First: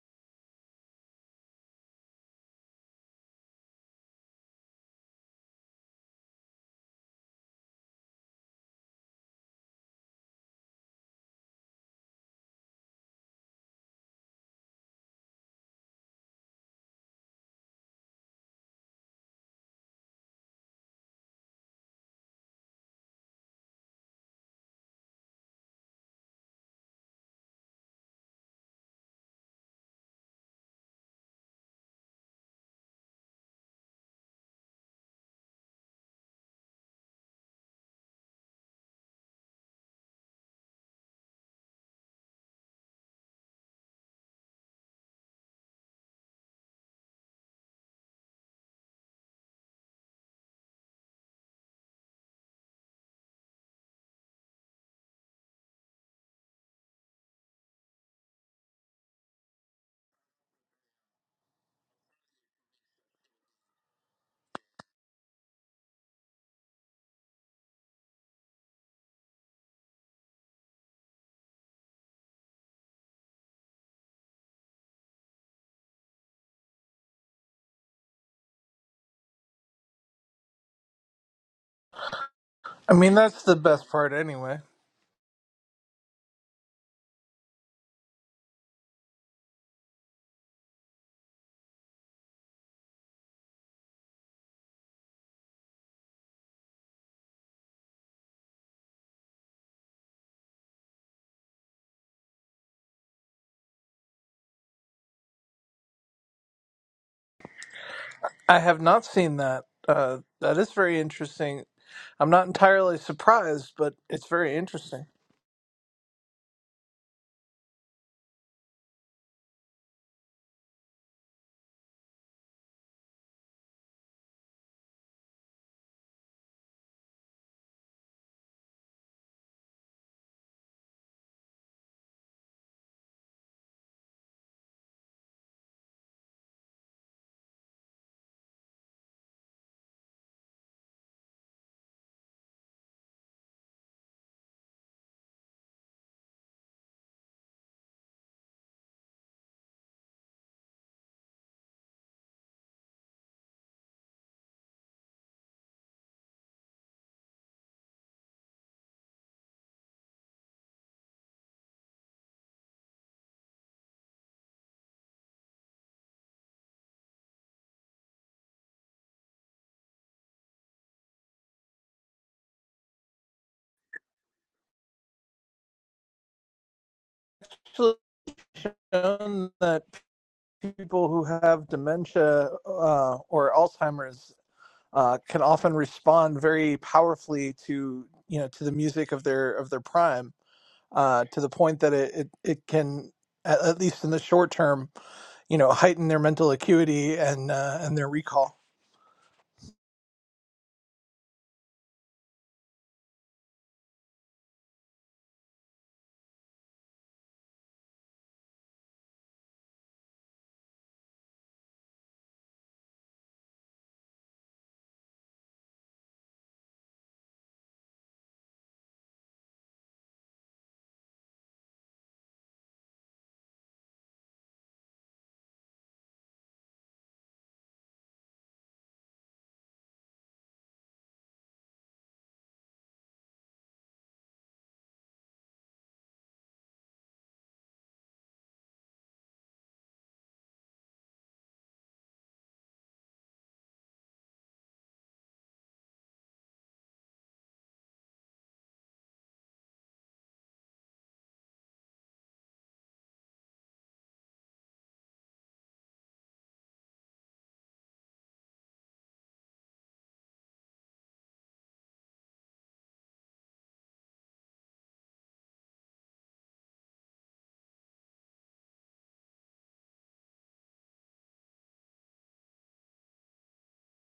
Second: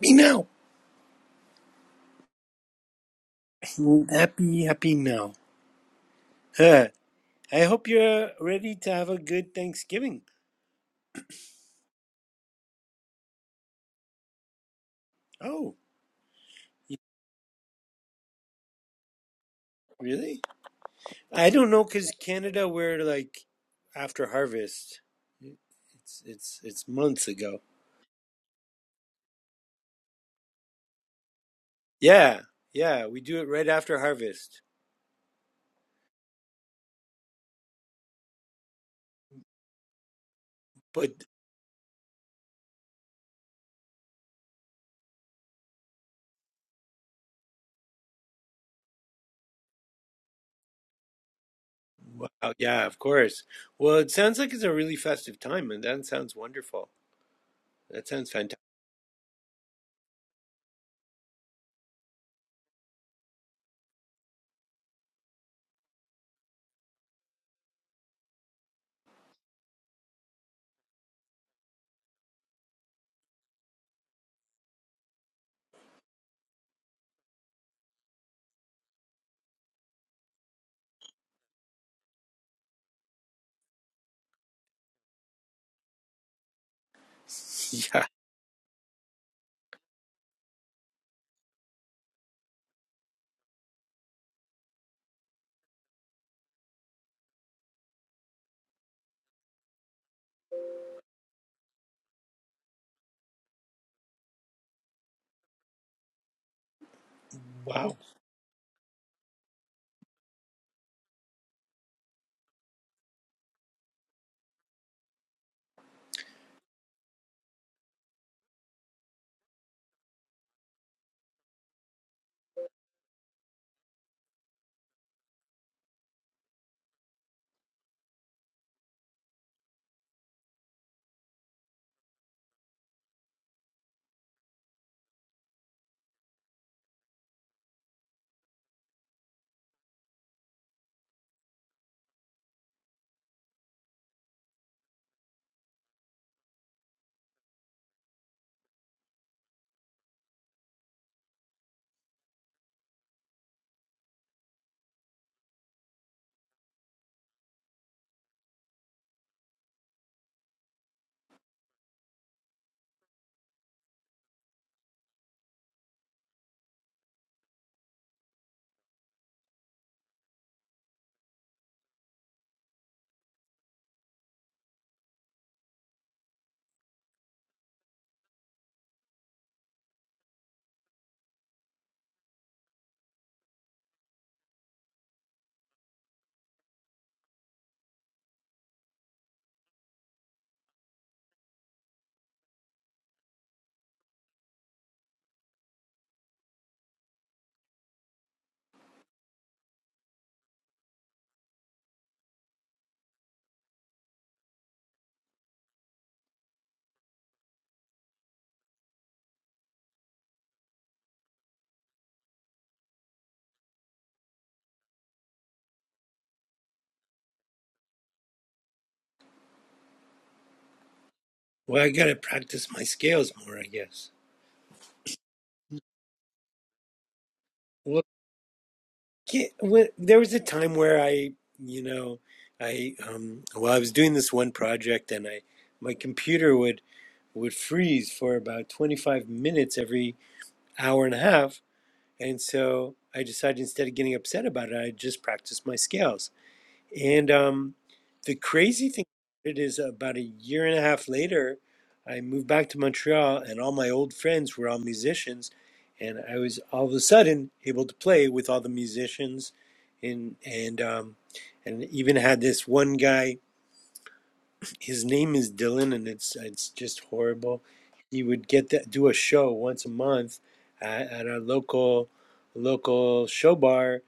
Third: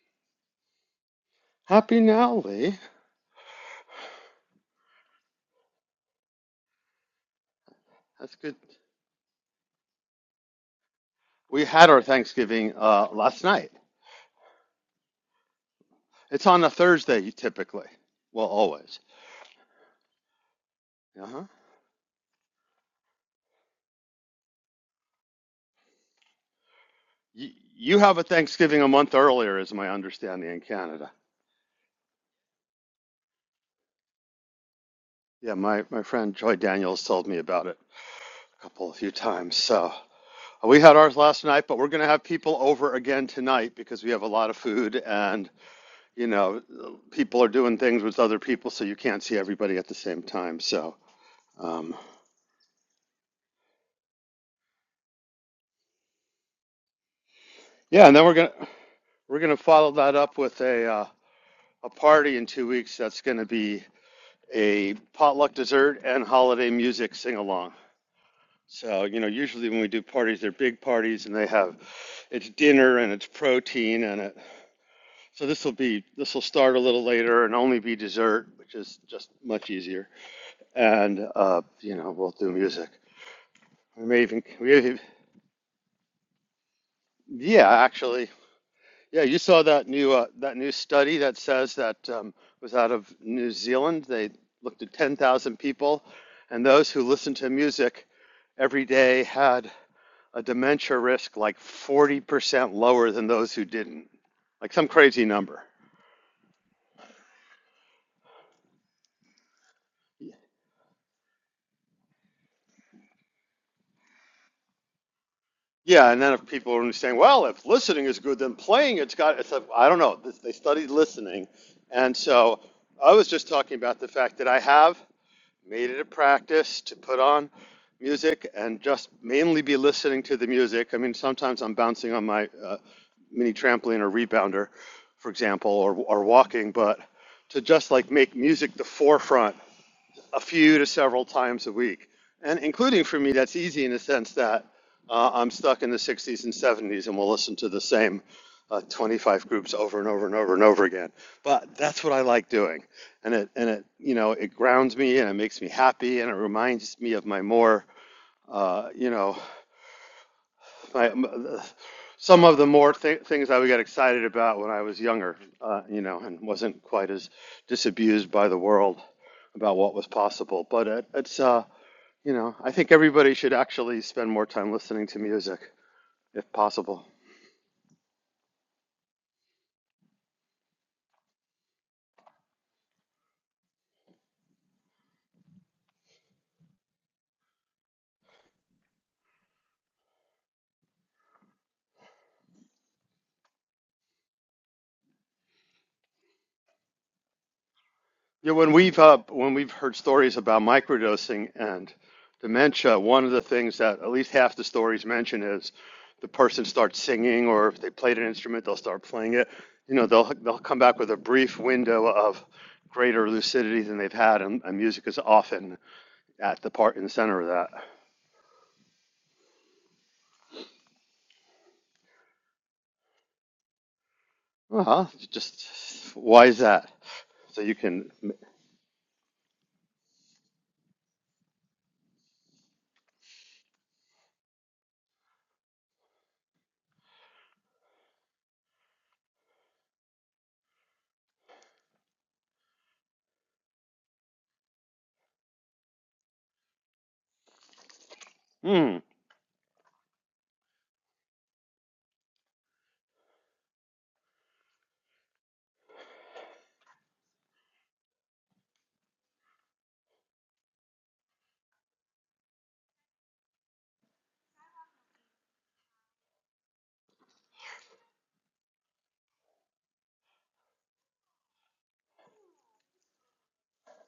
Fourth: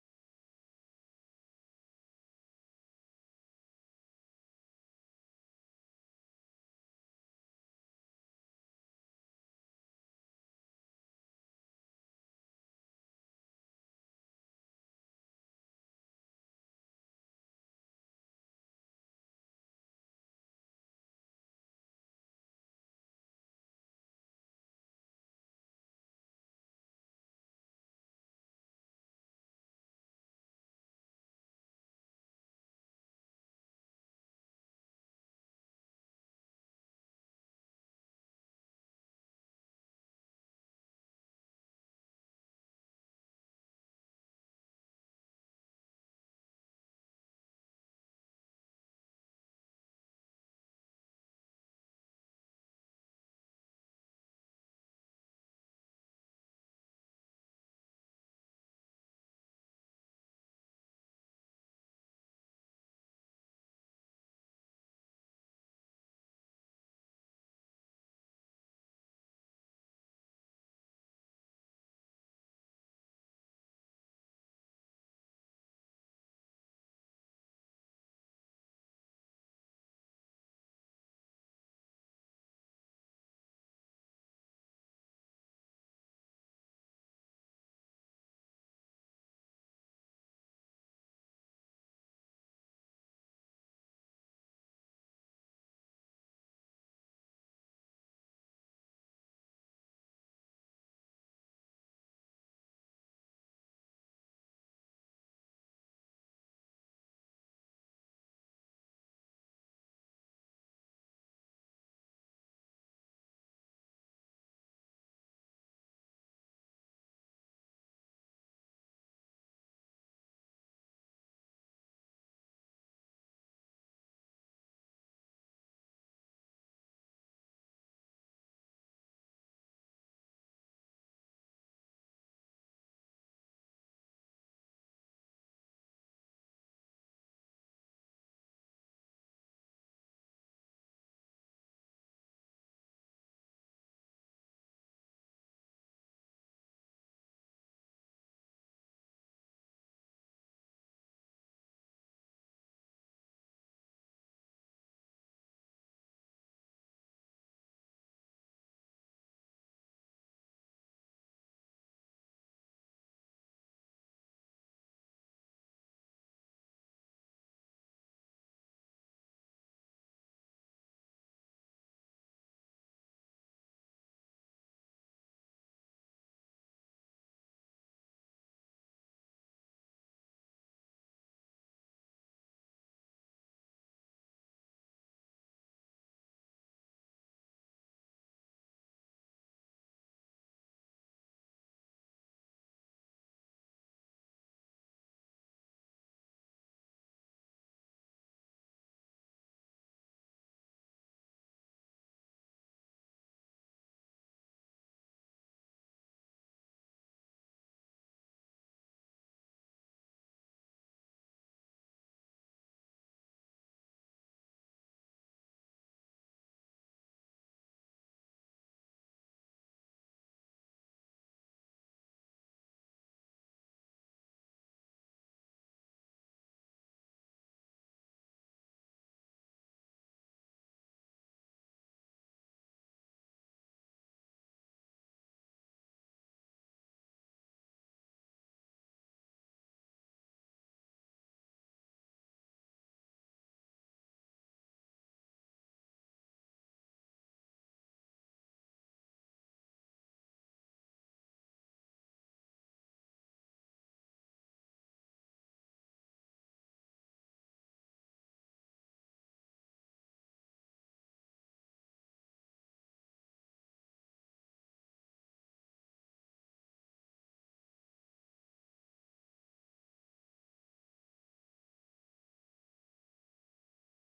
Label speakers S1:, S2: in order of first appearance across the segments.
S1: Me now. Happy, happy now. Huh. I hope you're ready to have a good Thanksgiving. Oh, y- really? I don't know because Canada, we're like after harvest. It's it's it's months ago. Yeah, yeah, we do it right after harvest. But wow, yeah, of course. Well, it sounds like it's a really festive time, and that sounds wonderful. That sounds fantastic.
S2: I mean, that's the best part anyway.
S1: Yeah. Wow.
S2: I have not seen that. Uh, that is very interesting. I'm not entirely surprised, but it's very interesting. Actually shown that people who have dementia uh, or Alzheimer's uh, can often respond very powerfully to you know to the music of their of their prime uh, to the point that it it, it can at at least in the short term, you know, heighten their mental acuity and uh, and their recall.
S1: Well, I gotta practice my scales more, I guess. Well, Yeah, when, there was a time where I, you know, I um, well, I was doing this one project, and I my computer would would freeze for about twenty five minutes every hour and a half, and so I decided instead of getting upset about it, I just practiced my scales. And um, the crazy thing about it is about a year and a half later, I moved back to Montreal, and all my old friends were all musicians, and I was all of a sudden able to play with all the musicians, and and um, and even had this one guy his name is Dylan, and it's it's just horrible. He would get that do a show once a month at, at our local local show bar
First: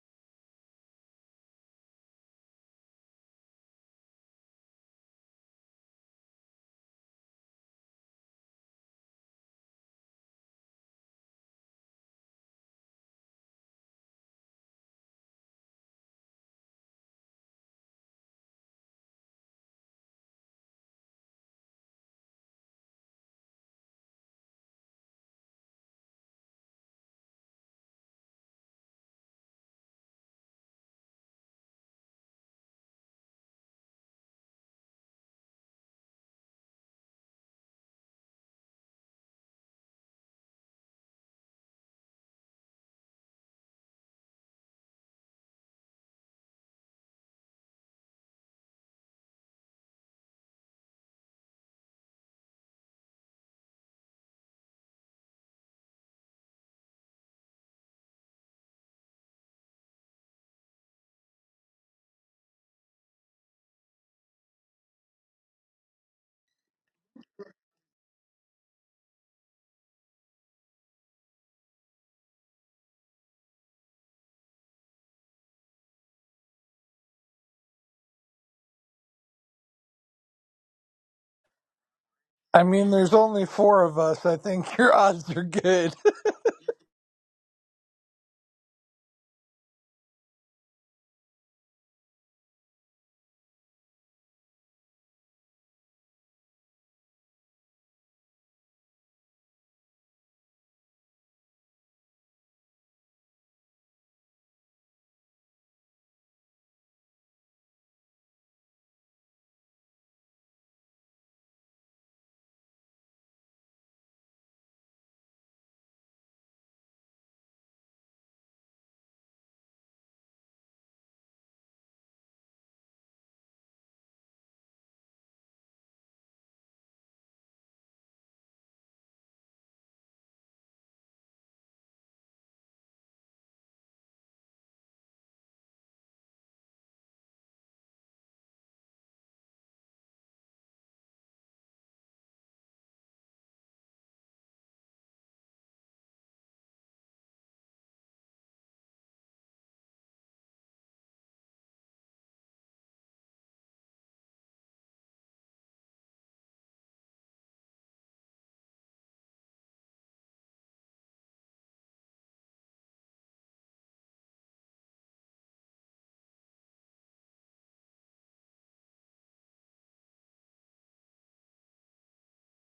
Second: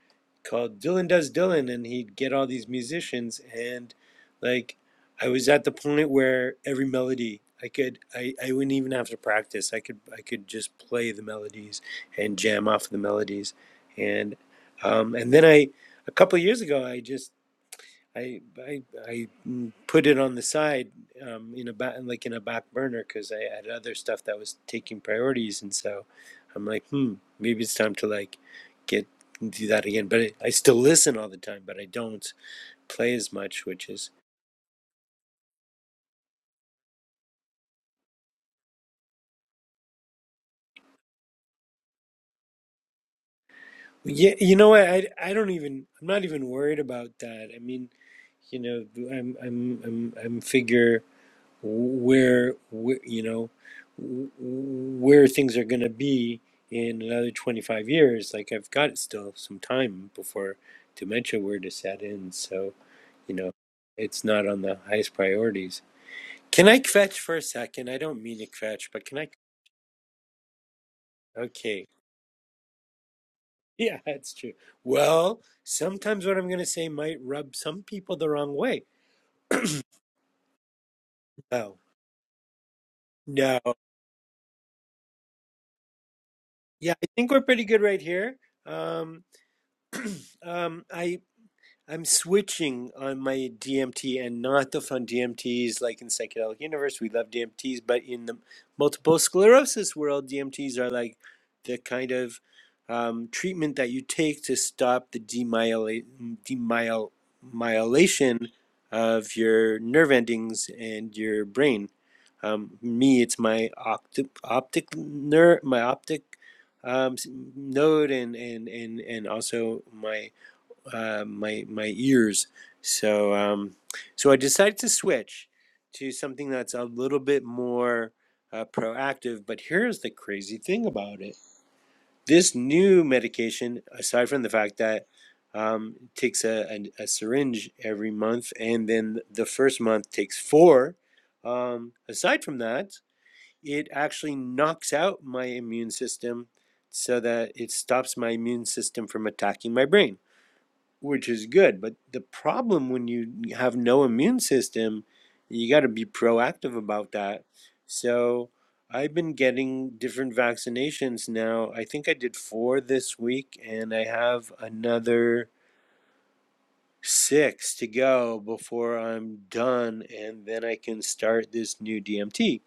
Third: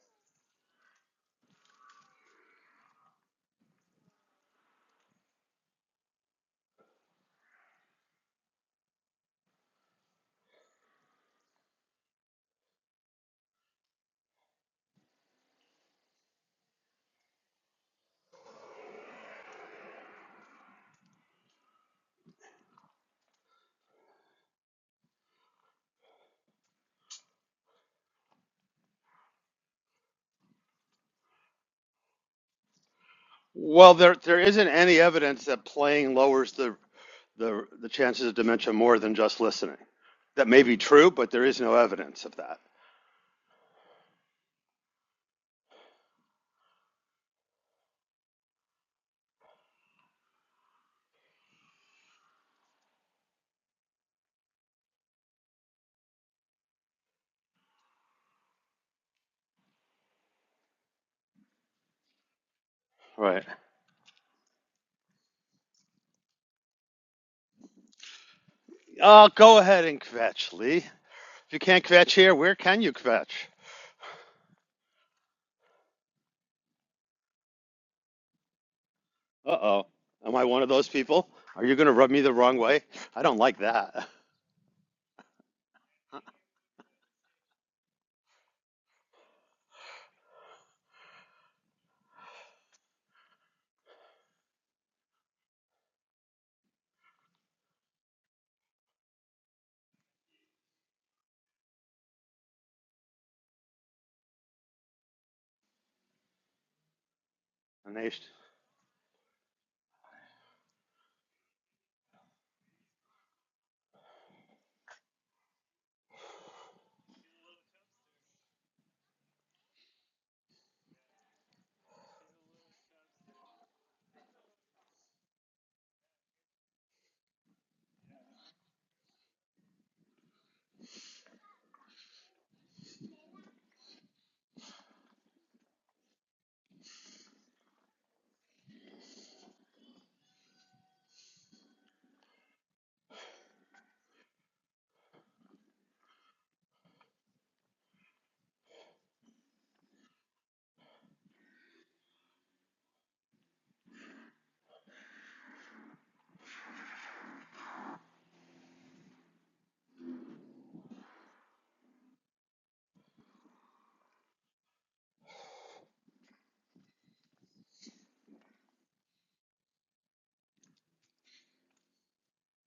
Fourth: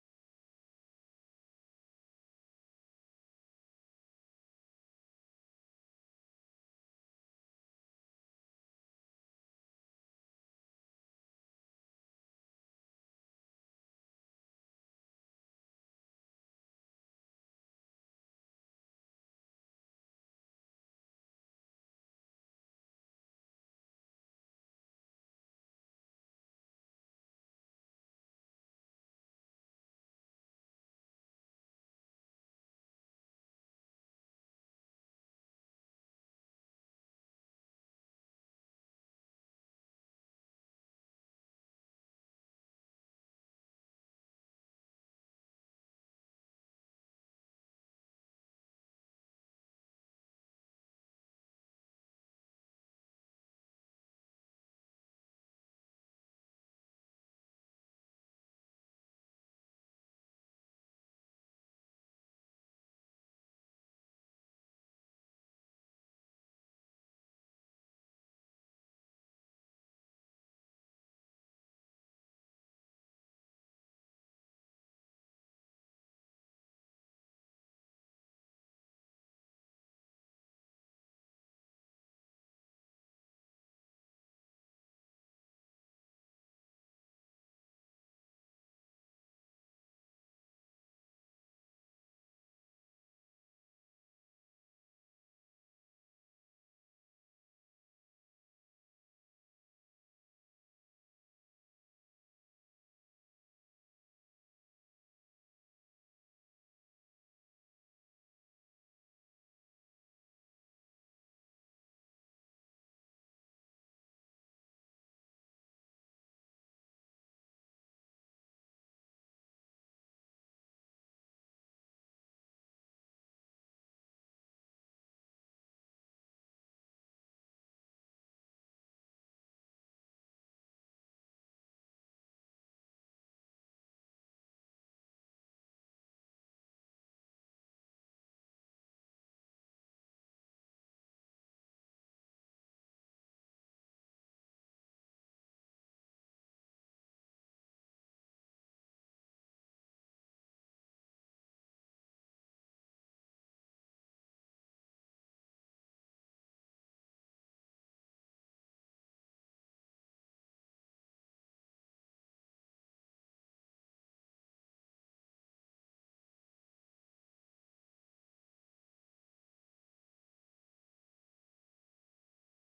S1: called Dylan Does Dylan, and he'd get all these musicians, and like I was at the point where every melody I could I, I wouldn't even have to practice. I could I could just play the melodies and jam off the melodies, and um, and then I a couple of years ago I just I I I mm, put it on the side, um, in a back like in a back burner because I had other stuff that was taking priorities, and so I'm like, hmm, maybe it's time to like get do that again. But I I still listen all the time, but I don't play as much, which is yeah. You know what? I I don't even I'm not even worried about that. I mean, you know, I'm I'm I'm I'm figure. where, where you know where things are going to be in another 25 years like i've got still some time before dementia were to set in so you know it's not on the highest priorities can i fetch for a second i don't mean to fetch but can i okay yeah that's true well sometimes what i'm going to say might rub some people the wrong way oh
S2: I mean, there's only
S1: no
S2: four of us. I think your odds are good.
S1: yeah i think we're pretty good right here um um, I I'm switching on my DMT and not the fun DMTs like in psychedelic universe. We love DMTs, but in the multiple sclerosis world, DMTs are like the kind of um, treatment that you take to stop the demyelation demyel- myelation of your nerve endings and your brain. Um, me, it's my optic optic nerve, my optic um, s- node, and and and and also my uh, my my ears. So um, so I decided to switch to something that's a little bit more uh, proactive. But here's the crazy thing about it: this new medication, aside from the fact that um, it takes a, a, a syringe every month, and then the first month takes four. Um, aside from that, it actually knocks out my immune system so that it stops my immune system from attacking my brain which is good. But the problem when you have no immune system, you got to be proactive about that. So I've been getting different vaccinations now. I think I did four this week, and I have another six to go before I'm done, and then I can start this new DMT.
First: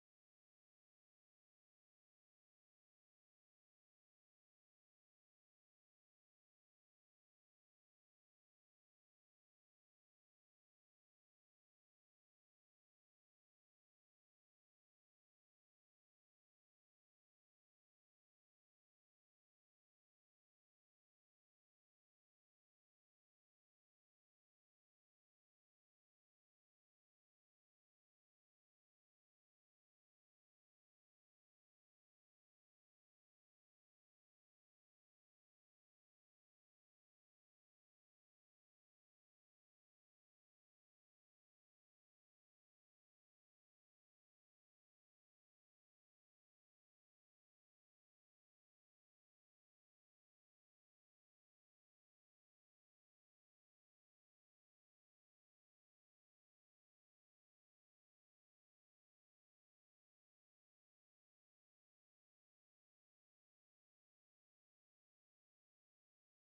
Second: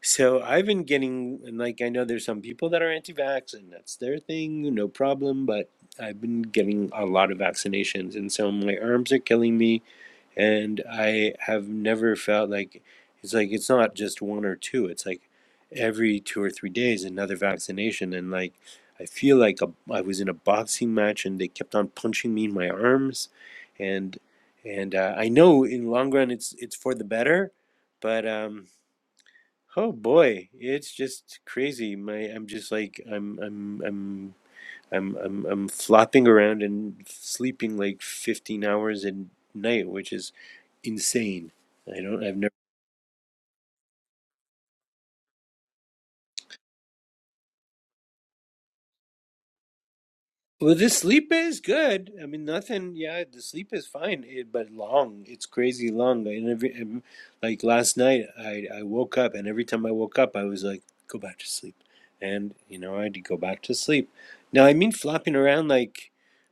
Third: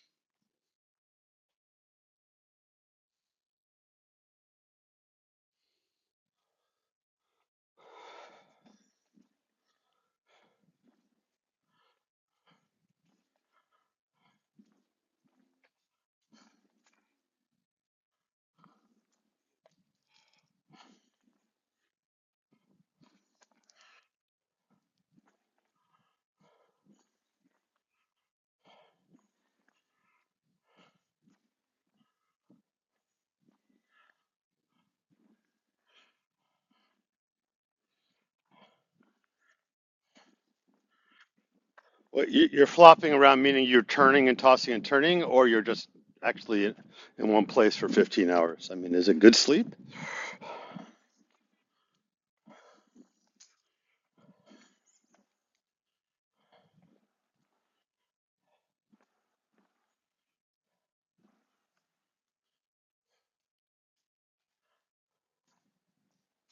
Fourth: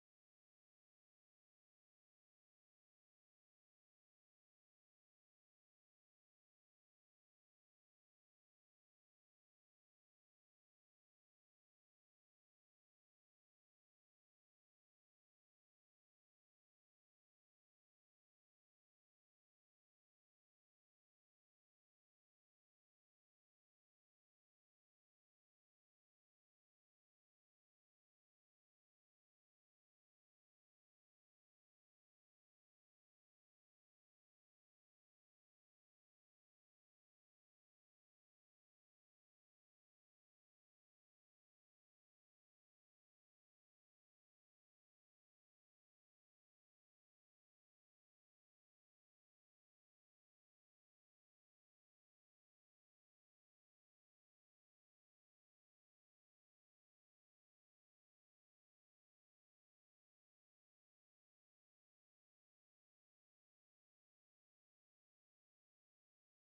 S1: So I've been getting, and like I know there's some people that are anti-vax and that's their thing, no problem, but I've been getting a lot of vaccinations and so my arms are killing me and I have never felt like it's like it's not just one or two, it's like every two or three days another vaccination and like I feel like a, I was in a boxing match and they kept on punching me in my arms and and uh, I know in long run it's it's for the better, but um Oh boy, it's just crazy. My, I'm just like I'm, I'm, I'm, I'm, I'm, I'm flopping around and sleeping like 15 hours a night, which is insane. I don't, I've Well, the sleep is good. I mean, nothing. Yeah, the sleep is fine, it, but long. It's crazy long. And every and, like last night, I I woke up, and every time I woke up, I was like, "Go back to sleep," and you know, I had to go back to sleep. Now, I mean, flopping around like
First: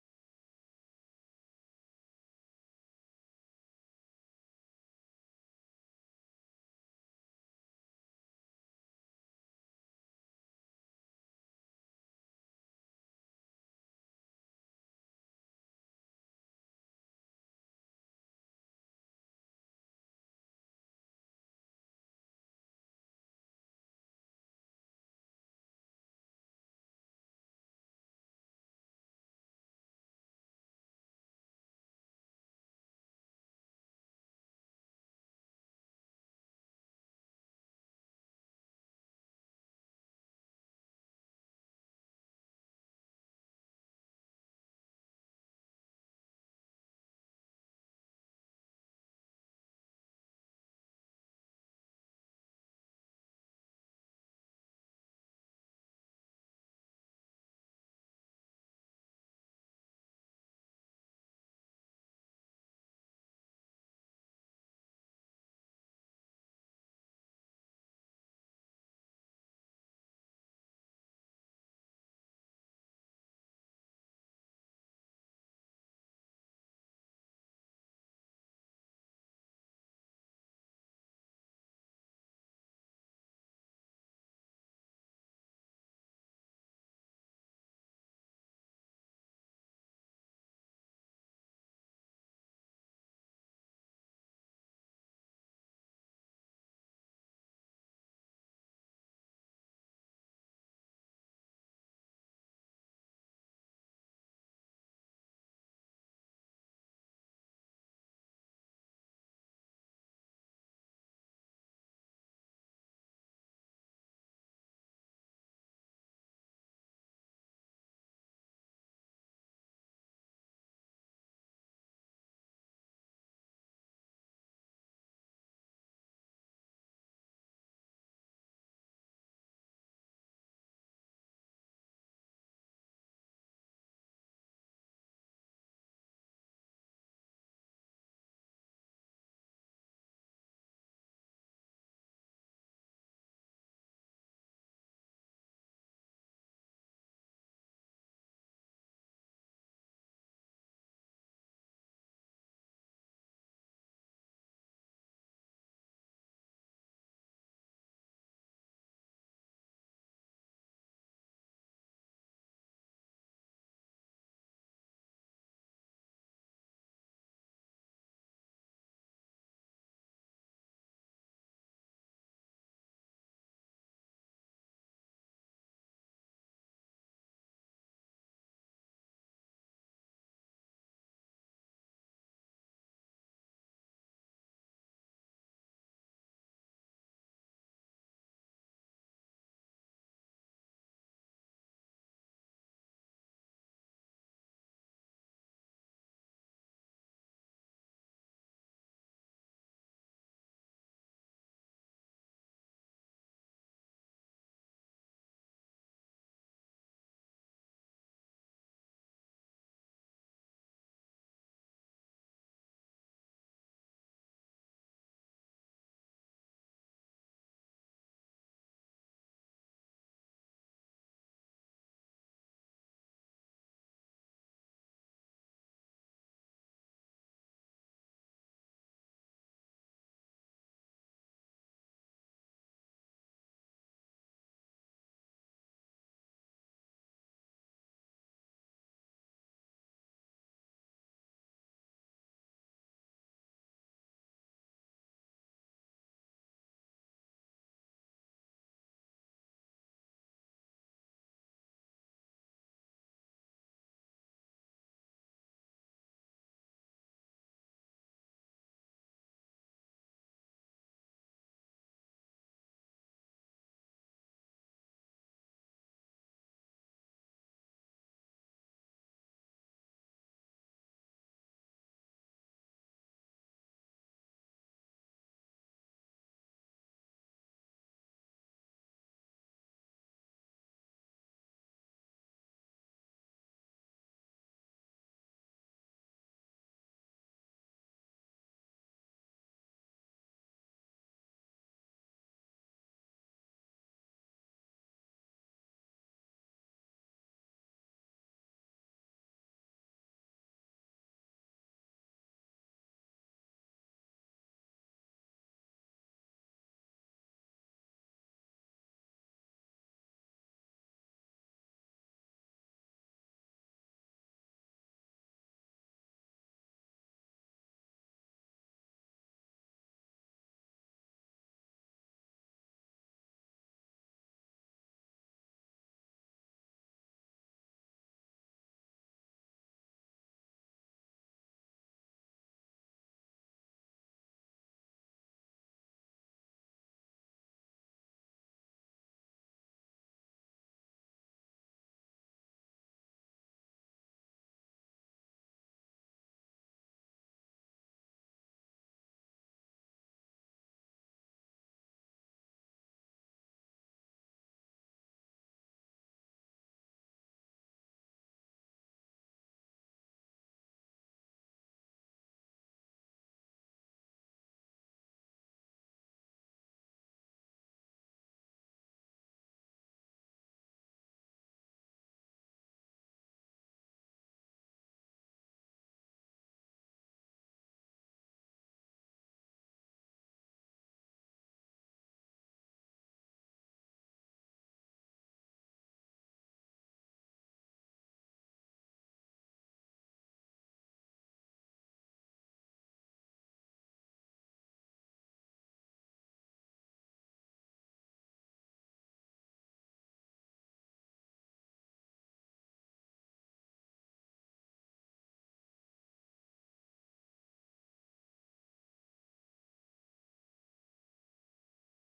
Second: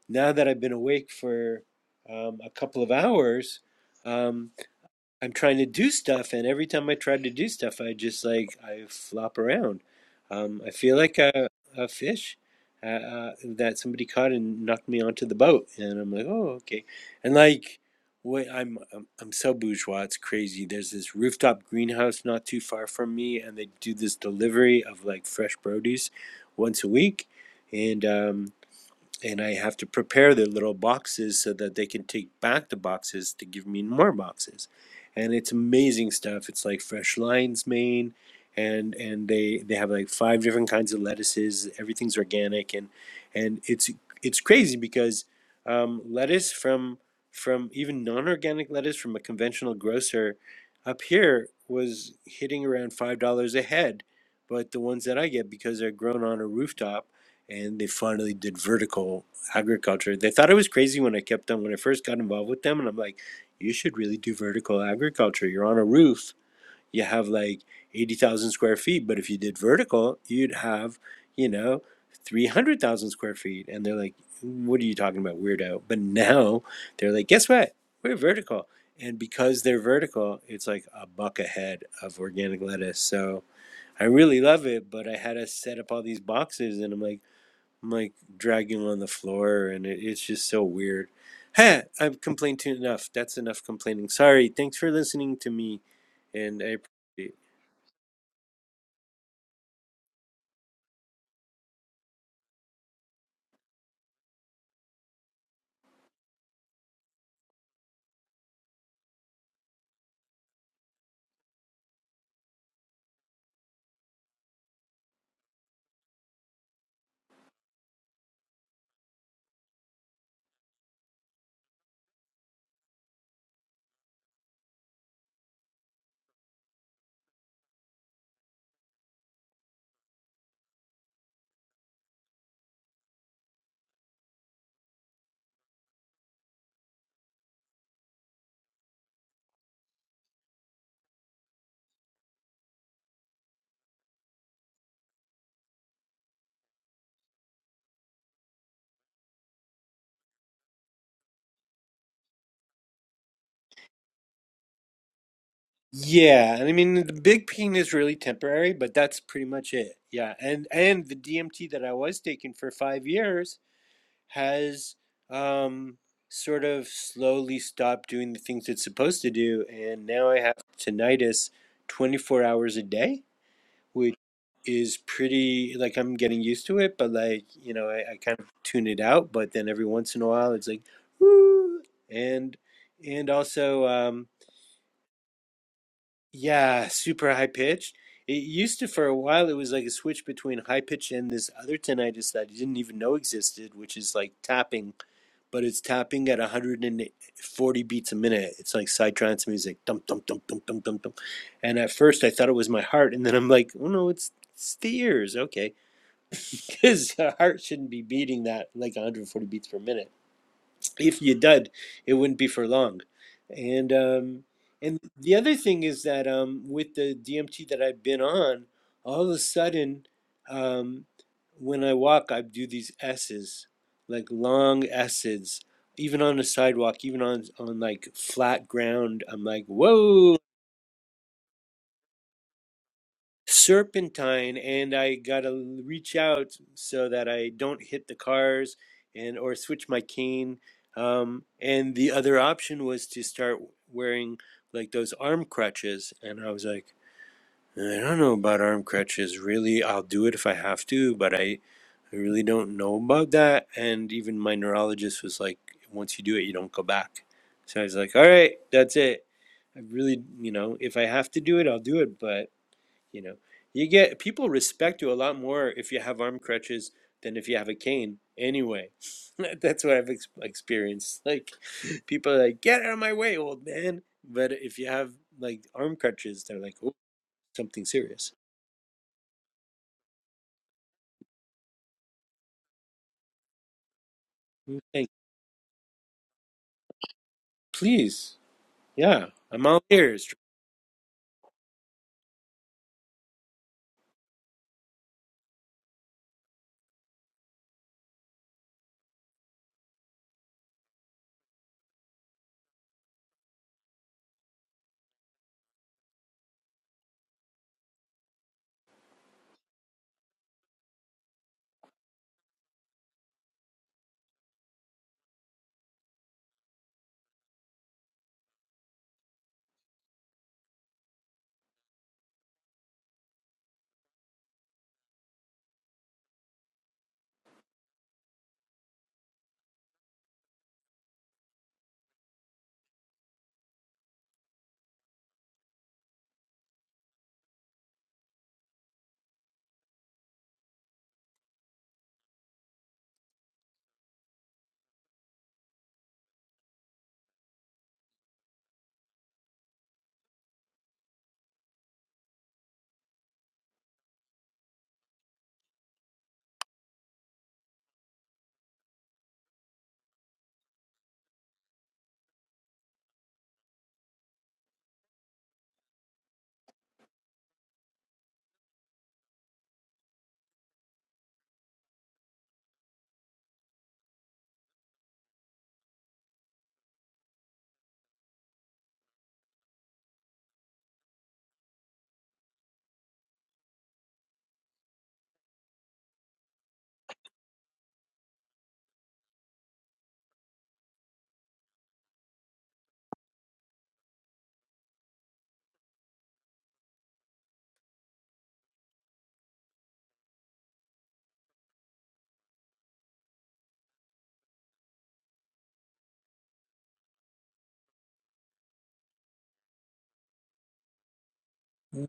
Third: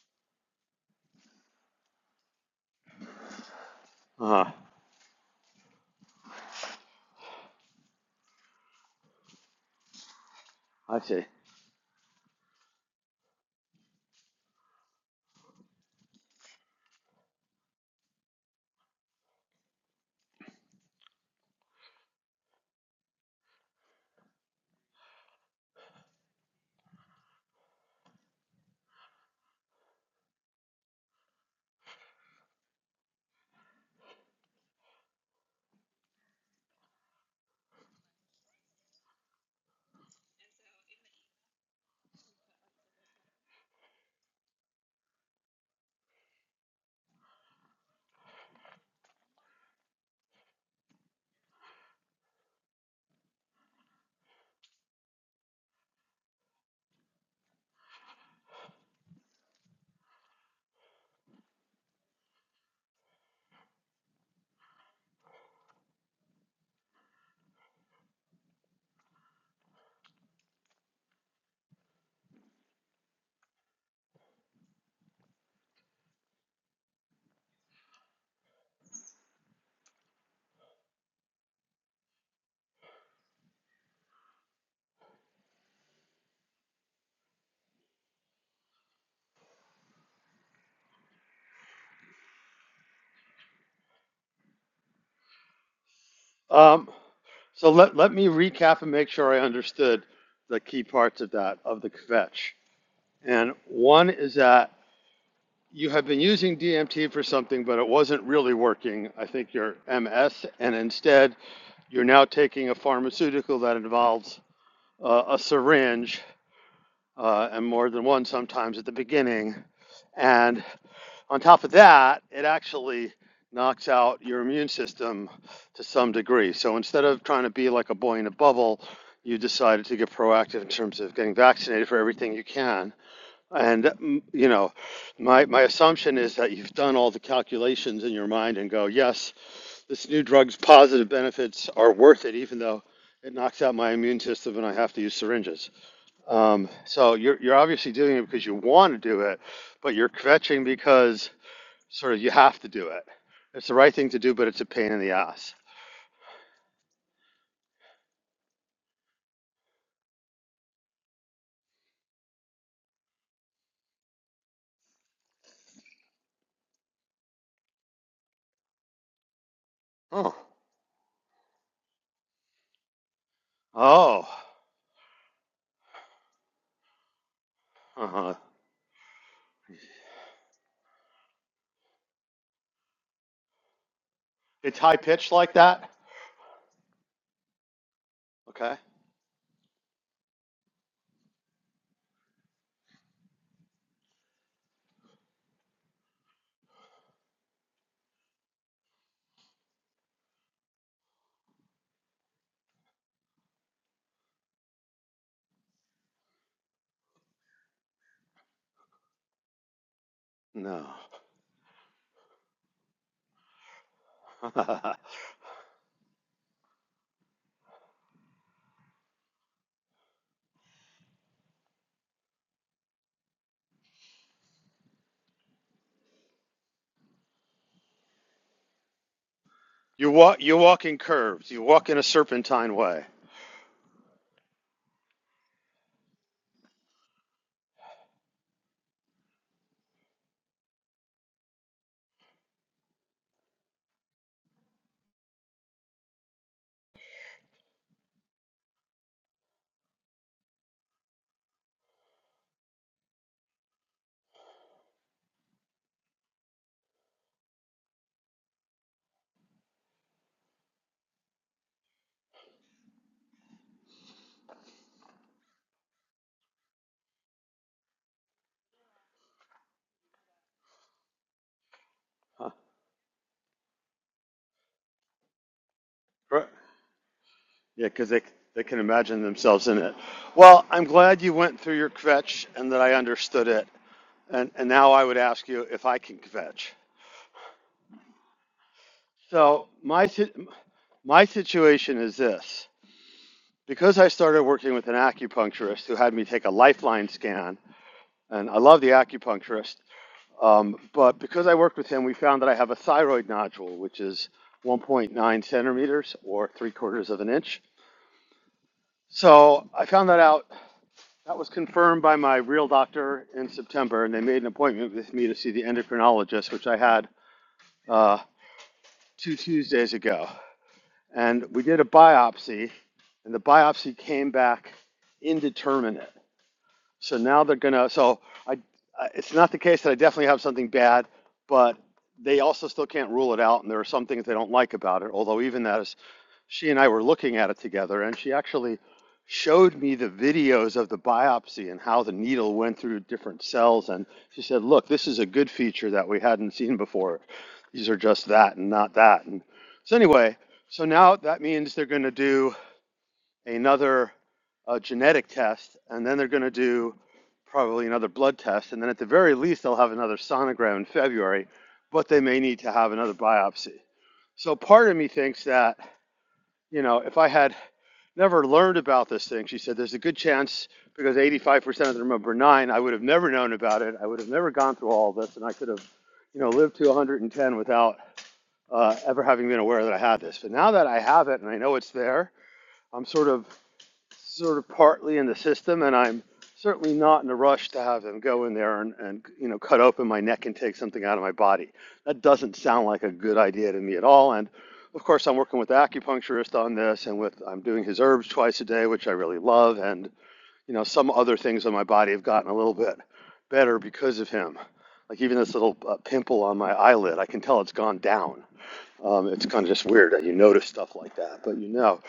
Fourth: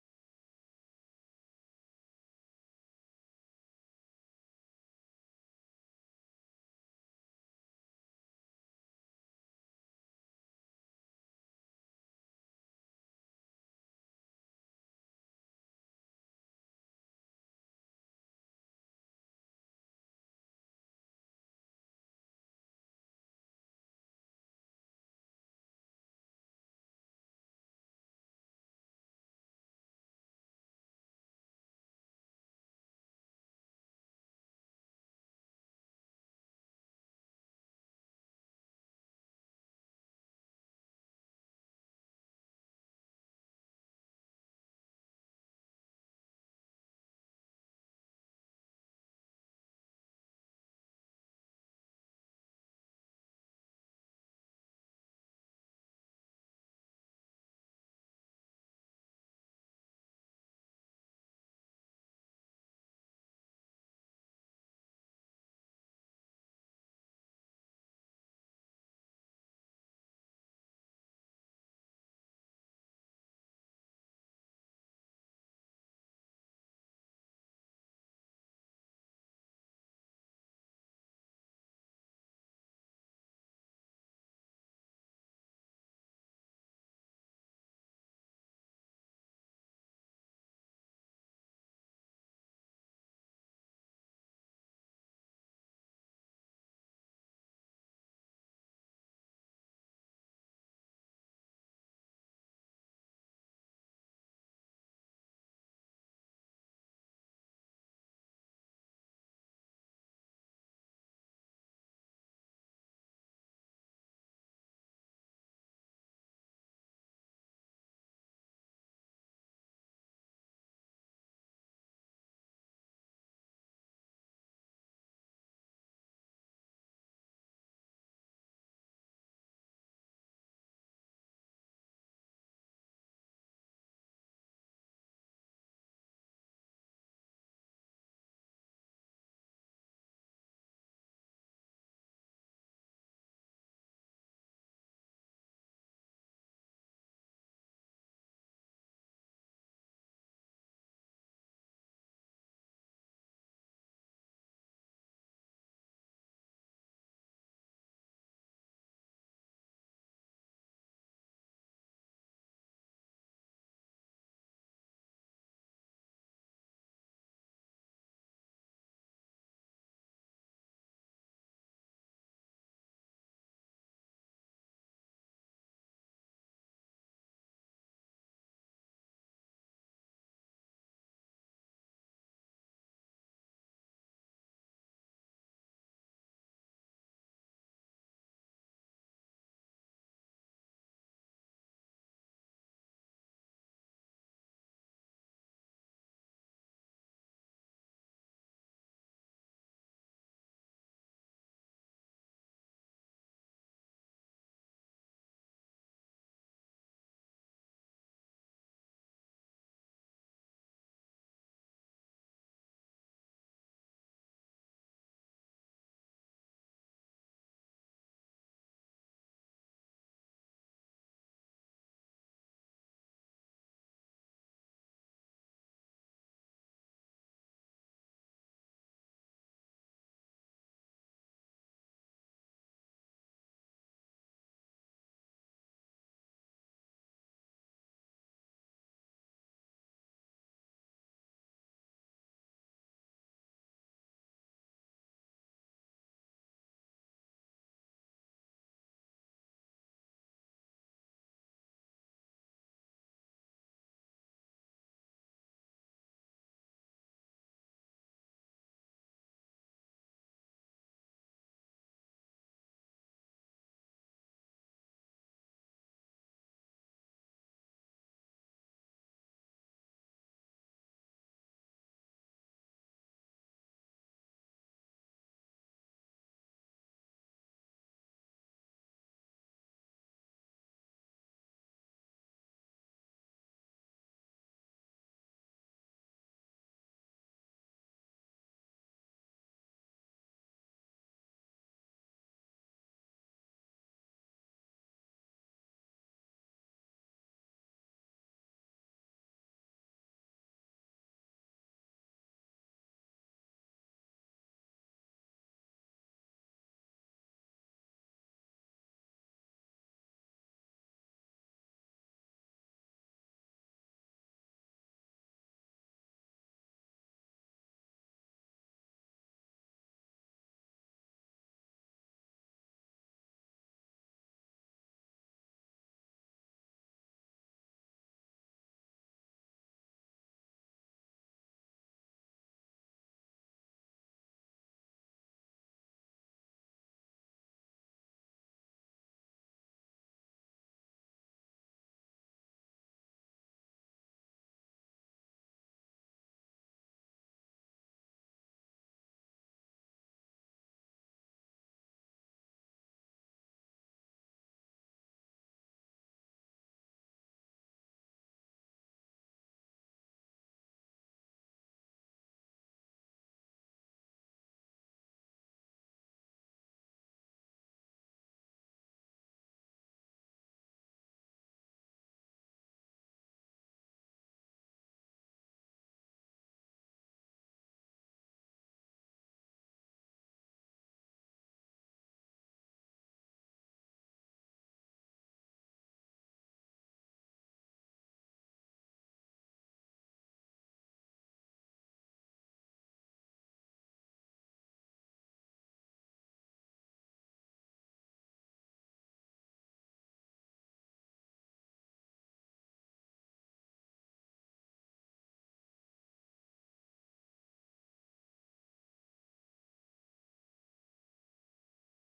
S1: now that I've been awake for um, a couple of hours. Um, I'm trying to do stuff, and every time I try to do stuff, I just like I flop around. Um, I feel like a, a fish uh, uh, that somebody caught and knocked me onto the boat, and I'm like, oh, okay. And like, what I'm, I'm I'm so bourgeois, it's crazy. There's this rooftop greenhouse not too far from me, and they do this delivery of like fresh produce once a week, and um, and I have to prepare their little boxes so that they can take back the boxes to give me more boxes. And it's amazing stuff. It's like fresh lion's mane, and and they they have like five different kinds of lettuces. Everything's organic, and and it's it's crazy because um, lettuce from from even non-organic lettuce from a conventional grocer up here was hitting around five dollars a head, but the ones that I get because they're grown on a rooftop and they finally did vertical agriculture. They thought it was crazy when I kept them when I first got involved with them, and I'm like, you should really do vertical agriculture. You're on a roof, you have like eighty thousand square feet, but if you did vertical, you'd have, you know, three hundred thousand square feet. And they're like, what are you talking about, weirdo? But now they're like, guess what? We're vertical. And because they're vertical, it's like a buck ahead of organic lettuce. So I really love it, but I had to set up all these boxes, and I'm like. I'm like dragging him on the floor, and it, it's just so weird. Ha! I've complained to enough. That's enough complaining. Sorry. Thanks for listening to me, and I appreciate. it. Yeah, I mean the big pain is really temporary, but that's pretty much it. Yeah, and and the DMT that I was taking for five years has um sort of slowly stopped doing the things it's supposed to do, and now I have tinnitus twenty four hours a day which is pretty like I'm getting used to it, but like you know, I, I kind of tune it out. But then every once in a while, it's like, "Woo!" and and also, um, yeah, super high pitched. It used to for a while. It was like a switch between high pitch and this other tinnitus that I didn't even know existed, which is like tapping, but it's tapping at 140 beats a minute. It's like psytrance music, dum dum dum dum dum dum dum. And at first, I thought it was my heart, and then I'm like, oh no, it's, it's the ears. Okay his heart shouldn't be beating that like 140 beats per minute. If you did, it wouldn't be for long. And um, and the other thing is that um, with the DMT that I've been on, all of a sudden, um, when I walk, I do these S's, like long S's, even on the sidewalk, even on on like flat ground. I'm like, whoa! serpentine and I gotta reach out so that I don't hit the cars and or switch my cane. Um, and the other option was to start wearing like those arm crutches, and I was like, I don't know about arm crutches. Really, I'll do it if I have to, but I, I really don't know about that. And even my neurologist was like, once you do it, you don't go back. So I was like, all right, that's it. I really, you know, if I have to do it, I'll do it, but you know, you get people respect you a lot more if you have arm crutches than if you have a cane. Anyway, that's what I've ex- experienced. Like, people are like, "Get out of my way, old man!" But if you have like arm crutches, they're like, "Oh, something serious." Like, please, yeah, I'm all ears.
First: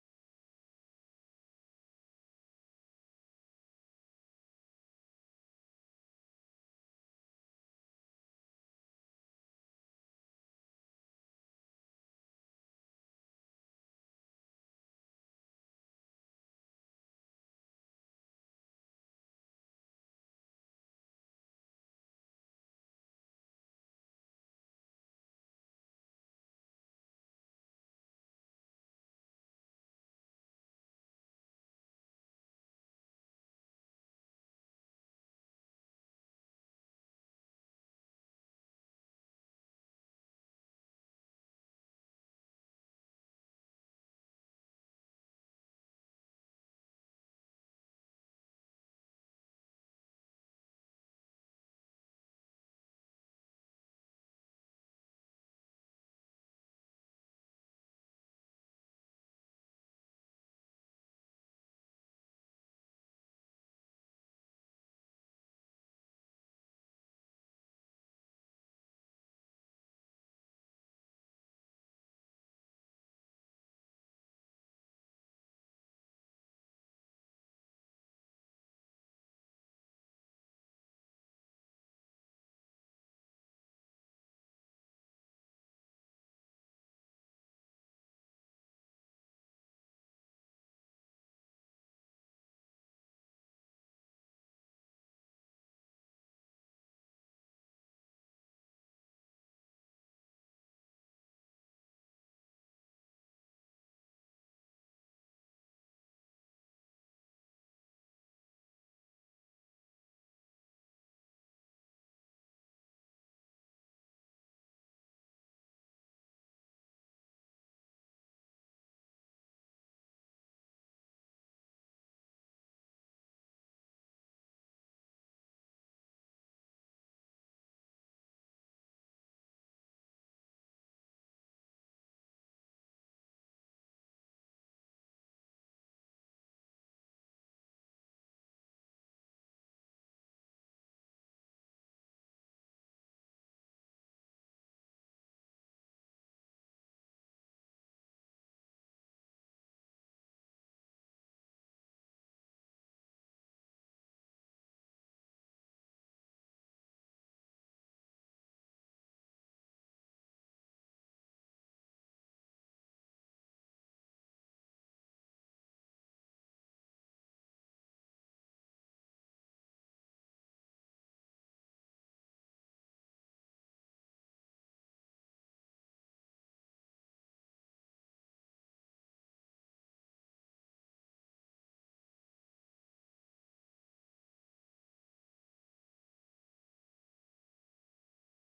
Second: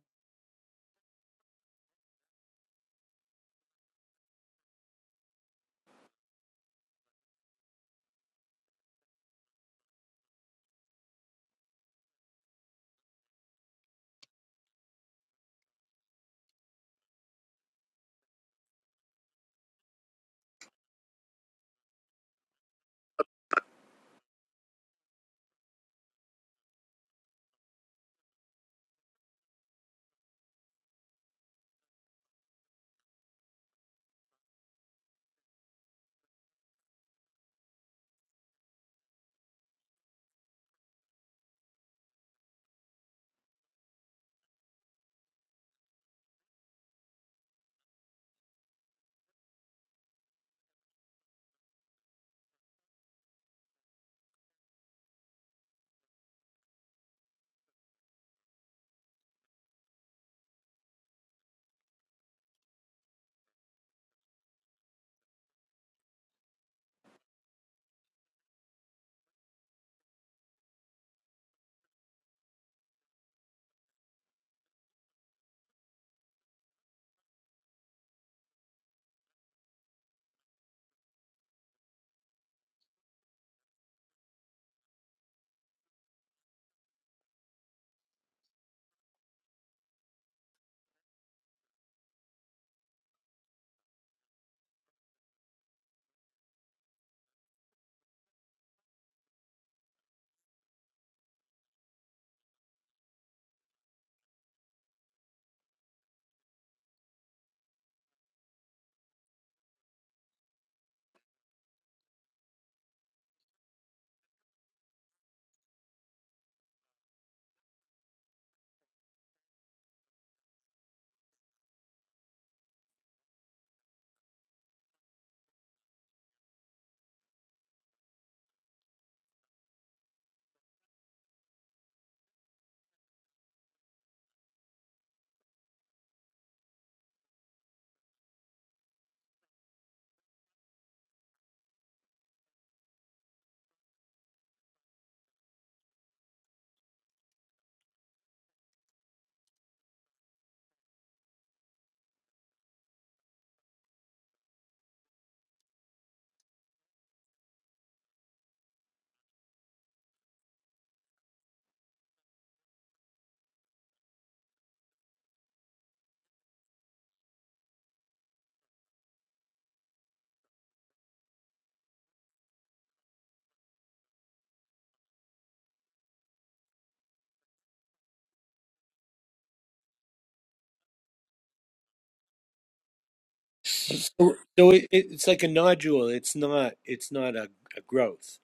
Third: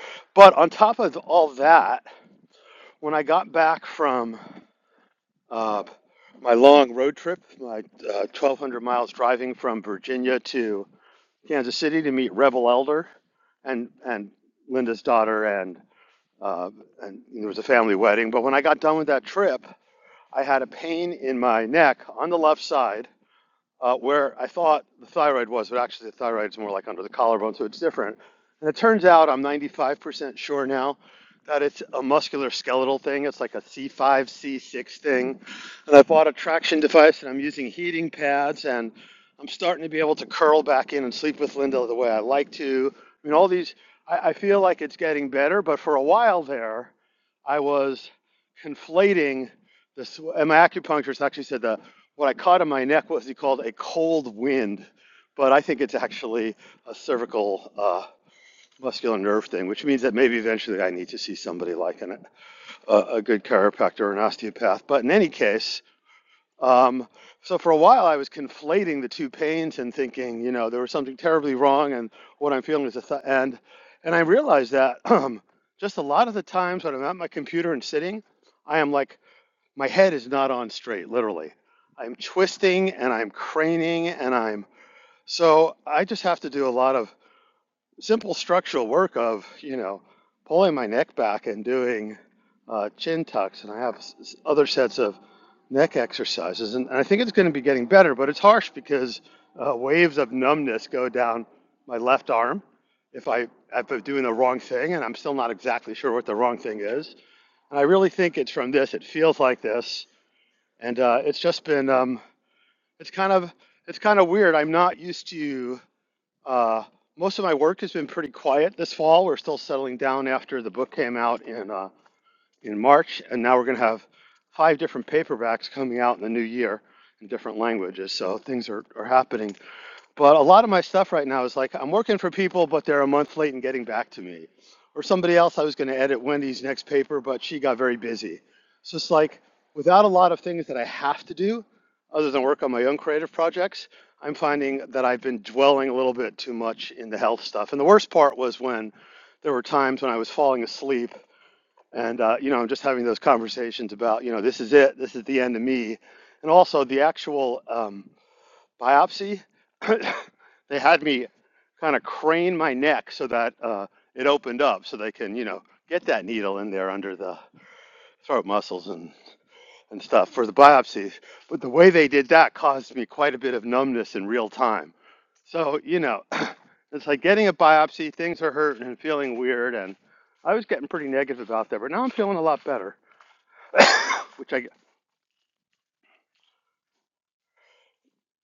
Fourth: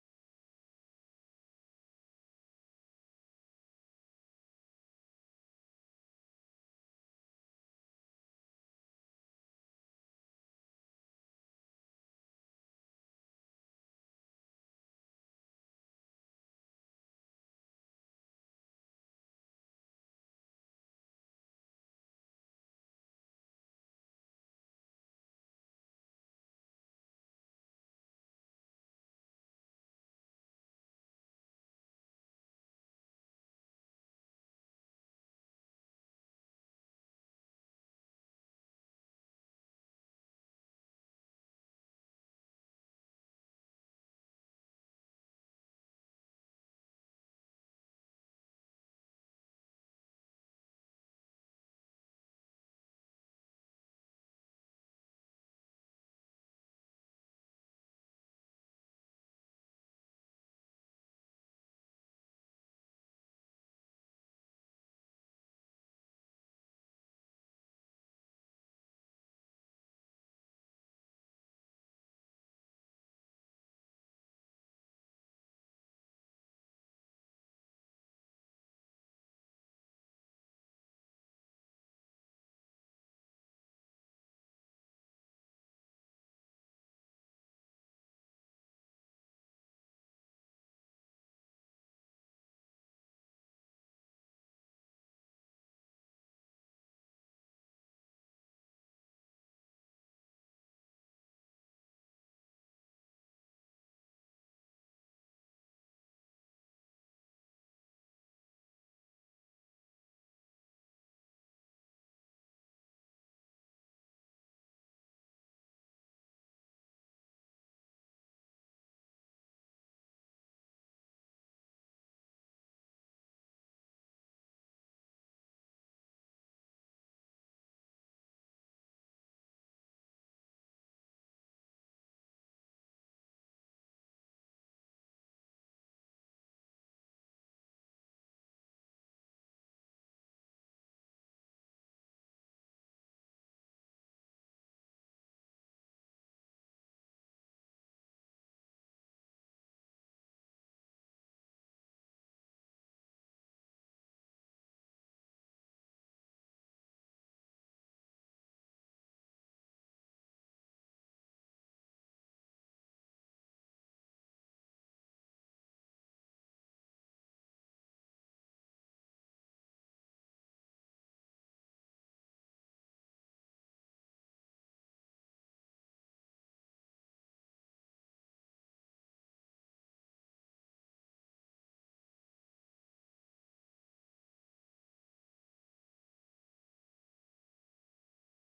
S1: So, so it, it's like a nodule. It's not. It's not a, a growth.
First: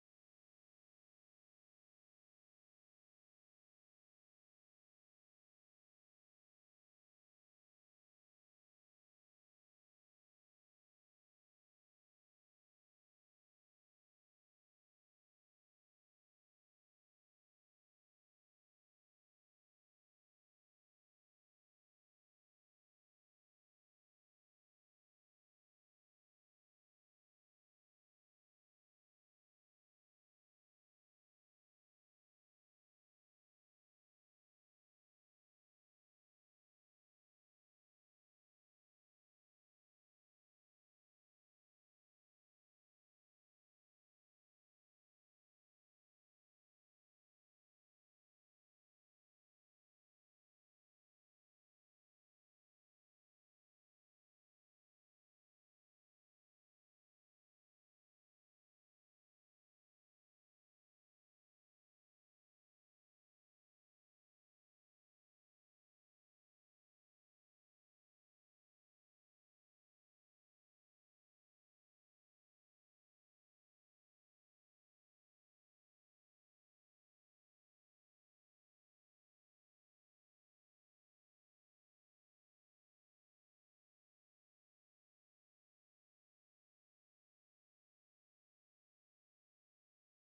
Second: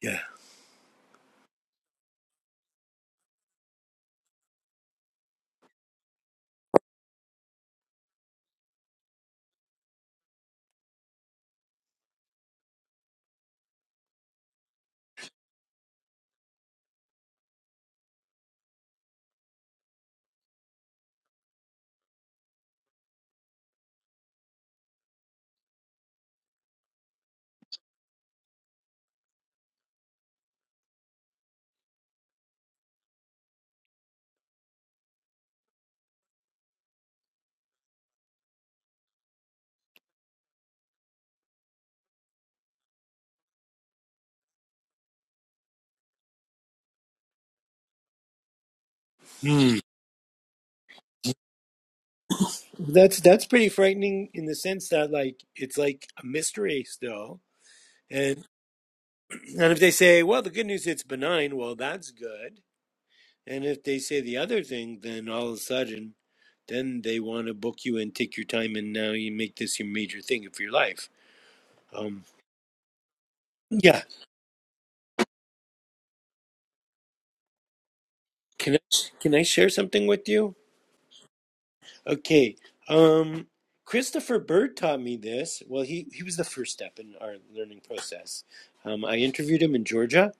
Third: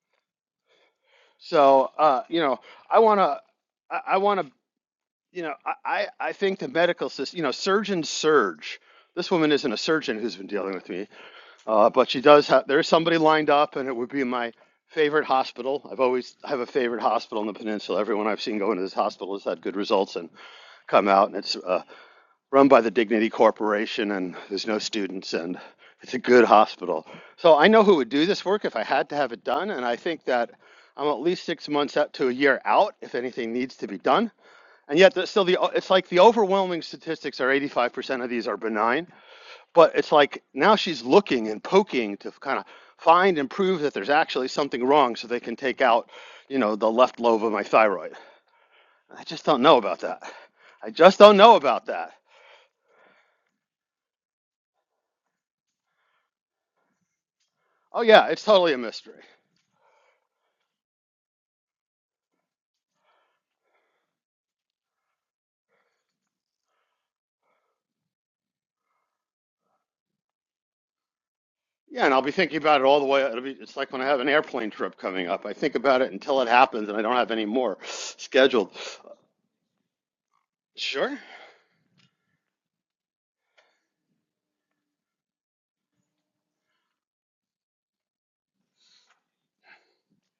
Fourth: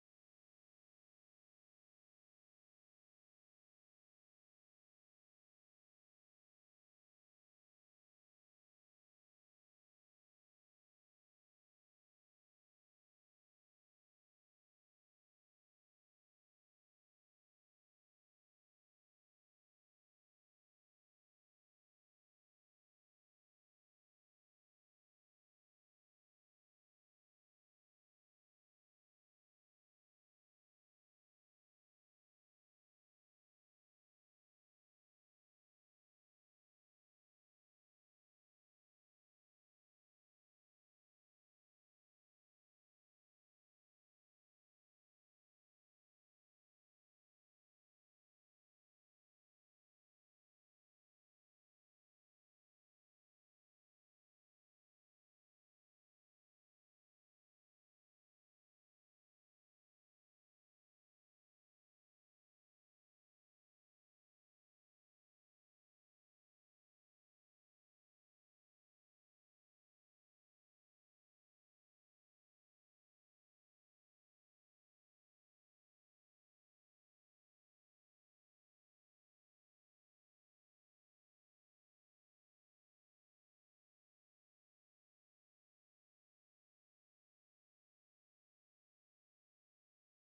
S1: Yeah. Hmm. That's that's pretty frightening in the sense that like it's like a mystery still, and. And if they say, well, the good news it's benign, well, that's good. And if they say the other thing, then all of a sudden, then they want to book you and take your time, and now you make this your major thing of your life. Um, yeah. Can I, can I share something with you? Okay. Um, Christopher Bird taught me this. Well, he, he was the first step in our learning process. Um, I interviewed him in Georgia,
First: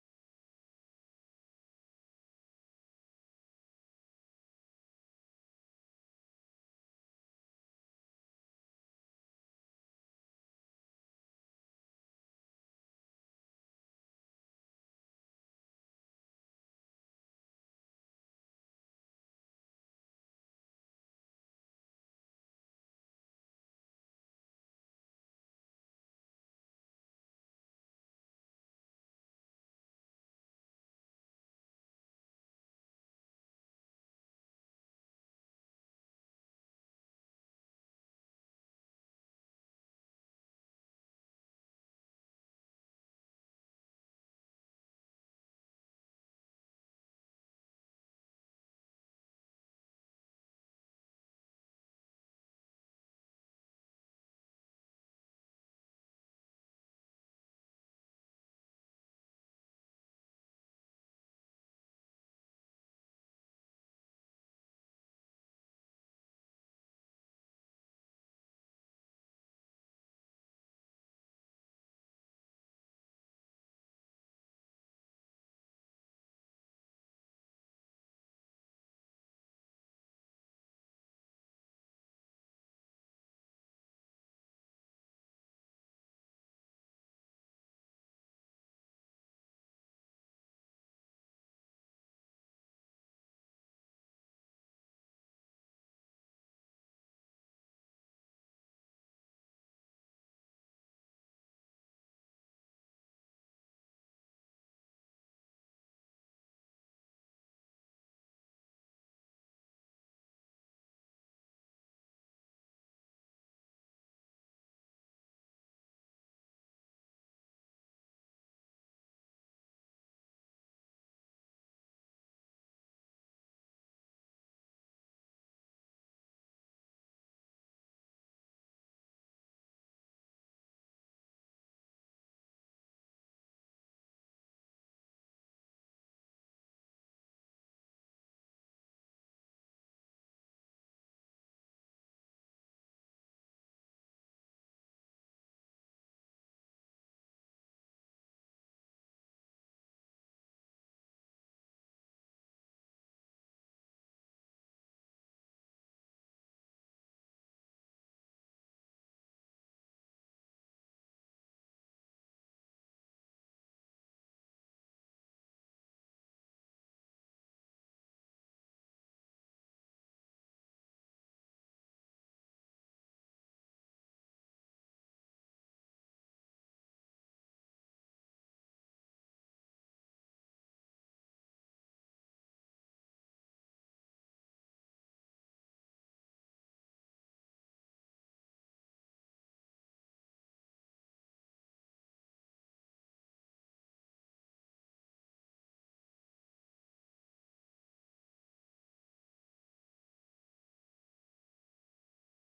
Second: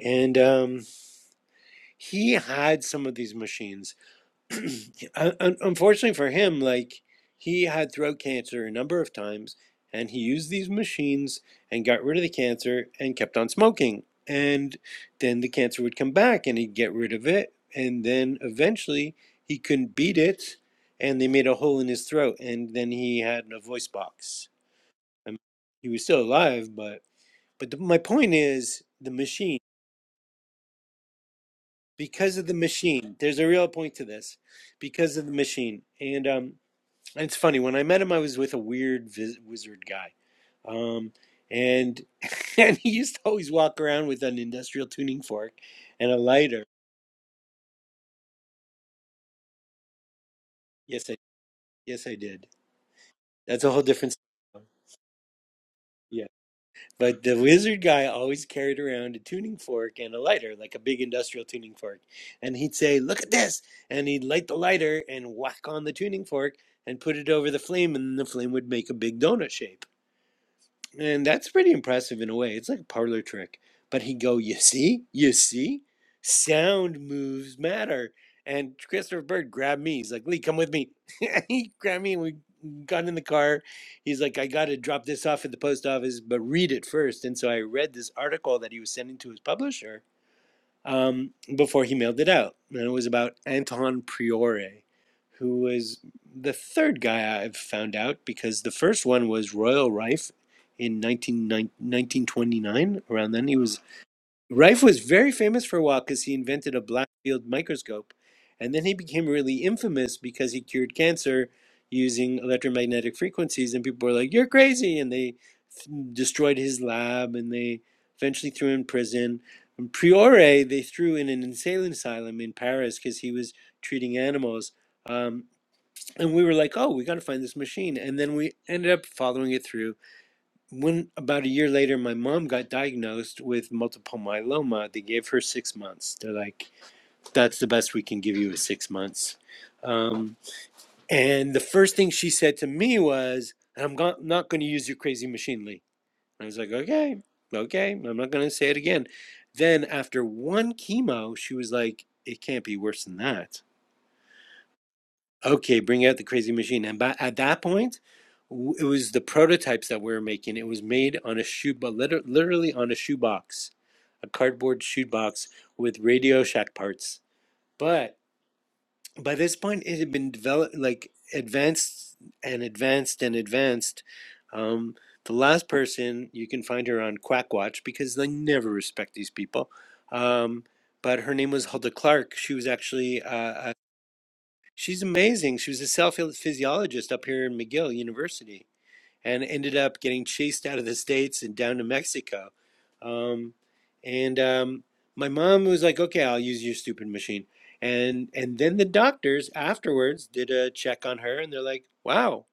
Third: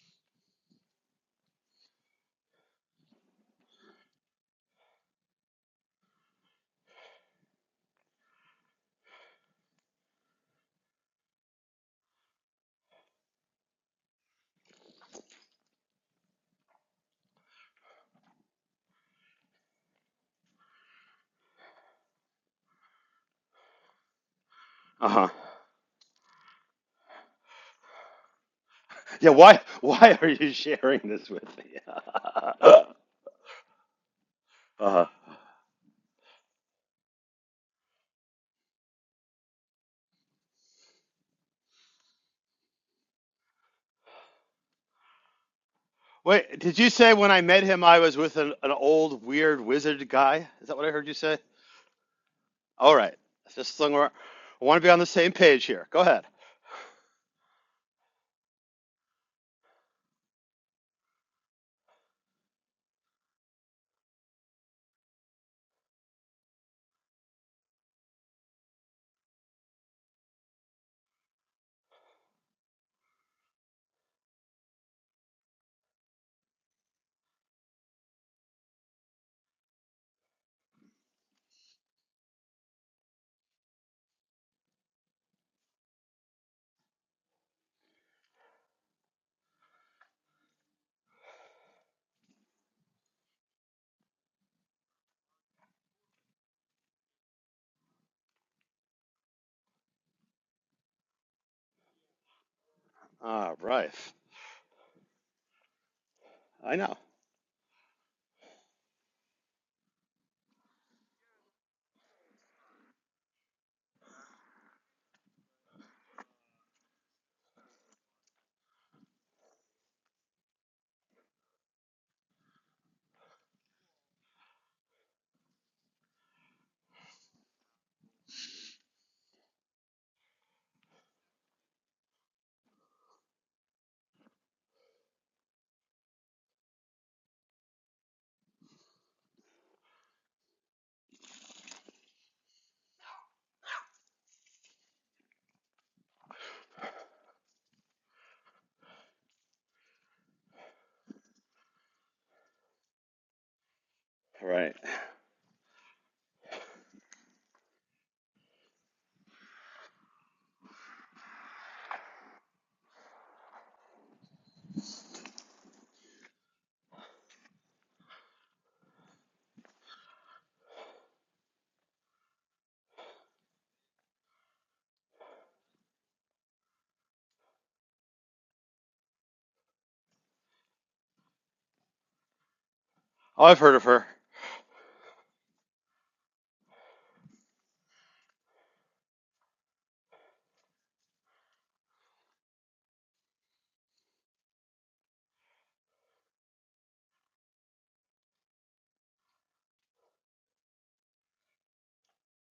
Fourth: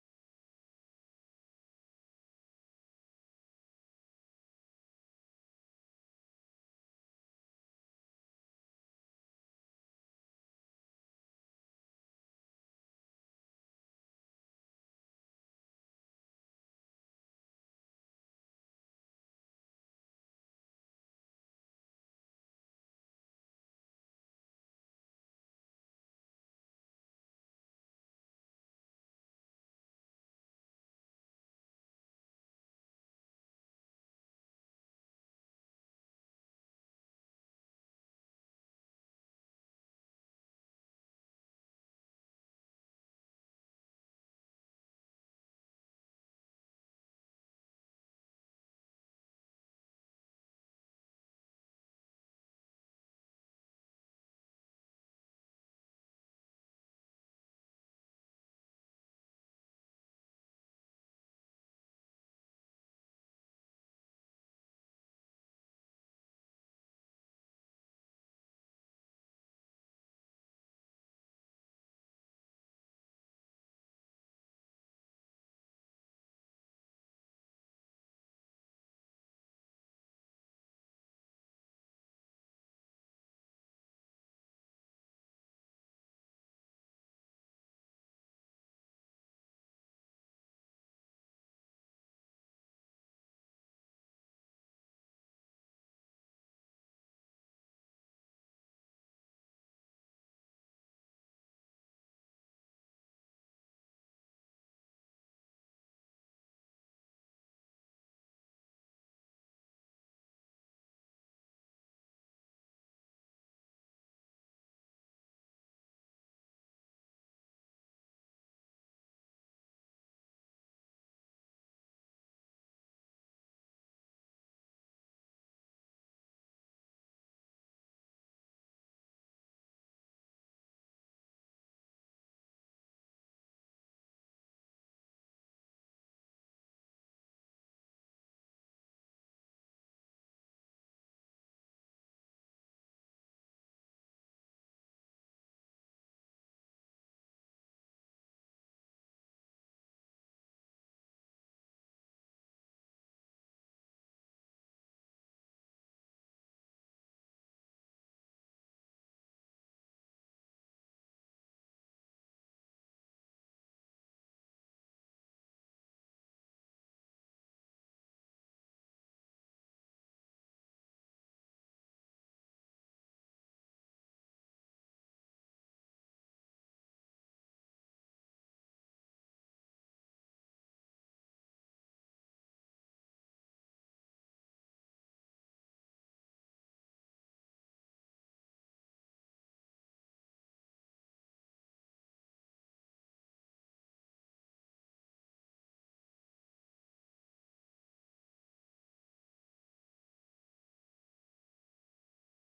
S1: and um, he had some of these machines unfortunately for him, like he had throat cancer a number of times, and he used these machines and got rid of the cancer and kept on smoking. And then the cancer would come back, and he'd get rid of it, and then eventually he couldn't beat it, and they made a hole in his throat, and then he had a voice box. I mean, he was still alive, but but the, my point is the machine. Because of the machine, there's a real point to this. Because of the machine, and um, And it's funny when I met him, I was with a weird viz- wizard guy, um, and and he used to always walk around with an industrial tuning fork and a lighter. Yes, I yes I did. That's a whole different. story. Yeah, but the wizard guy always carried around a tuning fork and a lighter, like a big industrial tuning fork, and he'd say, "Look at this," and he'd light the lighter and whack on the tuning fork and put it over the flame, and the flame would make a big donut shape And that's pretty impressive in a way. It's like a parlor trick. But he'd go, You see? You see? Sound moves matter. And Christopher Bird grabbed me. He's like, Lee, come with me. he grabbed me and we got in the car. He's like, I got to drop this off at the post office, but read it first. And so I read this article that he was sending to his publisher um, before he mailed it out. And it was about Anton Priore, who was the third guy I've found out because the first one was Royal Rife in 19, 1929, around then. He was Rife was very famous for a while because he invented a black field microscope. And then he became really infamous because he cured cancer using electromagnetic frequencies. And people were like, You're crazy. And they destroyed his lab and they eventually threw him in prison. And Priore, they threw in an insane asylum in Paris because he was treating animals. Um, and we were like, oh, we got to find this machine. And then we ended up following it through. When about a year later, my mom got diagnosed with multiple myeloma, they gave her six months. They're like, that's the best we can give you is six months. Um, and the first thing she said to me was, I'm not going to use your crazy machine, Lee I was like, okay, okay, I'm not gonna say it again. Then after one chemo, she was like, it can't be worse than that. Okay, bring out the crazy machine. And by, at that point, it was the prototypes that we were making. It was made on a shoe, but liter- literally on a shoebox, a cardboard shoebox with Radio Shack parts. But by this point it had been developed like advanced and advanced and advanced um, the last person you can find her on quackwatch because they never respect these people um, but her name was hulda clark she was actually uh, uh, she's amazing she was a cell physiologist up here in mcgill university and ended up getting chased out of the states and down to Mexico. Um, and um, my mom was like, "Okay, I'll use your stupid machine." And and then the doctors afterwards did a check on her, and they're like, "Wow,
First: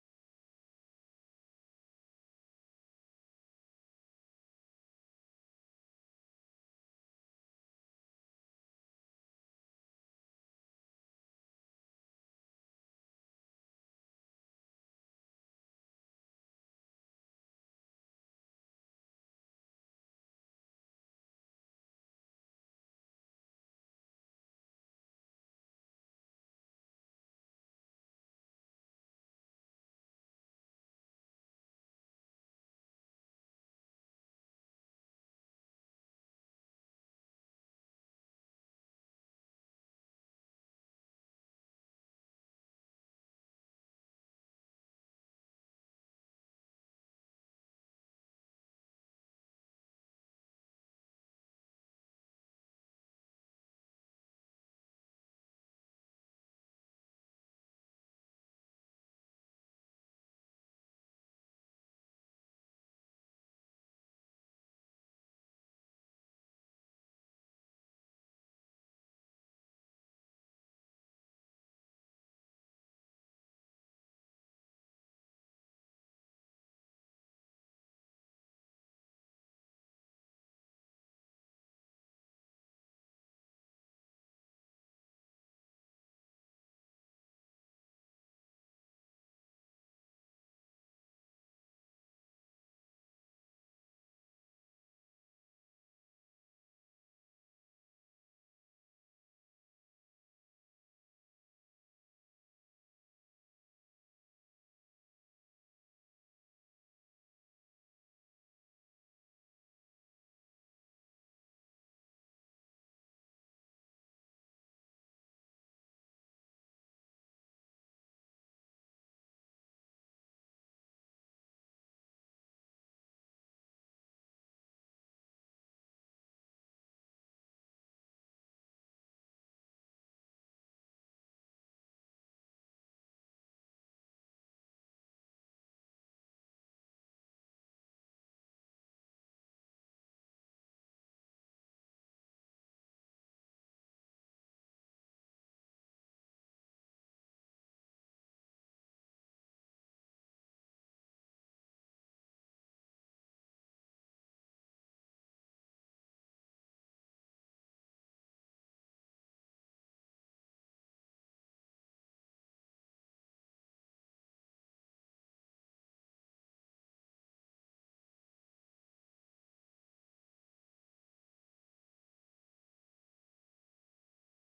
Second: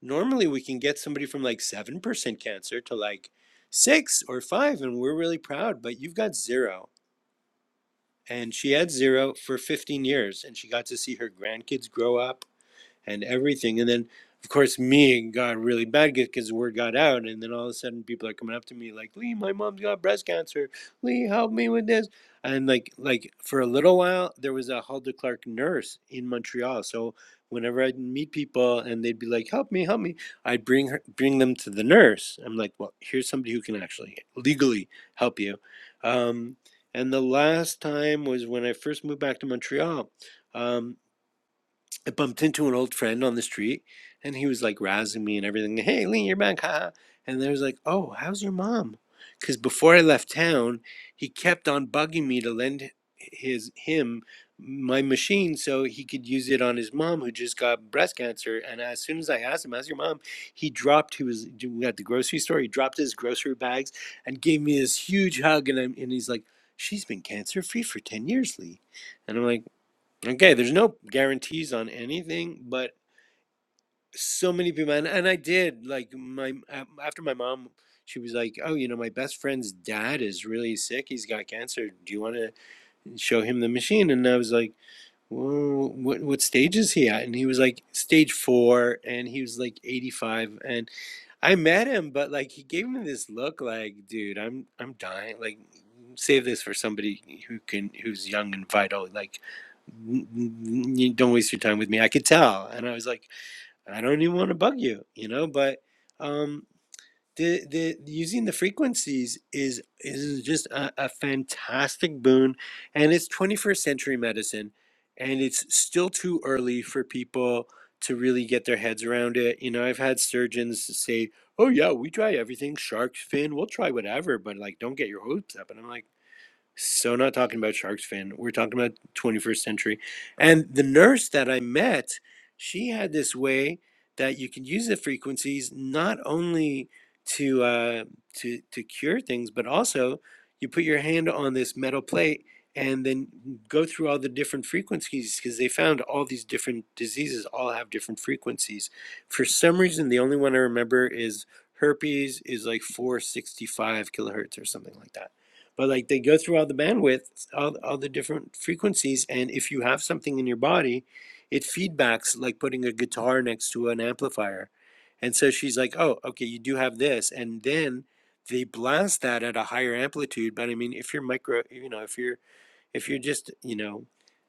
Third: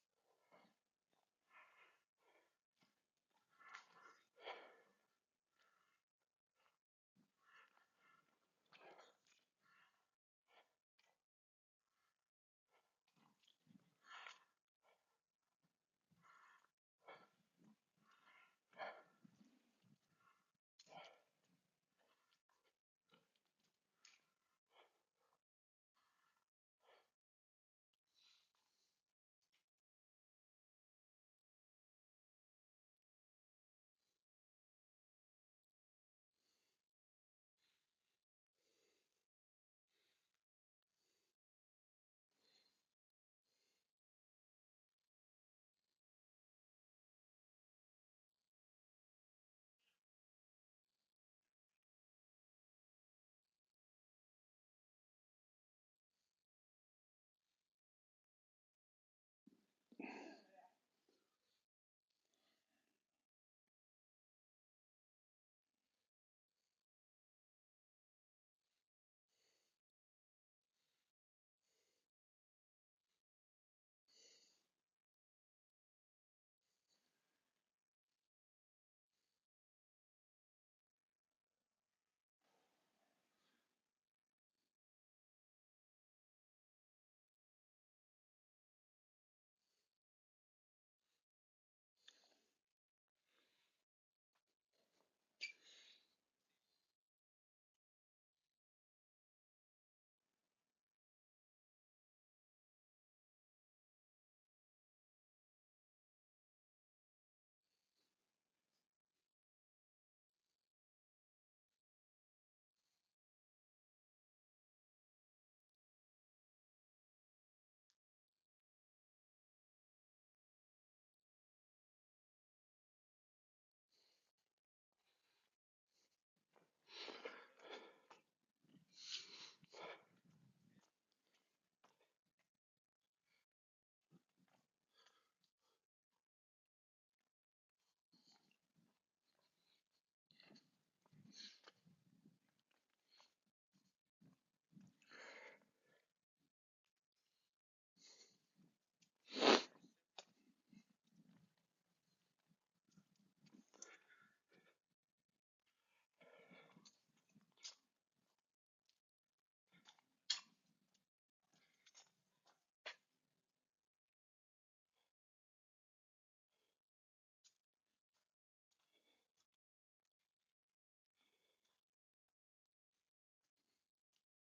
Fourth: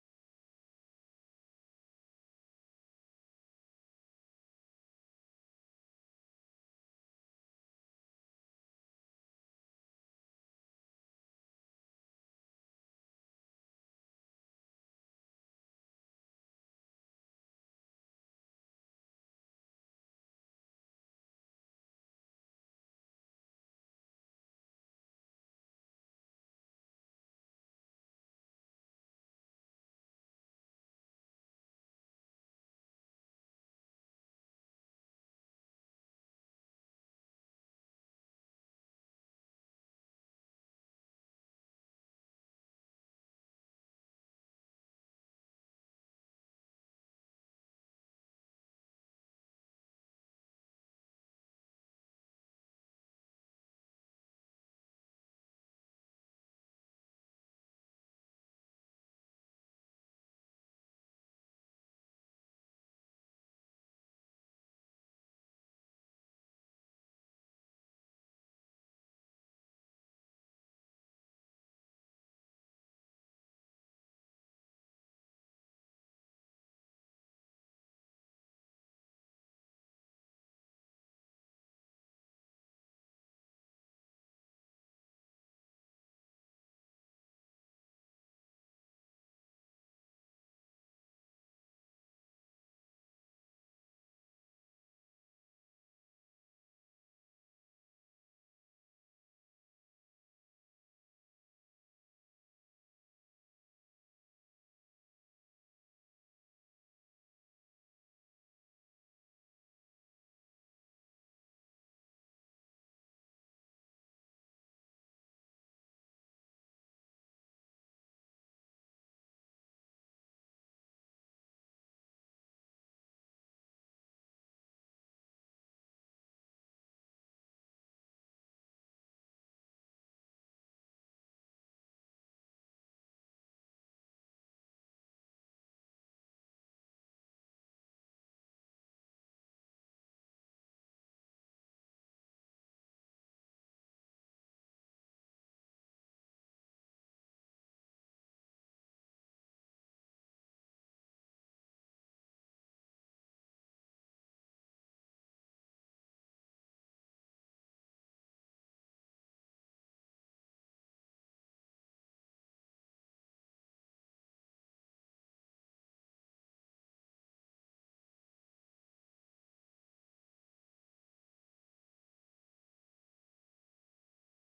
S1: normally we can get somebody from like seven percent cancer to like six or five, and we're really proud, but you've got zero. And she had zero for 15 years, and she got to see her grandkids grow up and everything. And then, of course, me got really bad because the word got out. And then all of a sudden, people are coming up to me like, Lee, my mom's got breast cancer. Lee, help me with this. And like, like for a little while, there was a Hulda Clark nurse in Montreal. So whenever I'd meet people and they'd be like, help me, help me, I'd bring her, bring them to the nurse. I'm like, well, here's somebody who can actually legally help you. Um, and the last time was when I first moved back to Montreal. Um, I bumped into an old friend on the street and he was like razzing me and everything. Hey, Lee, you're back, haha. And I was like, oh, how's your mom? Because before I left town, he kept on bugging me to lend his him my machine so he could use it on his mom who just got breast cancer. And as soon as I asked him, how's your mom? He dropped, he was at the grocery store, he dropped his grocery bags and gave me this huge hug. And, I'm, and he's like, she's been cancer free for 10 years, Lee. And I'm like, Okay, there's no guarantees on anything, but so many people, and, and I did like my a- after my mom, she was like, "Oh, you know, my best friend's dad is really sick. He's got cancer. Do you want to show him the machine?" And I was like. Whoa, what what stage is he at? And he was like stage four, and he was like 85. And I met him, but like he gave me this look like, dude, I'm I'm dying. Like, save this for somebody who can who's young and vital. Like, "N- n- n- don't waste your time with me. I could tell. And I was like, I don't even want to bug you, you know, but. um, the the using the frequencies is is just a, a fantastic boon and it's 21st century medicine and it's still too early for people to really get their heads around it you know i've had surgeons say oh yeah we try everything shark fin we'll try whatever but like don't get your hopes up and i'm like so not talking about Sharks fan. We're talking about 21st century. And the nurse that I met, she had this way that you can use the frequencies not only to uh, to to cure things, but also you put your hand on this metal plate and then go through all the different frequencies because they found all these different diseases all have different frequencies. For some reason, the only one I remember is herpes is like 465 kilohertz or something like that but like they go through all the bandwidth, all, all the different frequencies, and if you have something in your body, it feedbacks like putting a guitar next to an amplifier. And so she's like, oh, okay, you do have this. And then they blast that at a higher amplitude. But I mean, if you're micro, you know, if you're if you're just you know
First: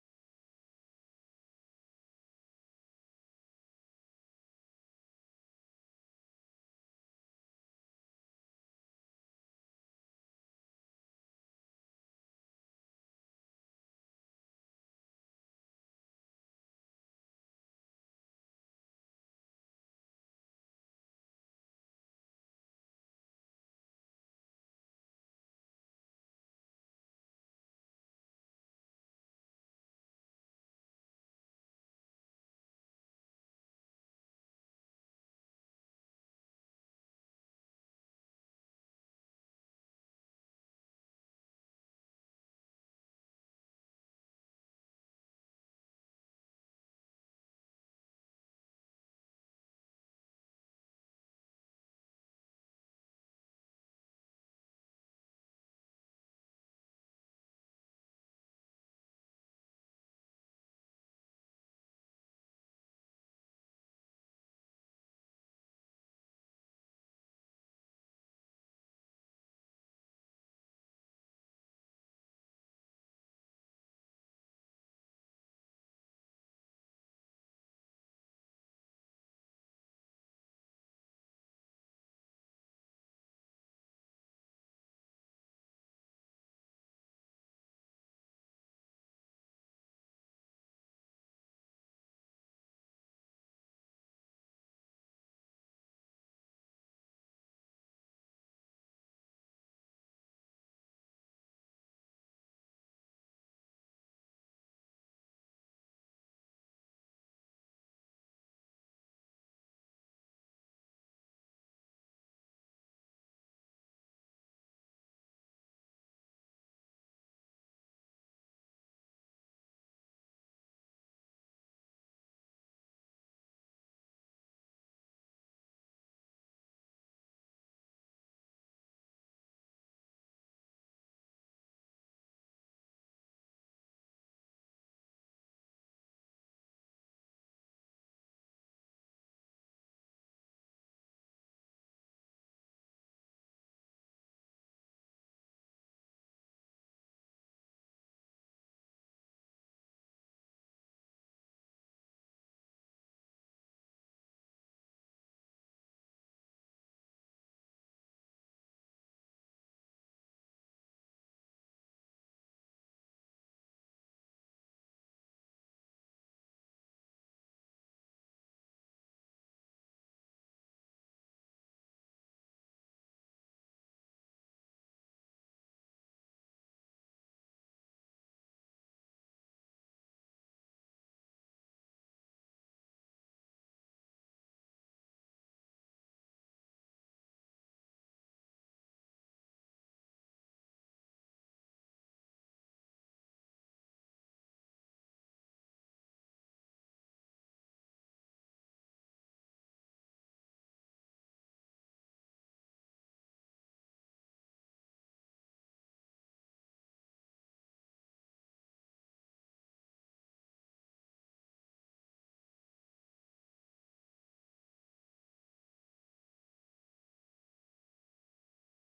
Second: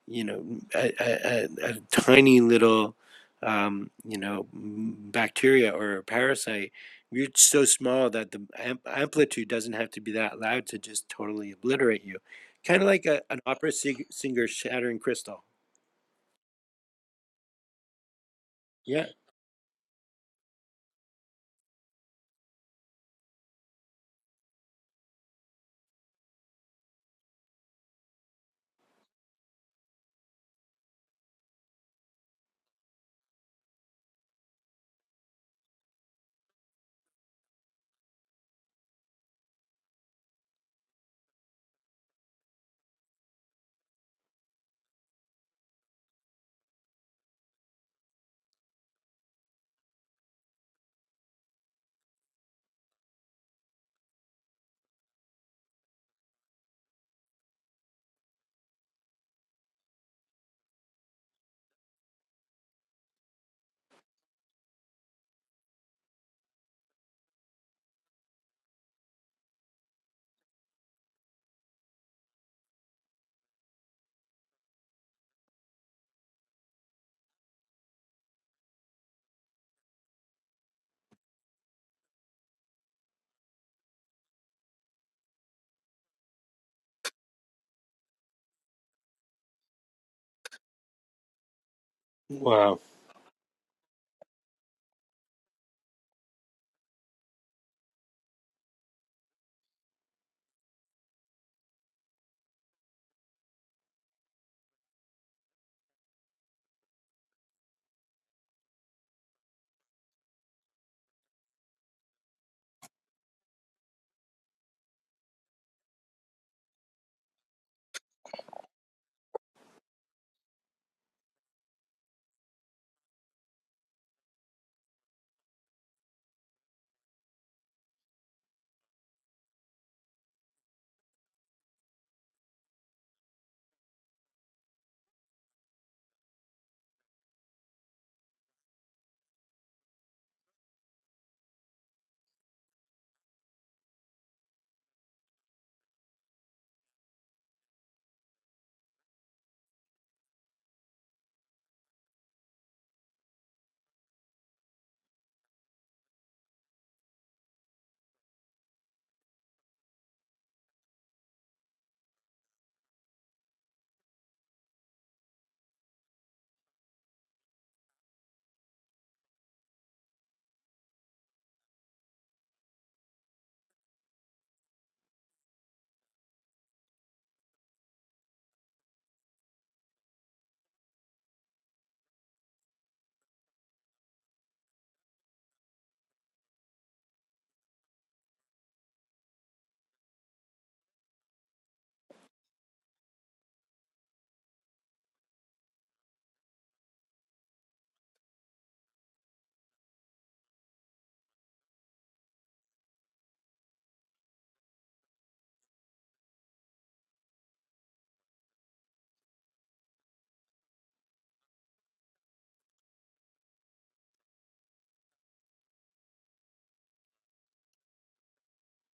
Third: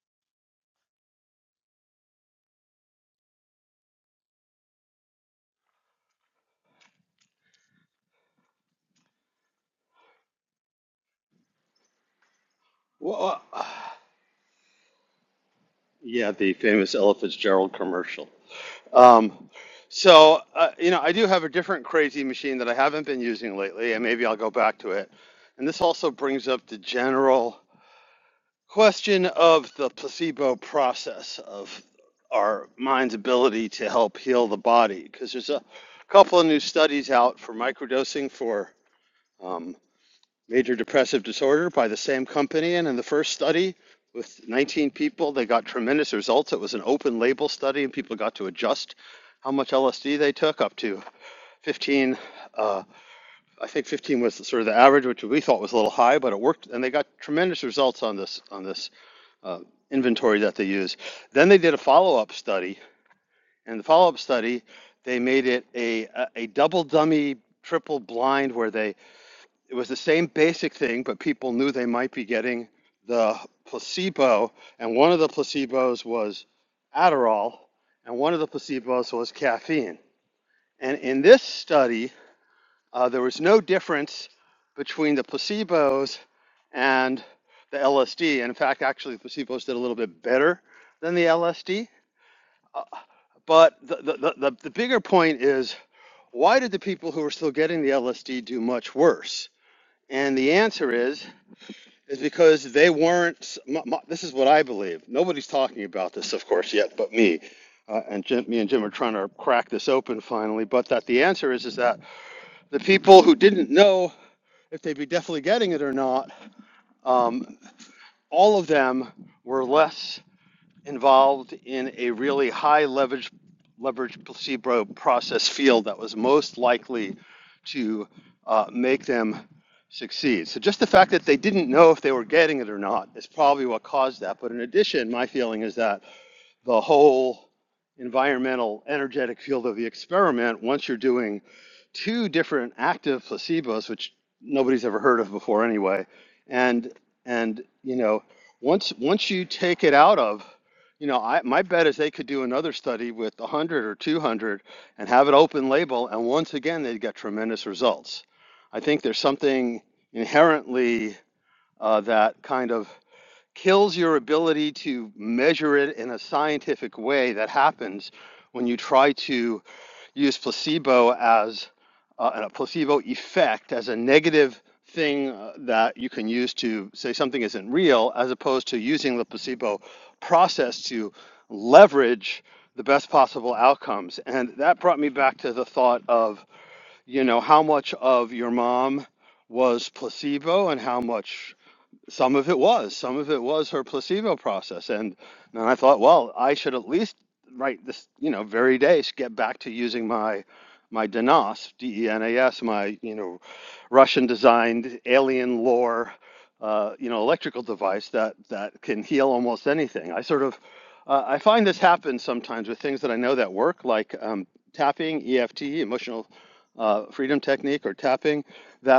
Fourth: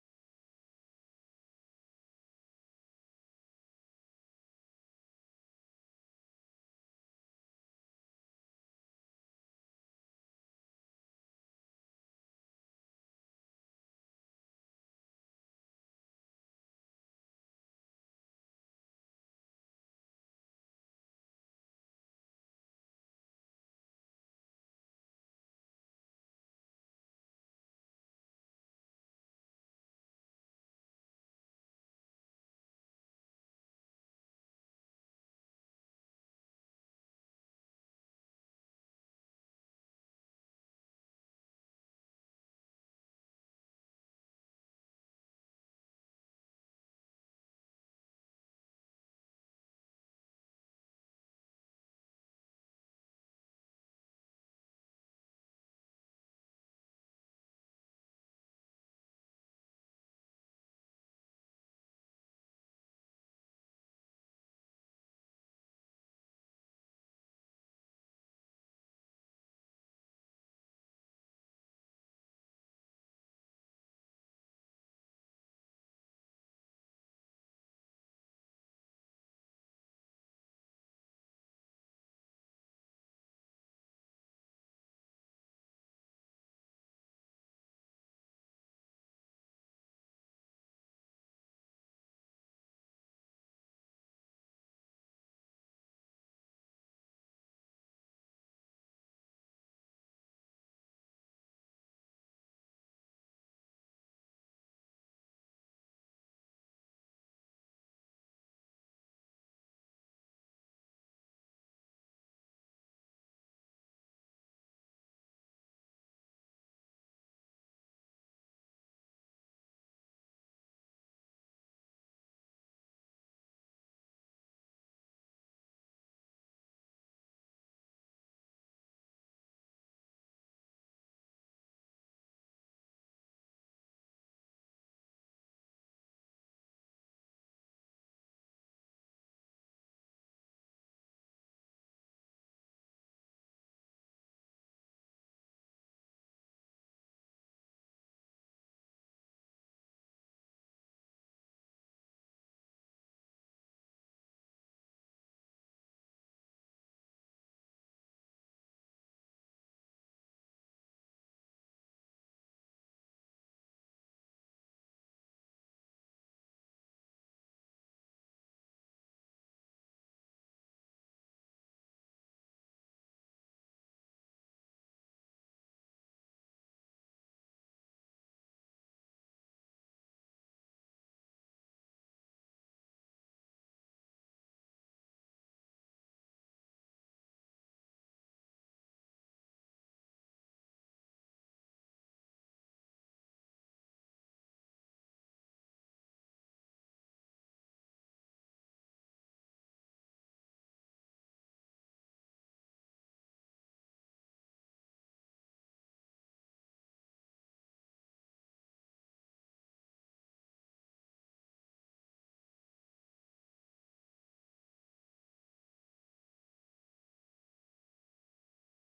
S1: you know a, a, a a tiny little um, you know m- bacteria or a parasite you're so small that the am- amplitude doesn't have to be that loud to just totally obliterate you kind of like a, an opera sing- singer shattering crystal yeah wow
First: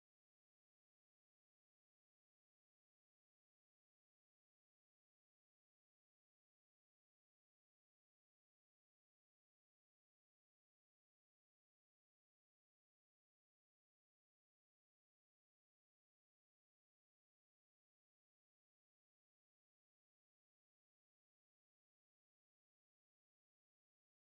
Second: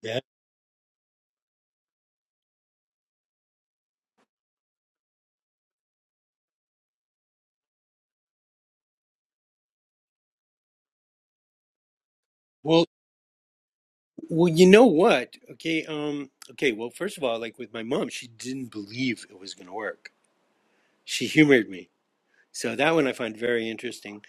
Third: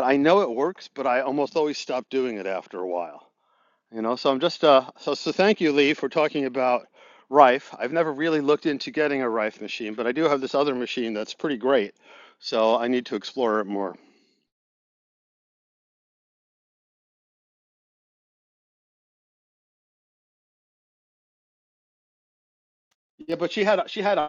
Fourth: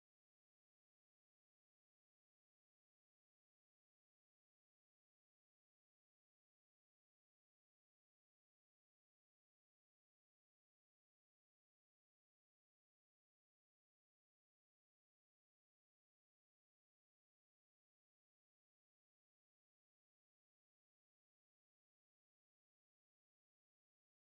S1: yeah well well you know what okay um okay well first of all like with my mom she didn't believe it was going to work she humored me so that one i find very interesting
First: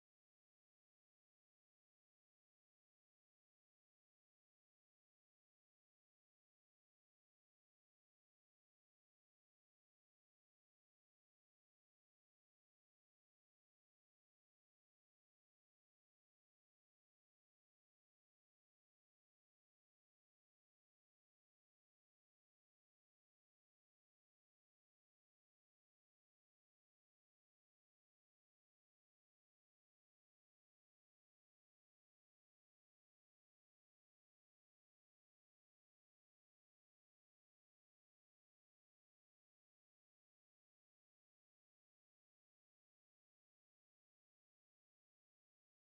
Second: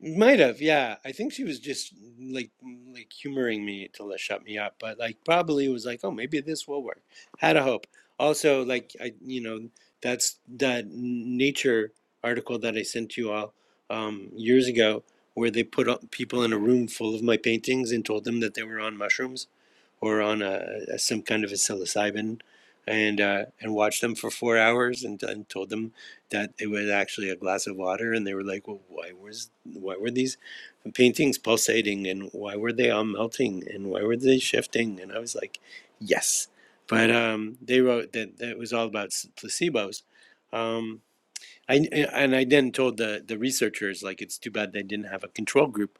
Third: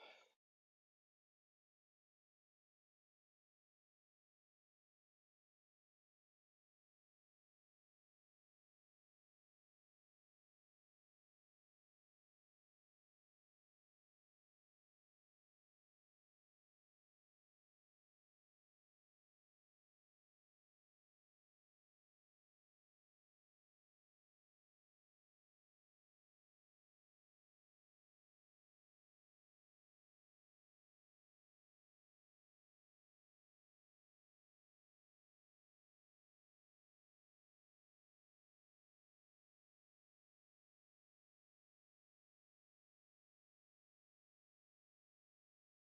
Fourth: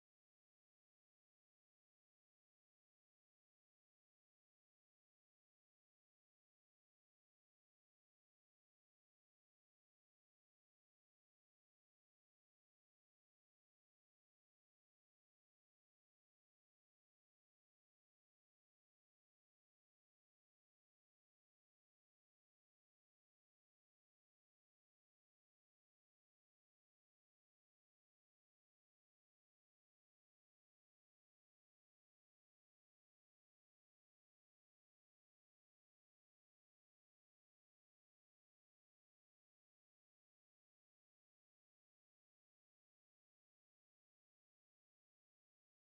S1: Might have, yeah. I think she was just mm, like mm, like humoring me to let- shut me up, but like probably was like, oh, maybe this will work. Had a hope. Also, like I, you know, that's that Nature article that I sent you all um, years ago, where they put up people in a room full of my paintings and told them that they were on mushrooms or on a, a some kind of a psilocybin, and uh, and watched them for four hours and, and told them that it was actually a glass of water, and they were like, "Well, why was why were these paintings pulsating, and why were they all melting, and why were they shifting?" And I was like, "Yes," but um, they wrote that that was all about placebos. Um, I and I then told the the researchers like it's too bad they didn't have a control group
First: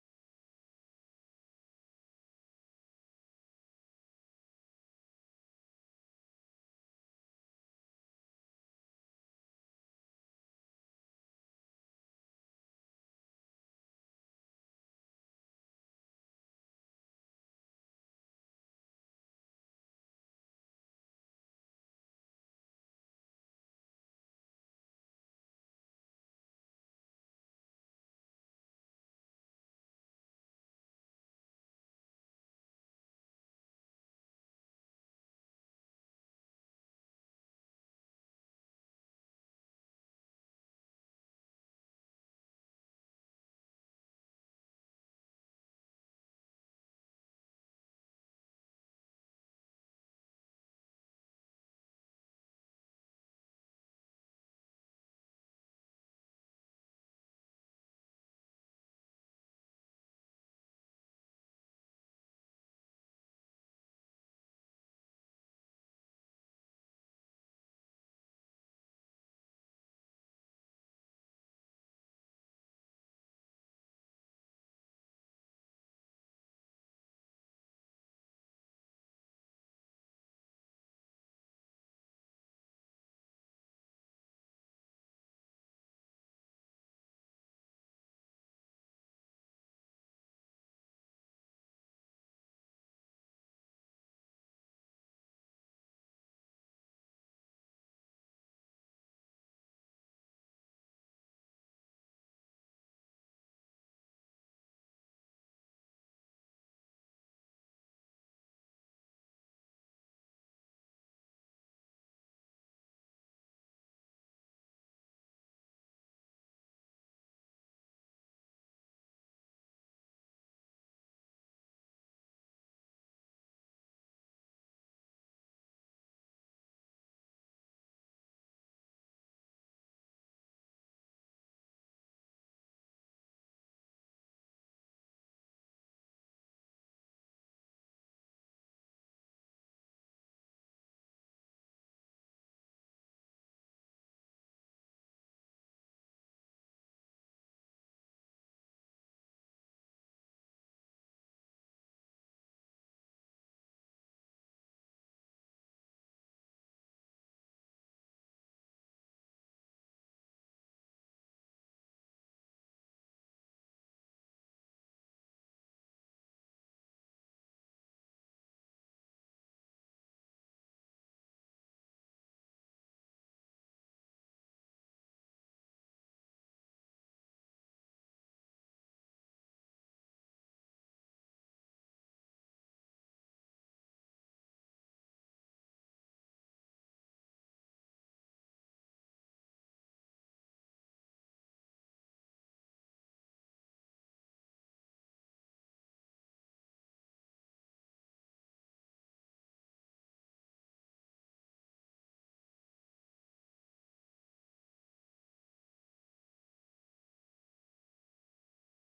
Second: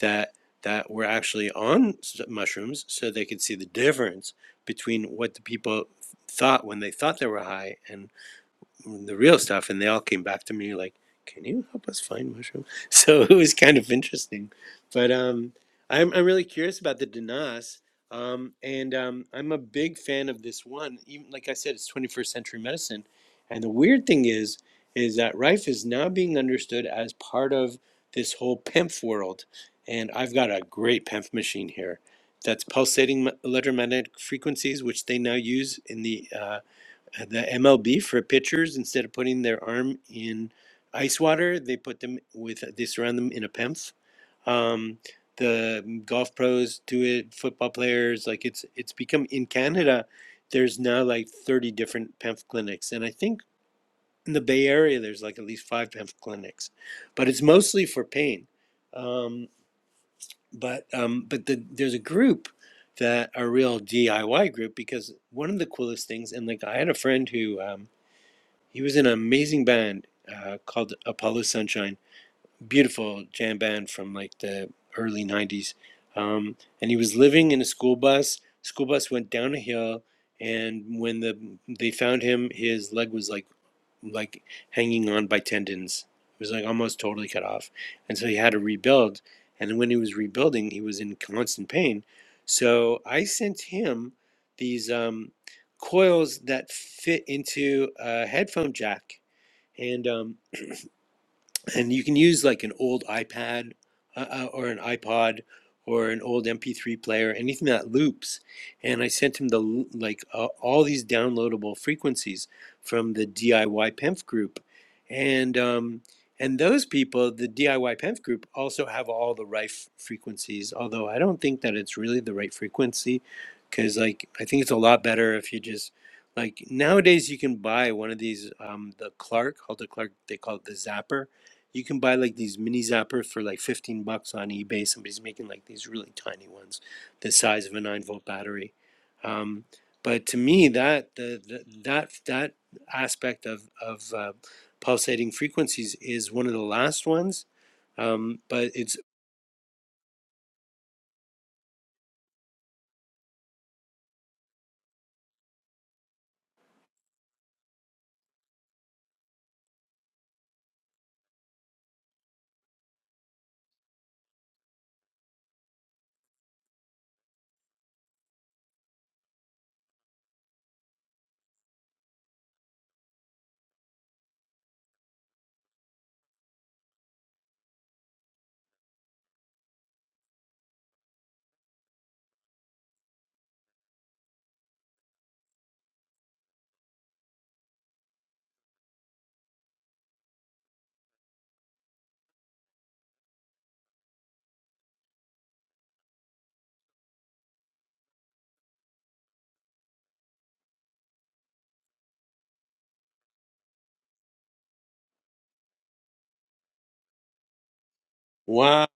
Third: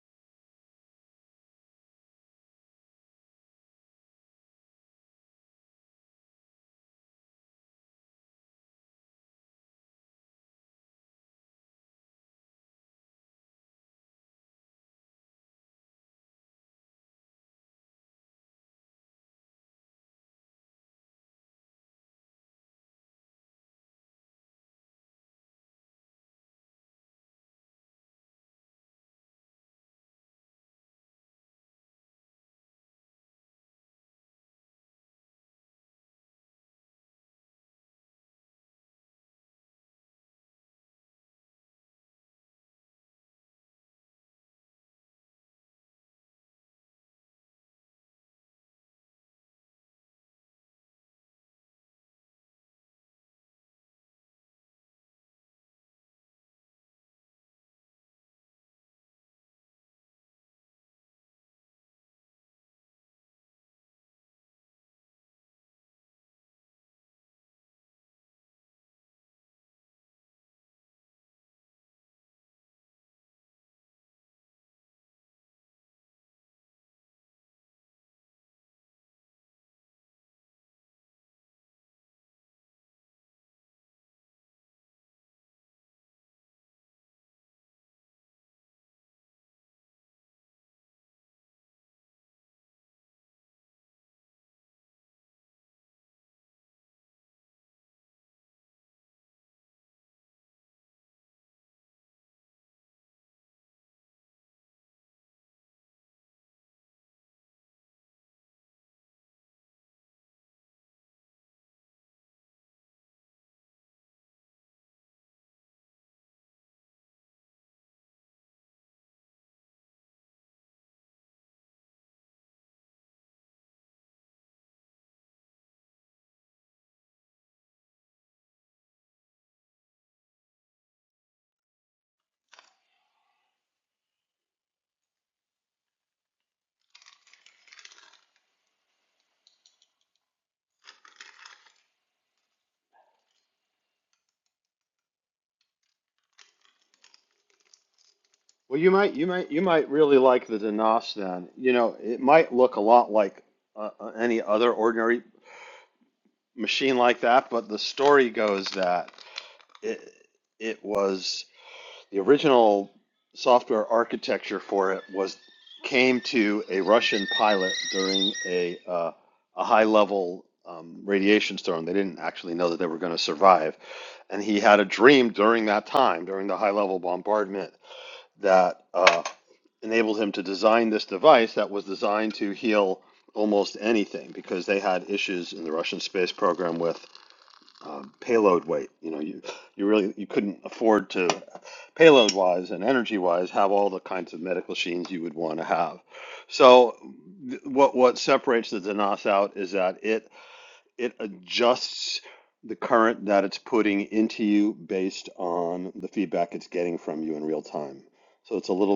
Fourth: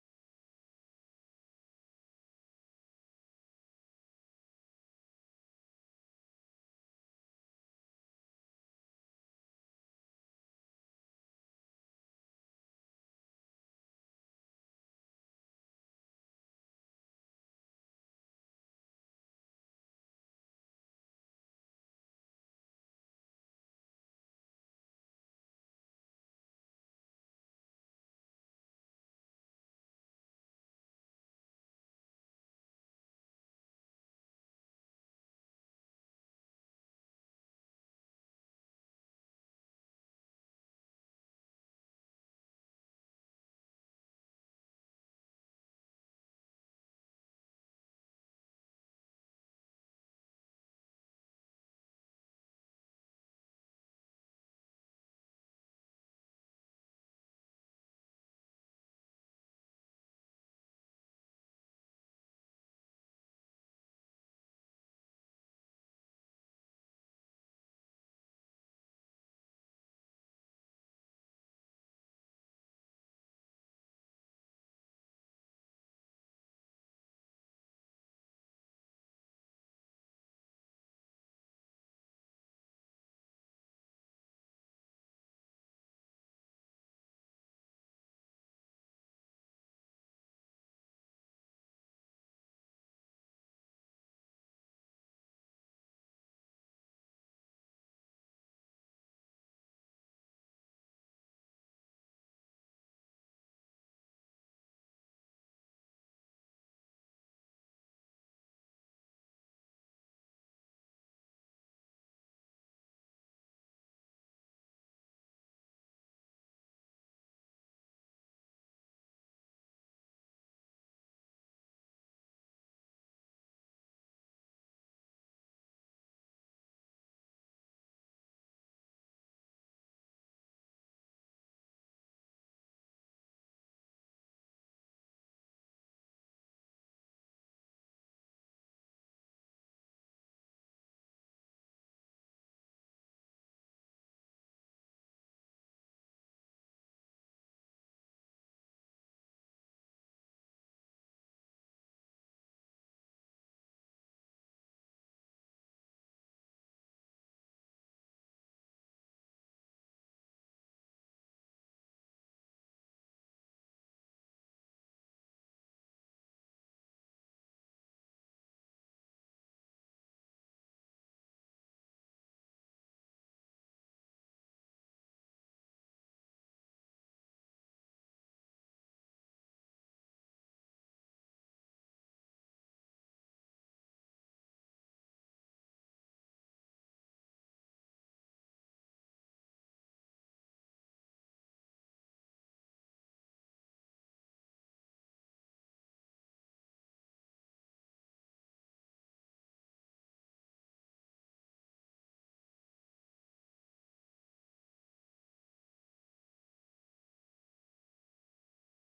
S1: that that were actually on mushrooms so they could see the difference between what the people thought when they thought they were high and the real stuff, and they all came back to me like, "Can you help us find mushroom?" So it was kind of interesting, but um, I'm I'm really curious about the Danas, um, and um, I'm a big fan of this one. Even like I said, it's 21st century medicine, and the weird thing is, is that Rife is now being understood as part of this whole PEMF world, and I've got a great PEMF machine here. That's pulsating m- electromagnetic frequencies, which they now use in the uh, the MLB for pitchers instead of putting their arm in ice water, they put them with they surround them in a PEMF. Um, the golf pros do it, football players like it's it's become in Canada. There's now like 30 different PEMF clinics, and I think in the Bay Area there's like at least five PEMF clinics, but it's mostly for pain. Um, but um, but the, there's a group that a real DIY group because one of the coolest things, and like I had a friend who. Um, he was in an amazing band uh, called Apollo Sunshine, beautiful jam band from like the early '90s. Um, and he was living in a school bus. School bus went down a hill, and when the they found him, his leg was like like hanging on by tendons. It was like almost totally cut off, and so he had to rebuild. And when he was rebuilding, he was in constant pain. So I sent him these um, coils that fit into a headphone jack and um, and you can use like an old iPad uh, uh, or an iPod or an old MP3 player, anything that loops. And I sent him the like uh, all these downloadable frequencies from the DIY Penf group, and um, and those people, the DIY Penf group, also have all the right frequencies. Although I don't think that it's really the right frequency, because like I think it's a lot better if you just like nowadays you can buy one of these um, the Clark, called the Clark, they call it the Zapper you can buy like these mini zappers for like 15 bucks on eBay. Somebody's making like these really tiny ones, the size of a 9 volt battery. Um, but to me, that the, the that that aspect of of uh, pulsating frequencies is one of the last ones. Um, but it's wow,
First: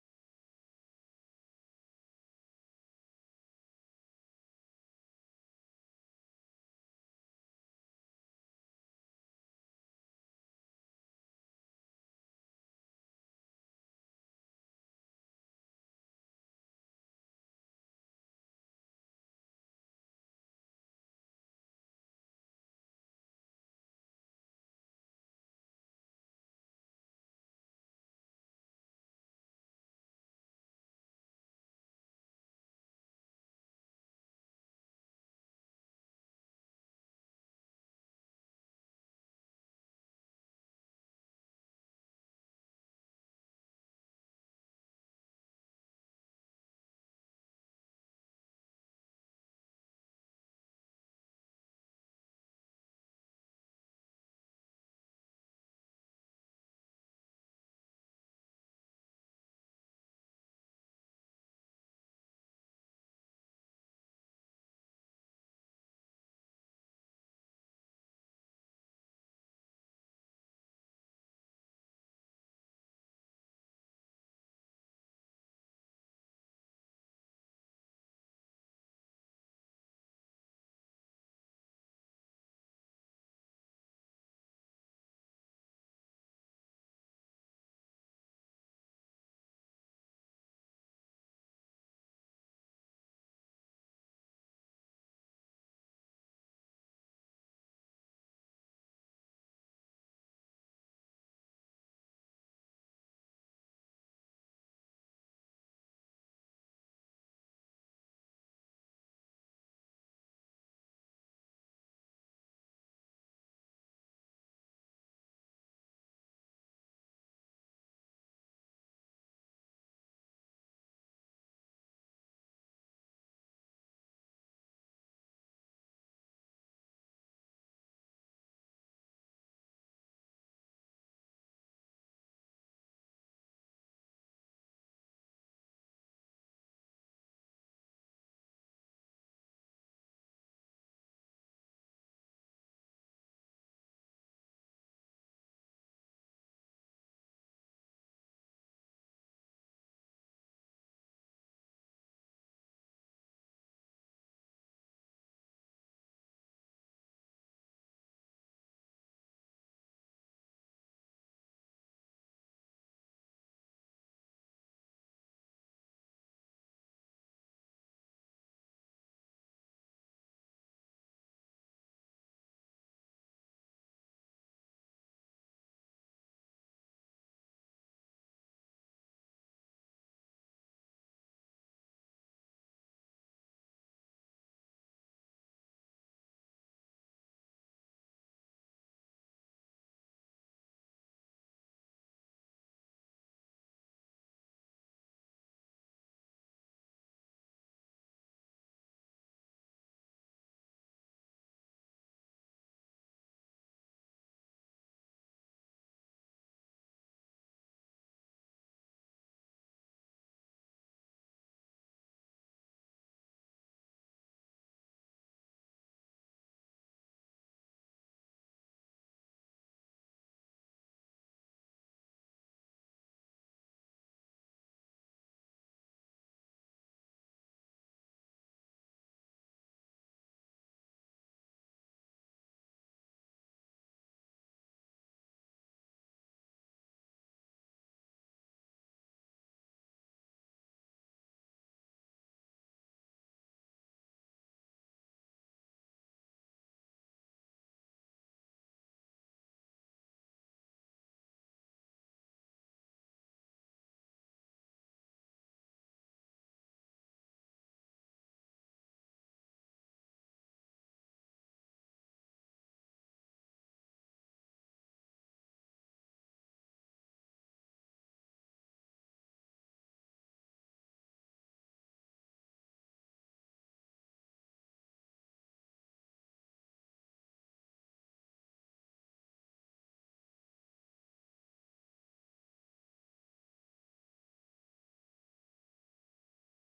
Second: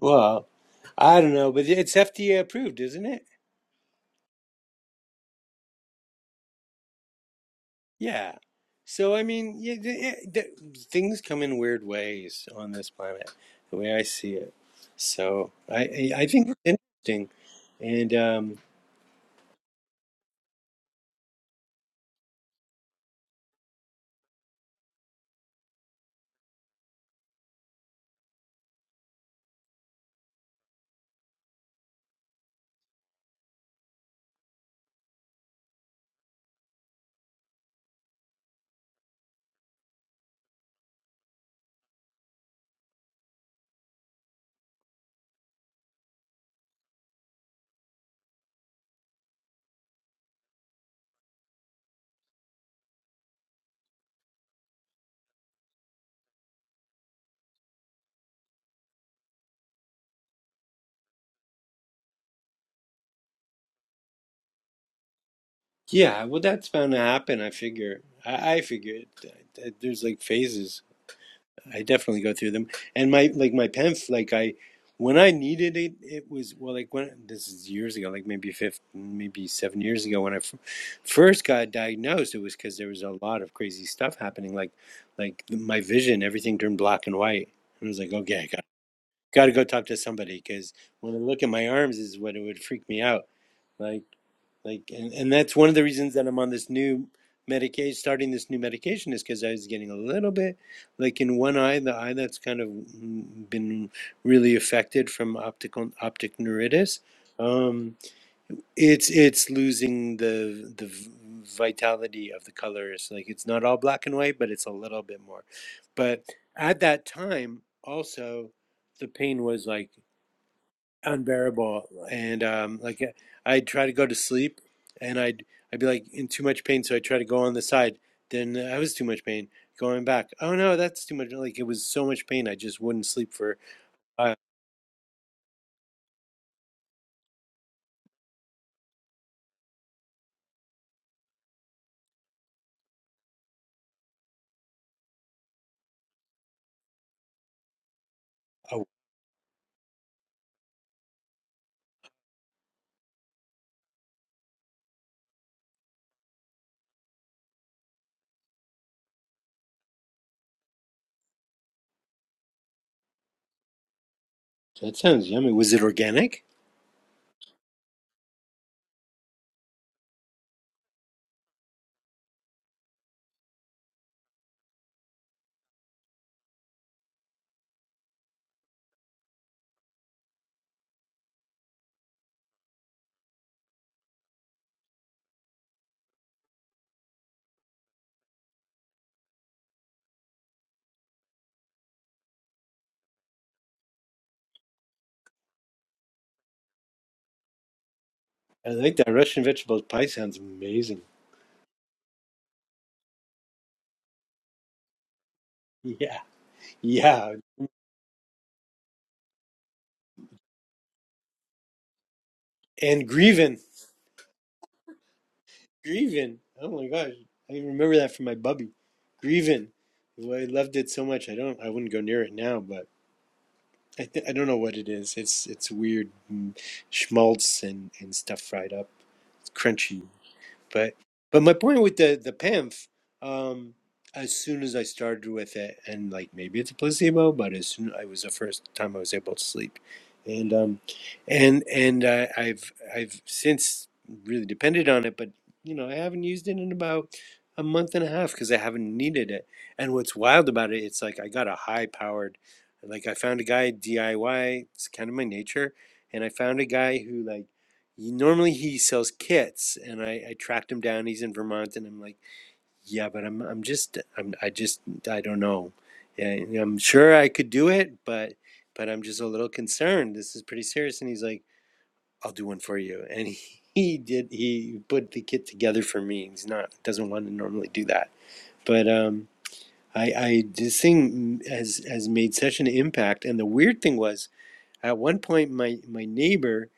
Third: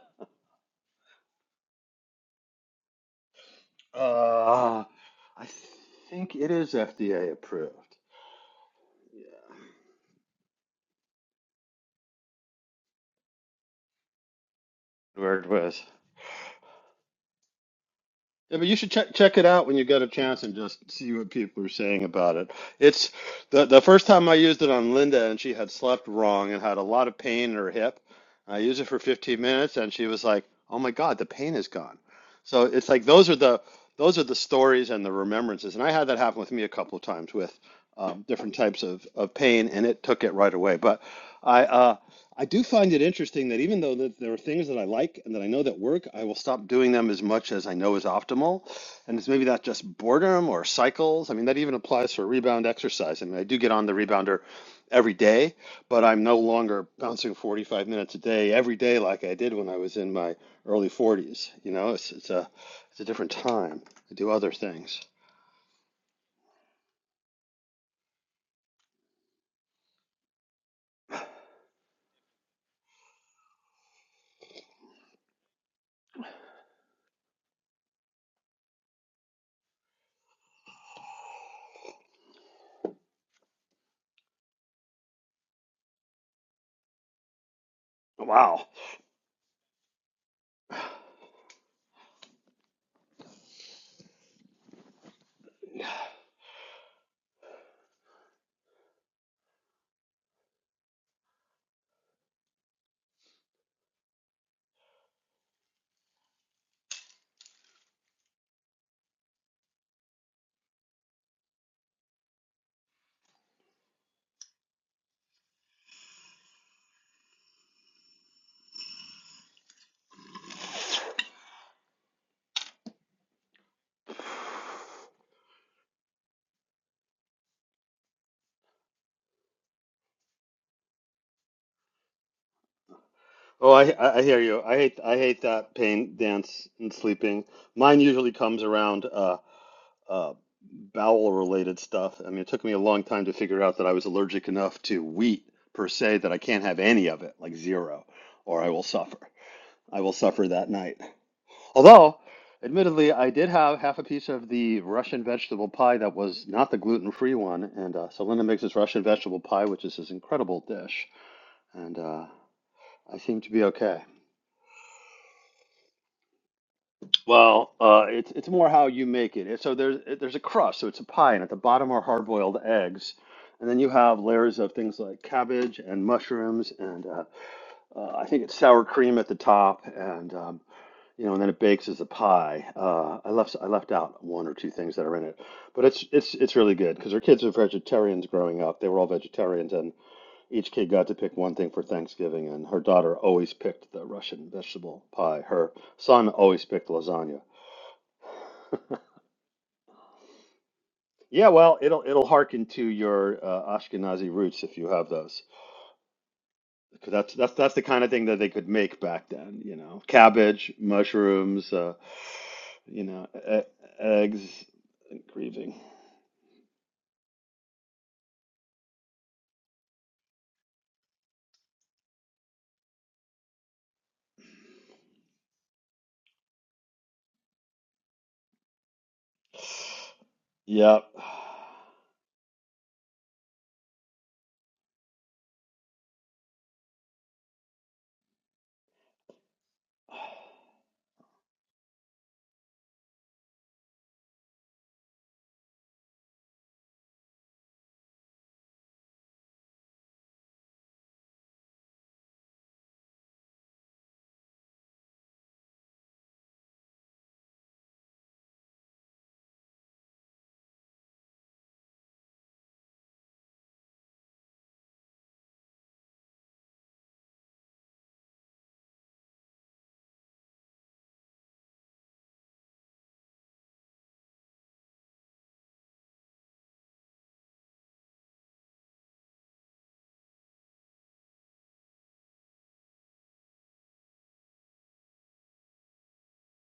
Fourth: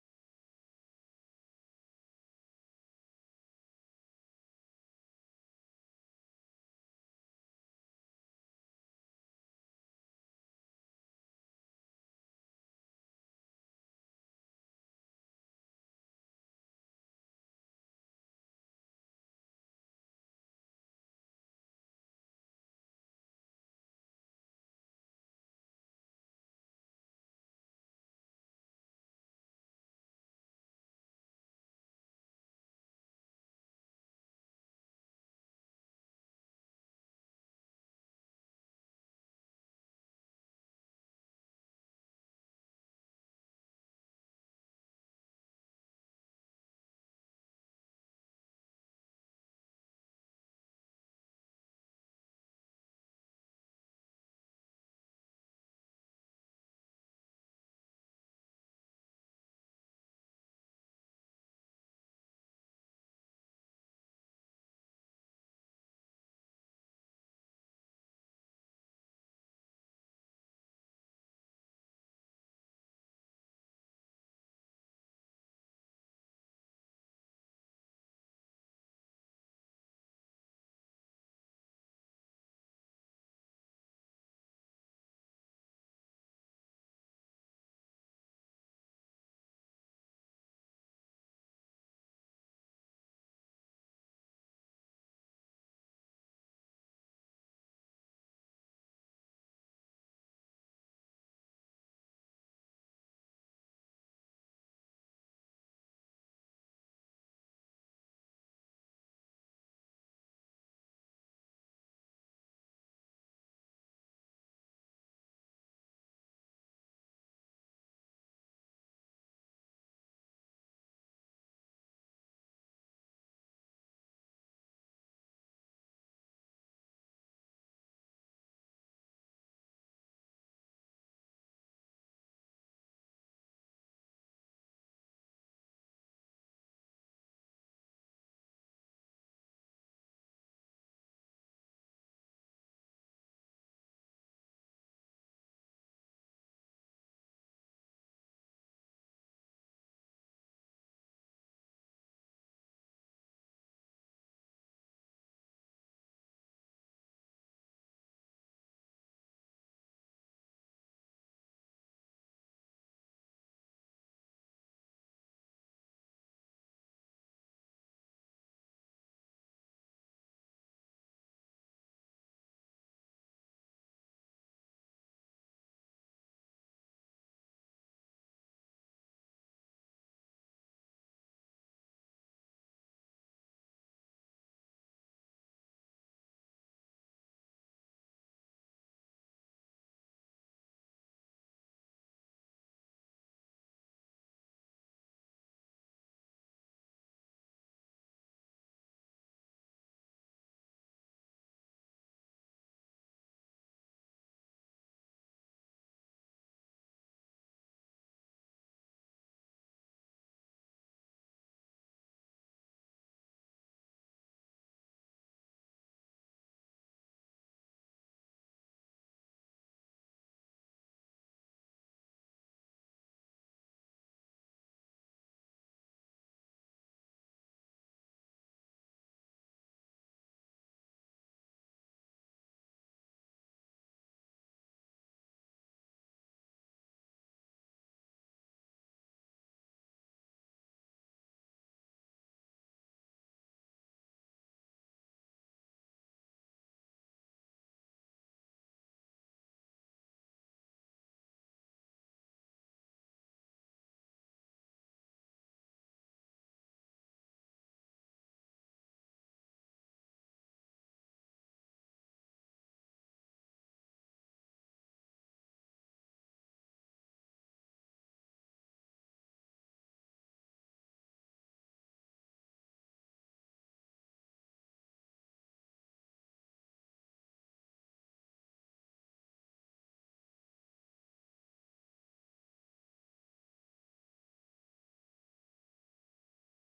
S1: well, I don't know, but it's FDA approved, isn't it? Yeah. So I mean, yeah, th- th- things come in weird ways on this planet, the way I see it. So I I I think it's interesting, and um, yeah, well, that's bound to happen. I figure. I, I figured that, that there's like phases I definitely go through them. And my like my penf, like I when I needed it, it was well like when this is years ago, like maybe fifth, maybe seven years ago when I f- first got diagnosed. It was because there was a lot of crazy stuff happening. Like like my vision, everything turned black and white. And I was like, okay, I got got to go talk to somebody because when I look at my arms, is when it would freak me out. like like and, and that's one of the reasons that i'm on this new medication starting this new medication is because i was getting a little bit like in one eye the eye that's kind of mm, been really affected from optical optic neuritis um it's it's losing the the v- vitality of the colors like it's not all black and white but it's a little bit more but at that time also the pain was like unbearable. And um, like uh, I'd try to go to sleep, and I'd I'd be like in too much pain, so I try to go on the side. Then I was too much pain going back. Oh no, that's too much. Like it was so much pain, I just wouldn't sleep for. Uh, oh, that sounds yummy. Was it organic? I like that Russian vegetable pie. Sounds amazing. Yeah, yeah. And grievin, grievin. Oh my gosh, I remember that from my bubby, grievin. Well, I loved it so much. I don't. I wouldn't go near it now, but. I, th- I don't know what it is. It's it's weird mm, schmaltz and, and stuff fried up. It's crunchy. But but my point with the the PAMF, um, as soon as I started with it, and like maybe it's a placebo, but as soon I was the first time I was able to sleep, and um, and and uh, I've I've since really depended on it, but you know I haven't used it in about a month and a half because I haven't needed it. And what's wild about it, it's like I got a high powered, like I found a guy DIY. It's kind of my nature, and I found a guy who like he, normally he sells kits, and I, I tracked him down. He's in Vermont, and I'm like, yeah, but I'm I'm just I'm I just I don't know. Yeah, I'm sure I could do it, but but I'm just a little concerned. This is pretty serious. And he's like, I'll do one for you, and he. He did. He put the kit together for me. He's not doesn't want to normally do that, but um, I, I this thing has has made such an impact. And the weird thing was, at one point, my, my neighbor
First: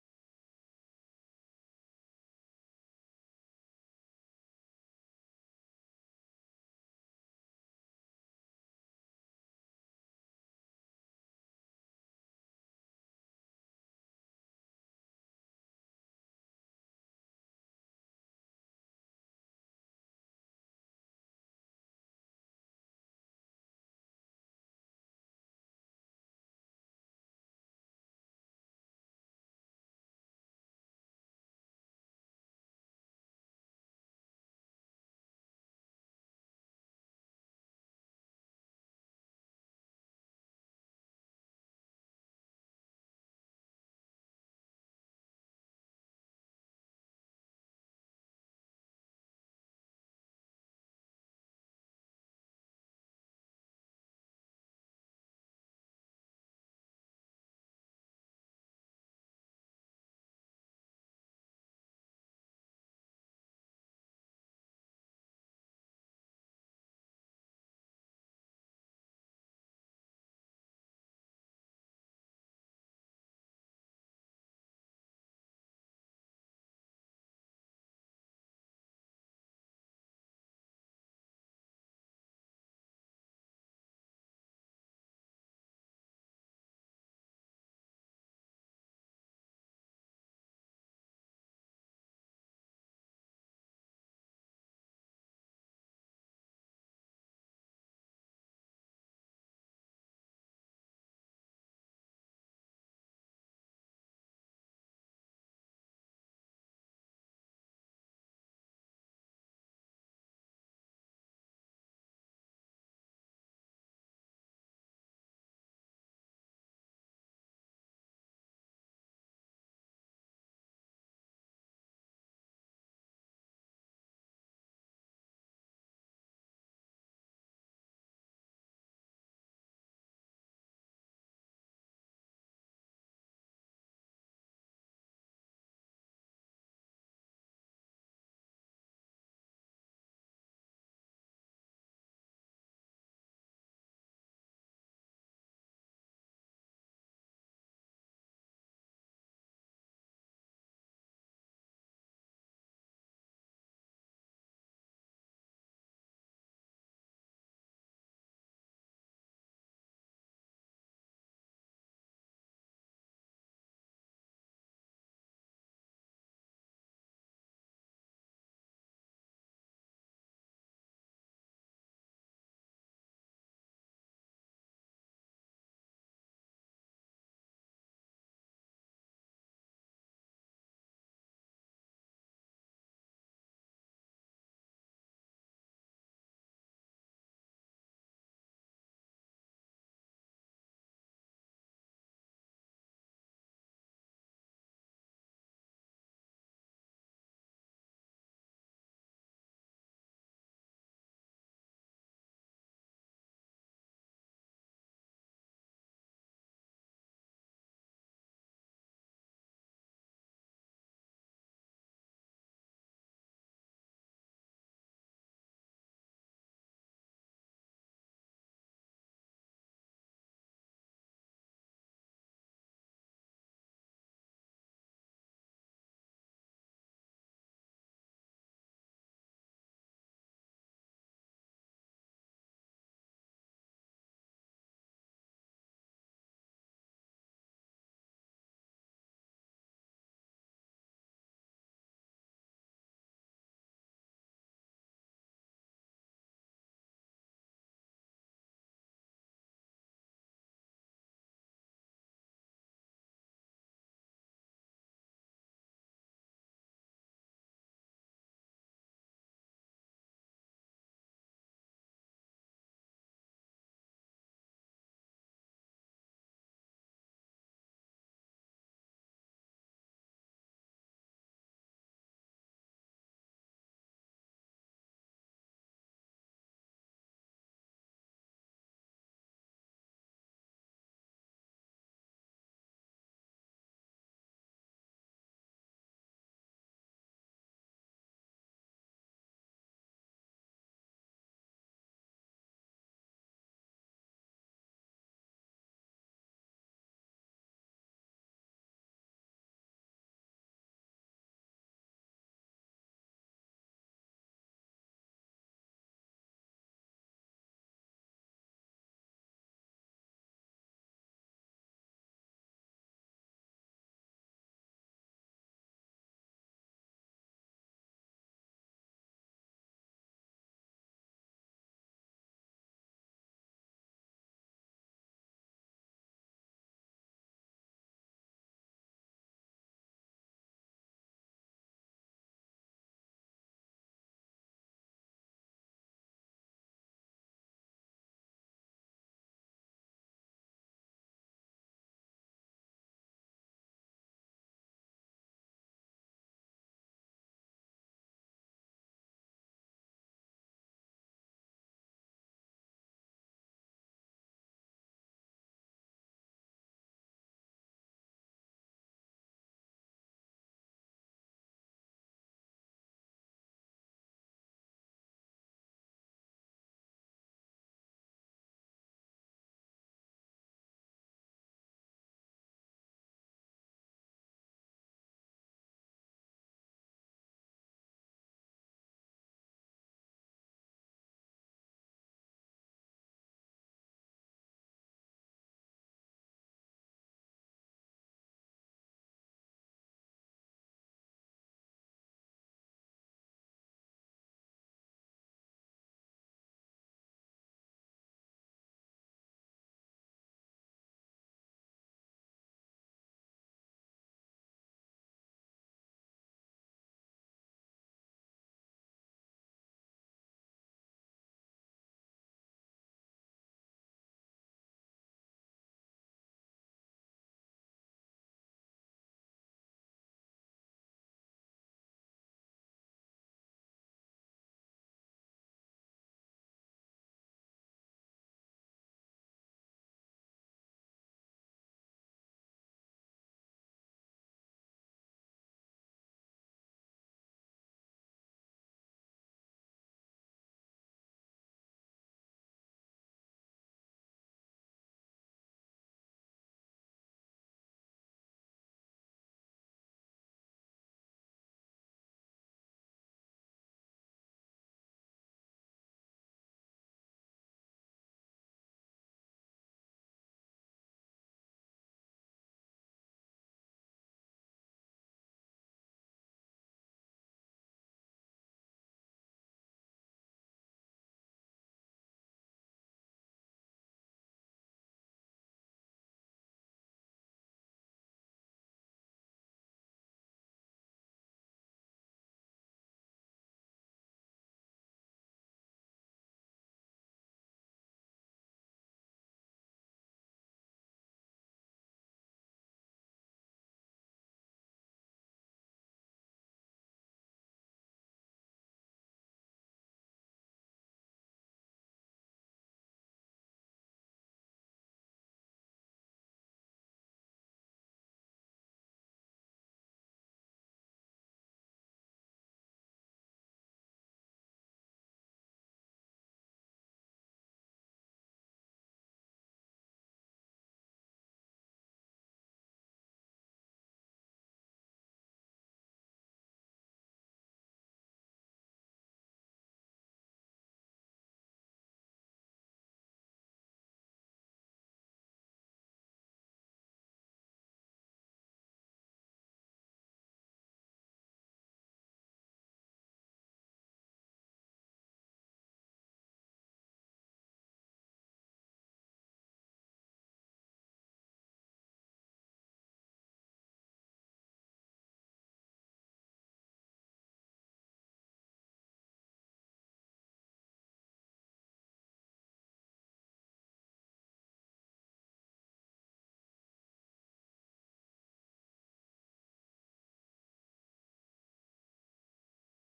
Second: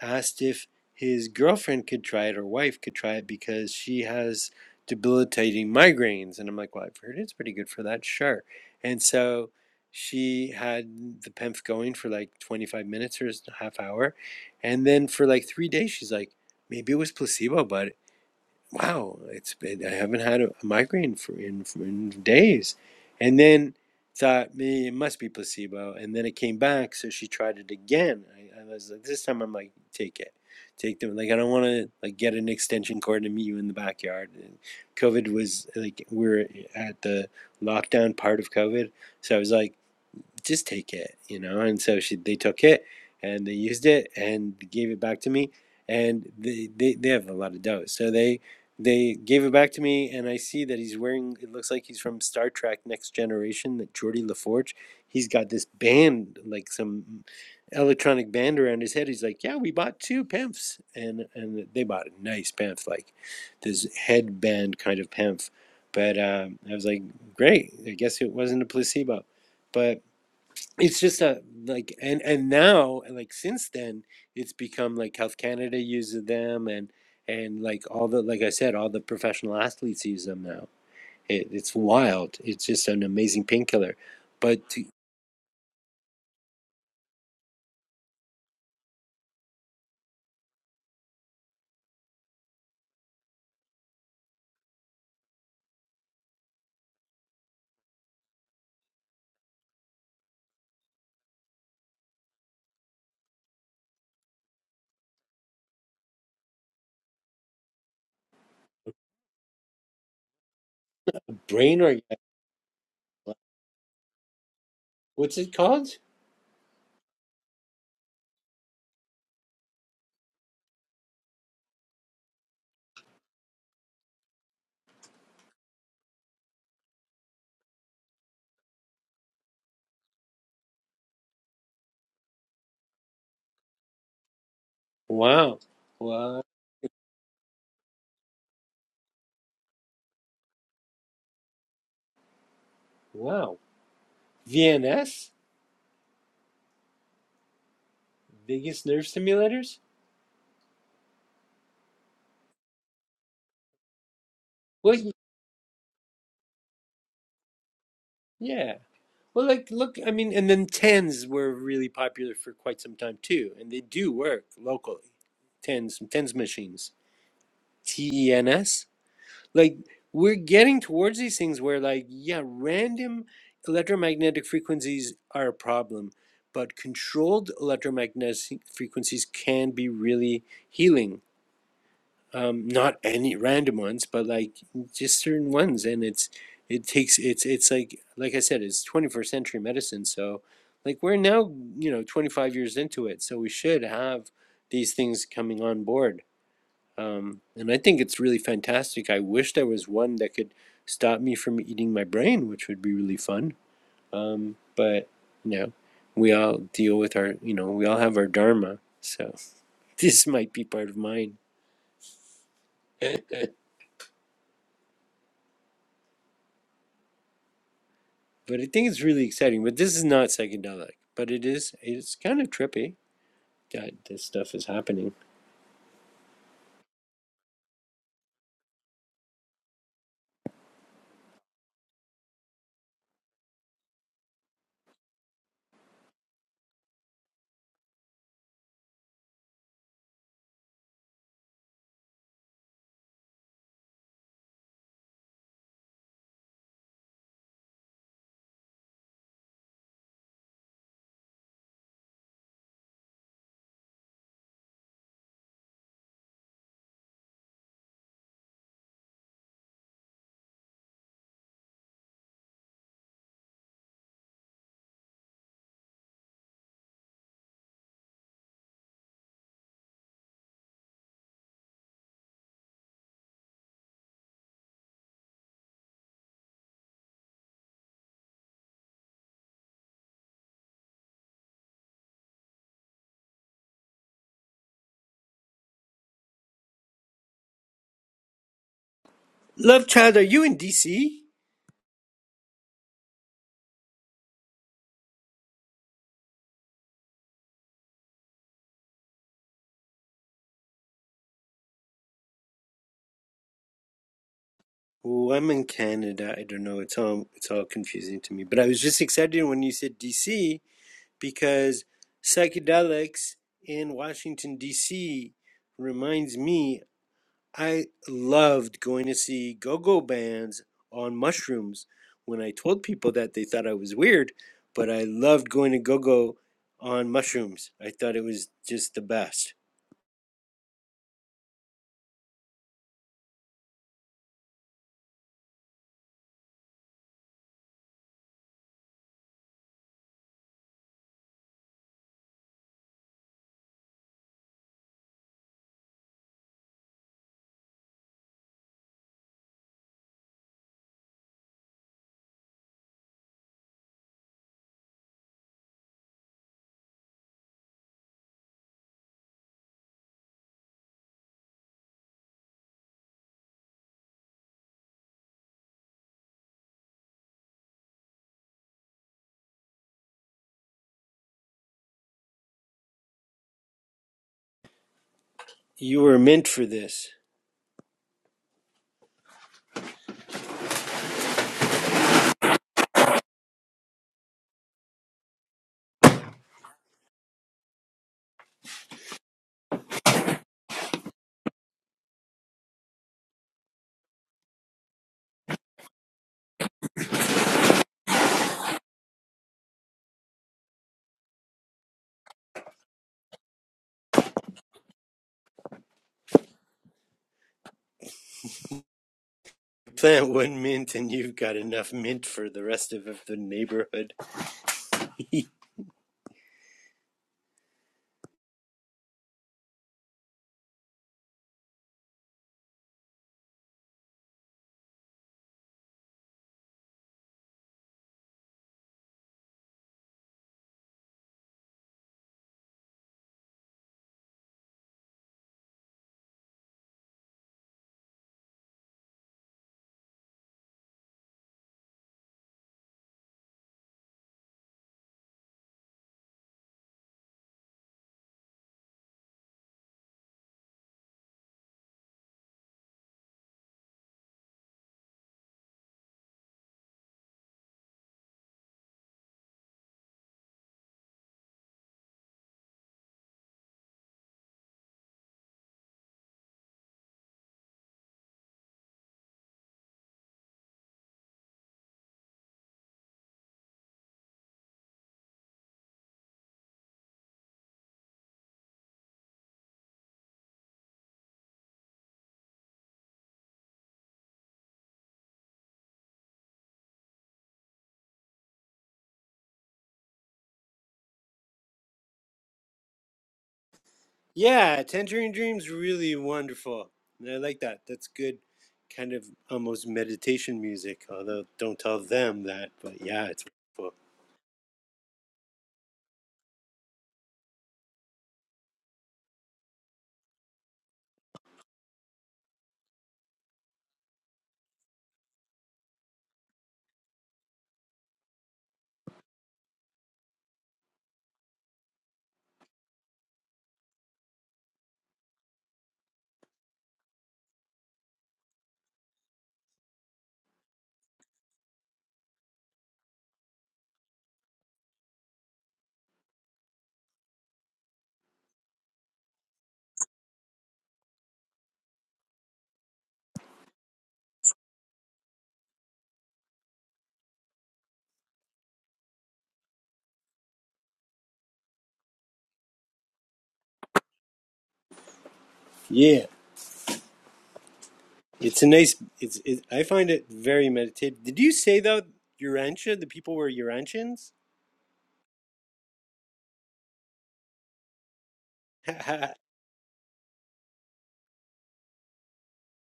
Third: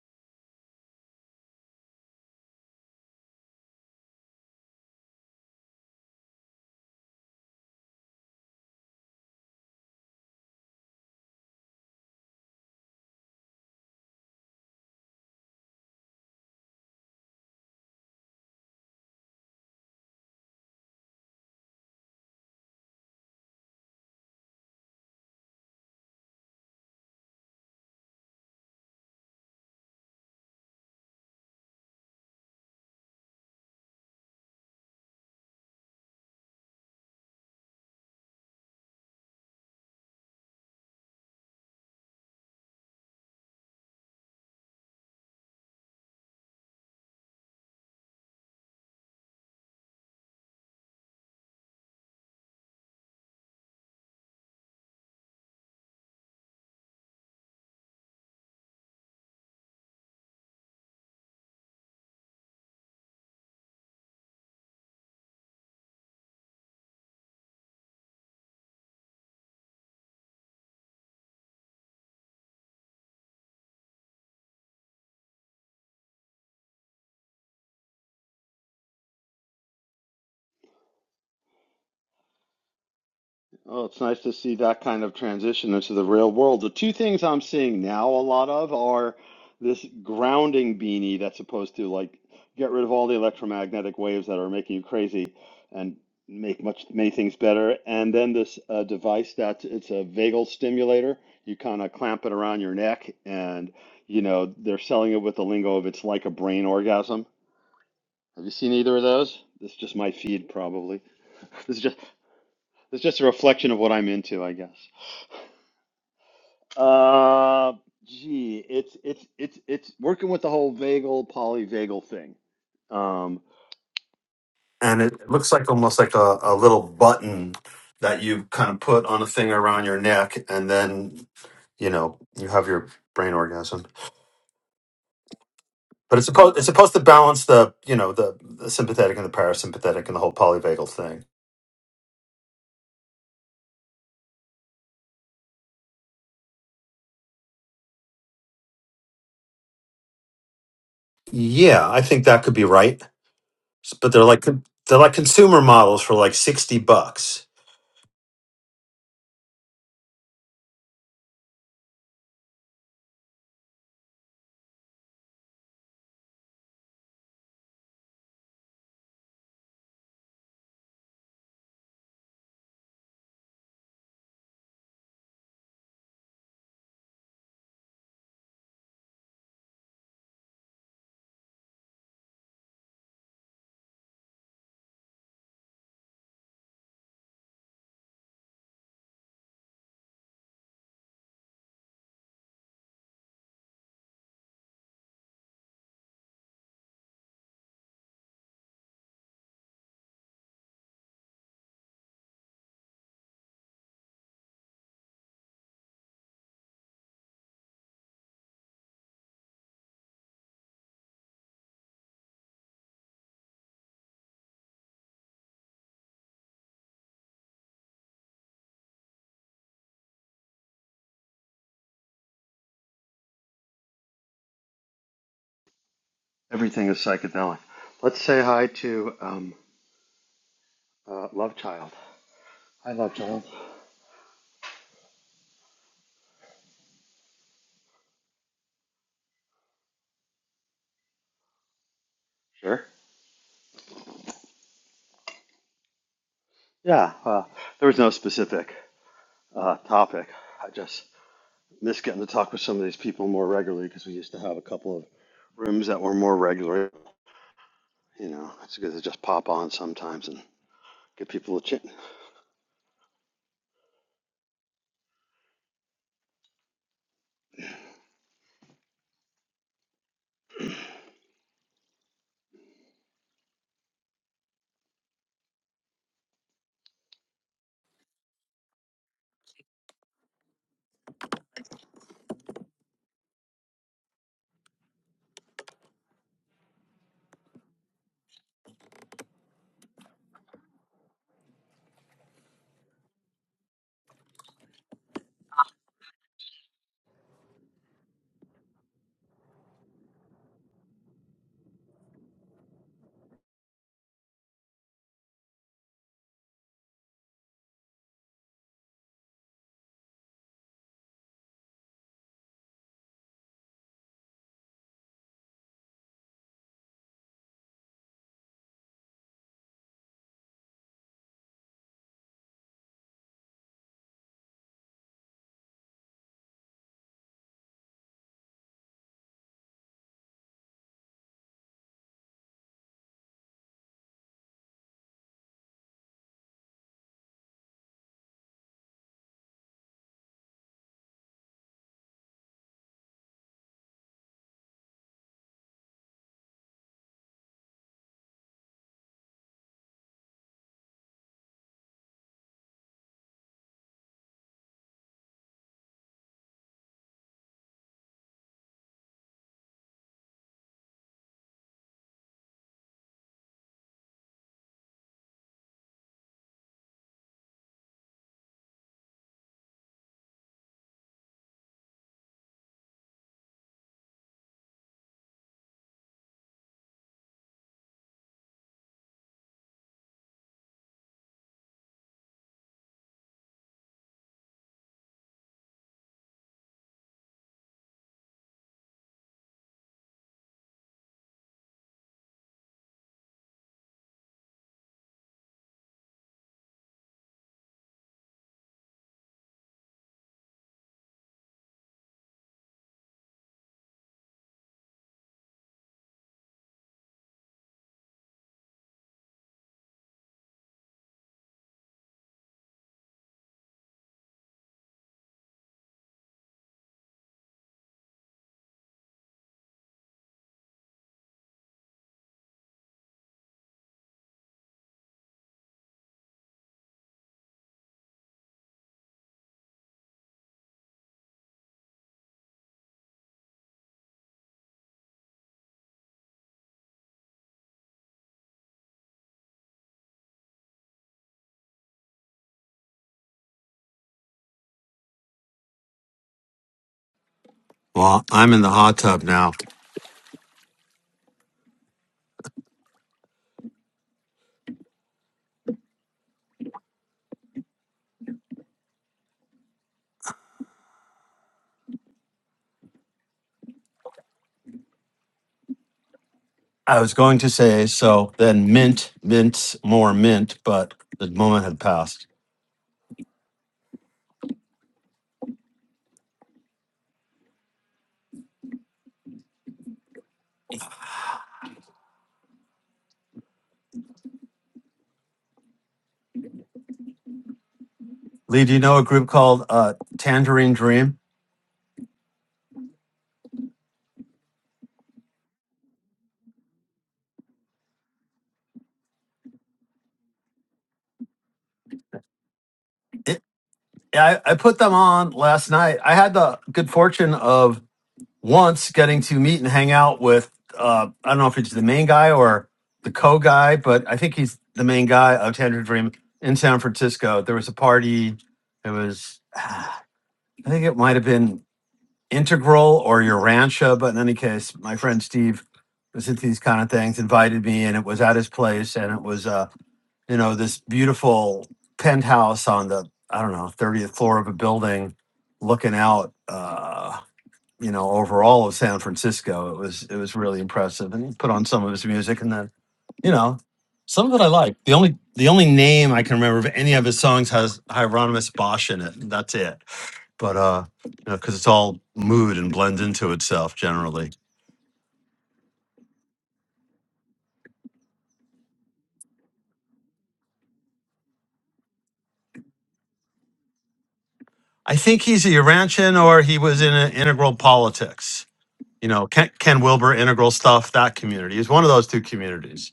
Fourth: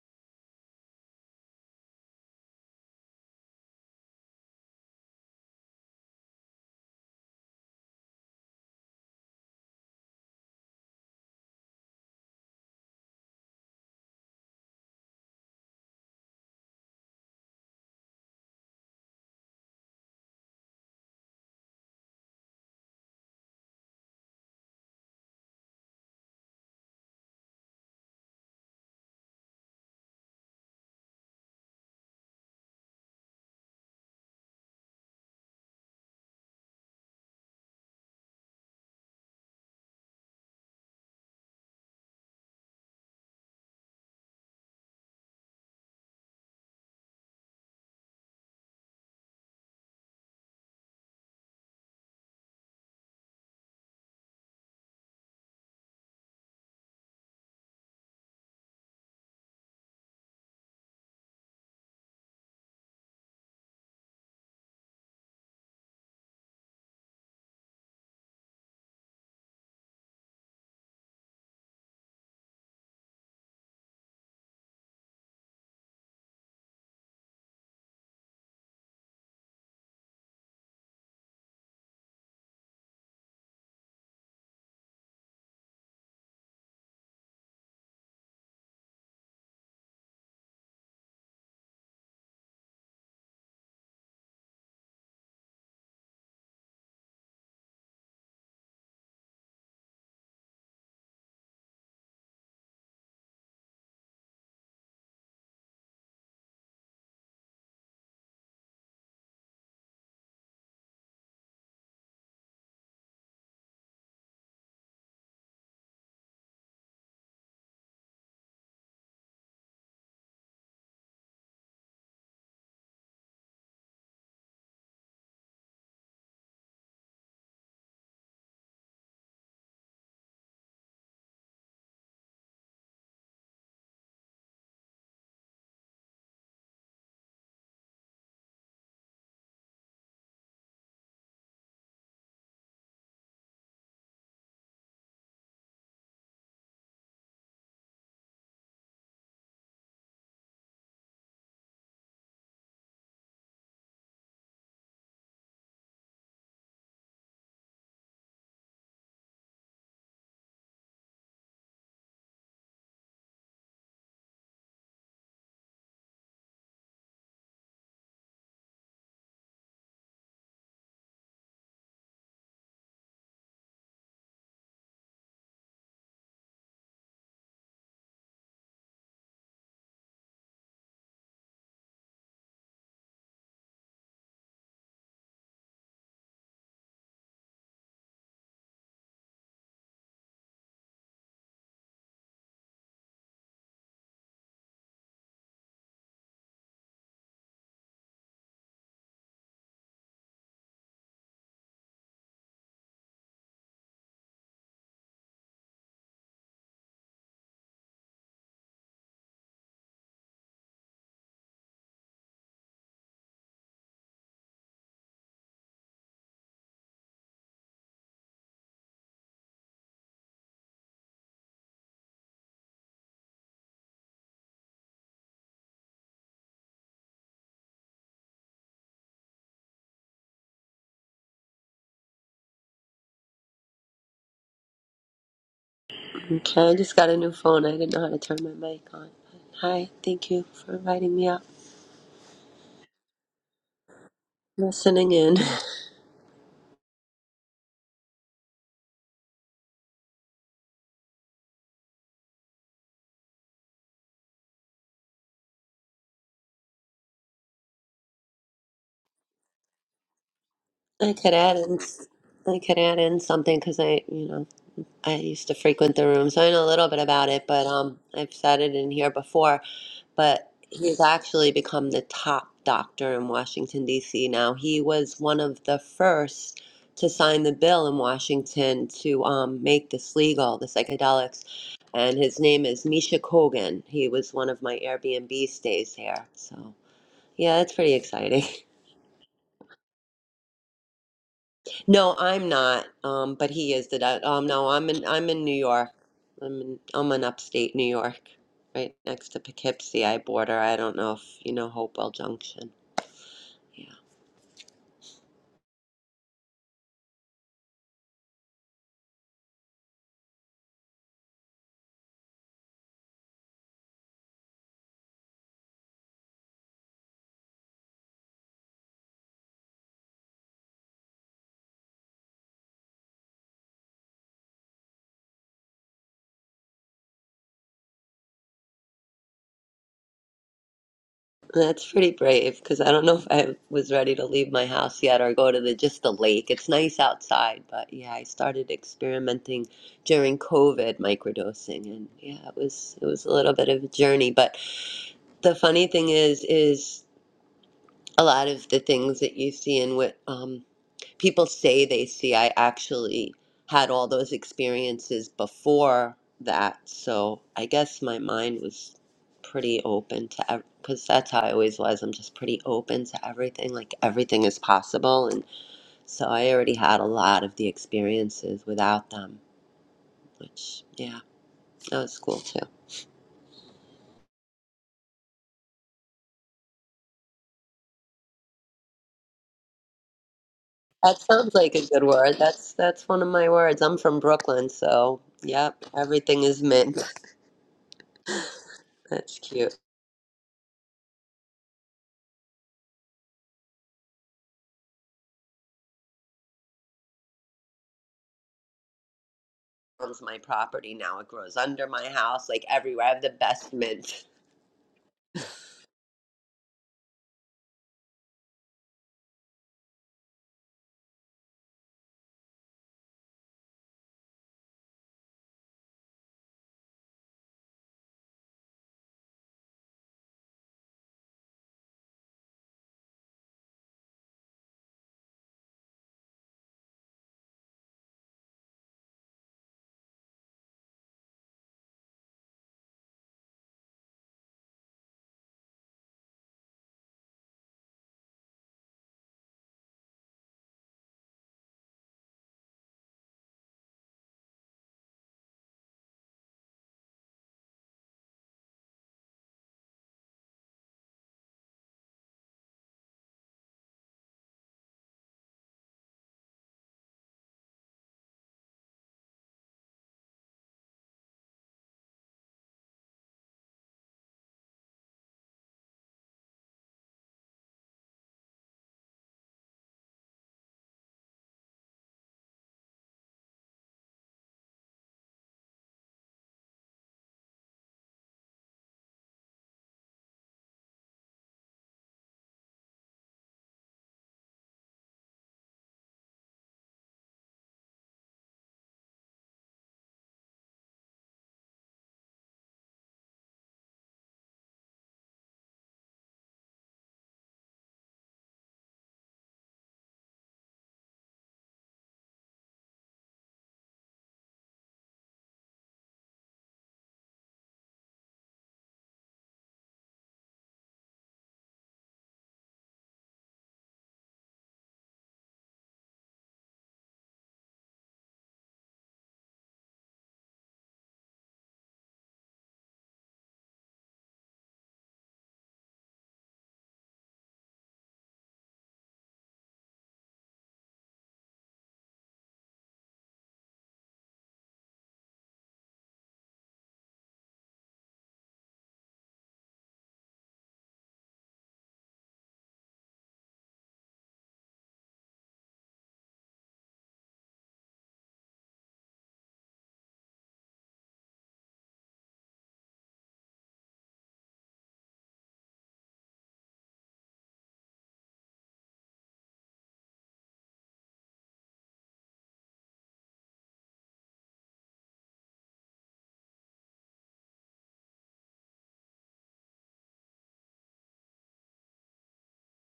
S1: asked if his girlfriend could try it or wife could try it because she has debilitating migraines. And I'm like, well, I've heard it's pretty good for that, sure. And so she had the PEMF going for like 25 minutes or a half hour. And then for like three days, she's like, maybe it was placebo, but wow, it's been, I haven't had a migraine for in, for in days. And then thought, me, it must be placebo. And then it came back, so she tried it again. I, I was like, this time I'm like, take it. Take them. Like, I don't want to like get an extension cord and meet you in the backyard. And COVID was like, we are at the lockdown part of COVID. So I was like, just take it, you know. And so she, they took it and they used it and gave it back to me. And they, they, they have a lot of dough. So they, they gave it back to me. And I see that he's wearing, it looks like he's from Star Trek Next Generation, that Geordie LaForge. He's got this band, like some electronic band around his head. He's like, yeah, we bought two pimps. And, and they bought a nice pimp, like this headband kind of pimp. But um, I was like, great. I guess it wasn't a placebo. But it's just a like and and now like since then it's become like health canada uses them and and like all the like i said all the professional athletes use them now it, it's wild it's just an amazing painkiller but to brain orgasm what's it called wow wow wow vns vagus nerve stimulators well y- yeah well like look i mean and then tens were really popular for quite some time too and they do work locally tens tens machines T E N S. like we're getting towards these things where like yeah random electromagnetic frequencies are a problem but controlled electromagnetic frequencies can be really healing um, not any random ones but like just certain ones and it's it takes it's it's like like i said it's 21st century medicine so like we're now you know 25 years into it so we should have these things coming on board um, and I think it's really fantastic. I wish there was one that could stop me from eating my brain, which would be really fun. Um, but you know, we all deal with our, you know, we all have our dharma. So this might be part of mine. but I think it's really exciting. But this is not psychedelic, but it is. It's kind of trippy that this stuff is happening.
S3: Okay, I just got a new phone. I didn't know how to turn my mic on. Hi, thank you for inviting me up. Listening in. I could add in. I could add in something because I, you know, I used to frequent the room, so I know a little bit about it, but um, I've said it in here before. But he's actually become the top doctor in Washington, D.C. now. He was one of the first to sign the bill in Washington to um, make this legal, the psychedelics. And his name is Misha Kogan. He was one of my Airbnb stays here. So, yeah, it's pretty exciting.
S1: Love child, are you in DC?
S3: No, I'm not. Um, but he is. Did I? Um, no, I'm in. I'm in New York. I'm in. I'm in upstate New York, right next to Poughkeepsie. I border. I don't know if you know Hopewell Junction. Yeah,
S1: Oh, I'm in Canada. I don't know. It's all it's all confusing to me. But I was just excited when you said DC because psychedelics in Washington D.C. reminds me I loved going to see go-go bands on mushrooms. When I told people that, they thought I was weird, but I loved going to go-go on mushrooms. I thought it was just the best.
S3: that's pretty brave because I don't know if I was ready to leave my house yet or go to the just the lake. It's nice outside, but yeah, I started experimenting during COVID microdosing, and yeah, it was it was a little bit of a journey. But the funny thing is, is a lot of the things that you see in what um, people say they see. I actually had all those experiences before that, so I guess my mind was pretty open to because that's how I always was. I'm just pretty open to everything. Like everything is possible, and so I already had a lot of the experiences without them, which yeah, that was cool too.
S1: You were mint for this.
S3: That sounds like a good word. That's that's one of my words. I'm from Brooklyn, so yep, everything is mint. That's cute. owns my property now. It grows under my house, like everywhere. I have the best mint.
S1: Plant one mint, and you've got enough mint for the rest of the neighborhood.
S4: I was going to say so. Then mint, mint, more mint, but the moment had passed. Lee, do you know a group called uh, Tangerine Dream?
S1: Yeah, Tangerine Dream's really wonderful. I like that. That's good kind of almost meditation music, although don't tell them that, but yeah,
S4: It,
S1: it's wonderful.
S4: I, I put them on last night. I had the good fortune of once getting to meet and hang out with. Uh, I don't know if he's the main guy or the co guy, but I think he's the main guy of Tangerine Dream in San Francisco. There was a party. It was, I think it might have been Integral or your Rancho, but in any case, my friend Steve was into these kind of things, invited me, and it was at his place, and it was uh, you know, this beautiful penthouse on the I don't know thirtieth floor of a building, looking out, uh, you know, over all of San Francisco. It was it was really impressive, and he put on some of his music, and then you know, some of it I like. The only the only name I can remember of any of his songs has Hieronymus Bosch in it. and That's it. But uh, you know, because it's all mood and blends into itself generally.
S1: Yeah. It's a nice it's it, I find it very meditative. Did you say though Urantia, the people were Urantians?
S4: I think he's a Urantian or he was in a integral politics. You know, Ken, Ken Wilber, integral stuff, that community. He's one of those two communities.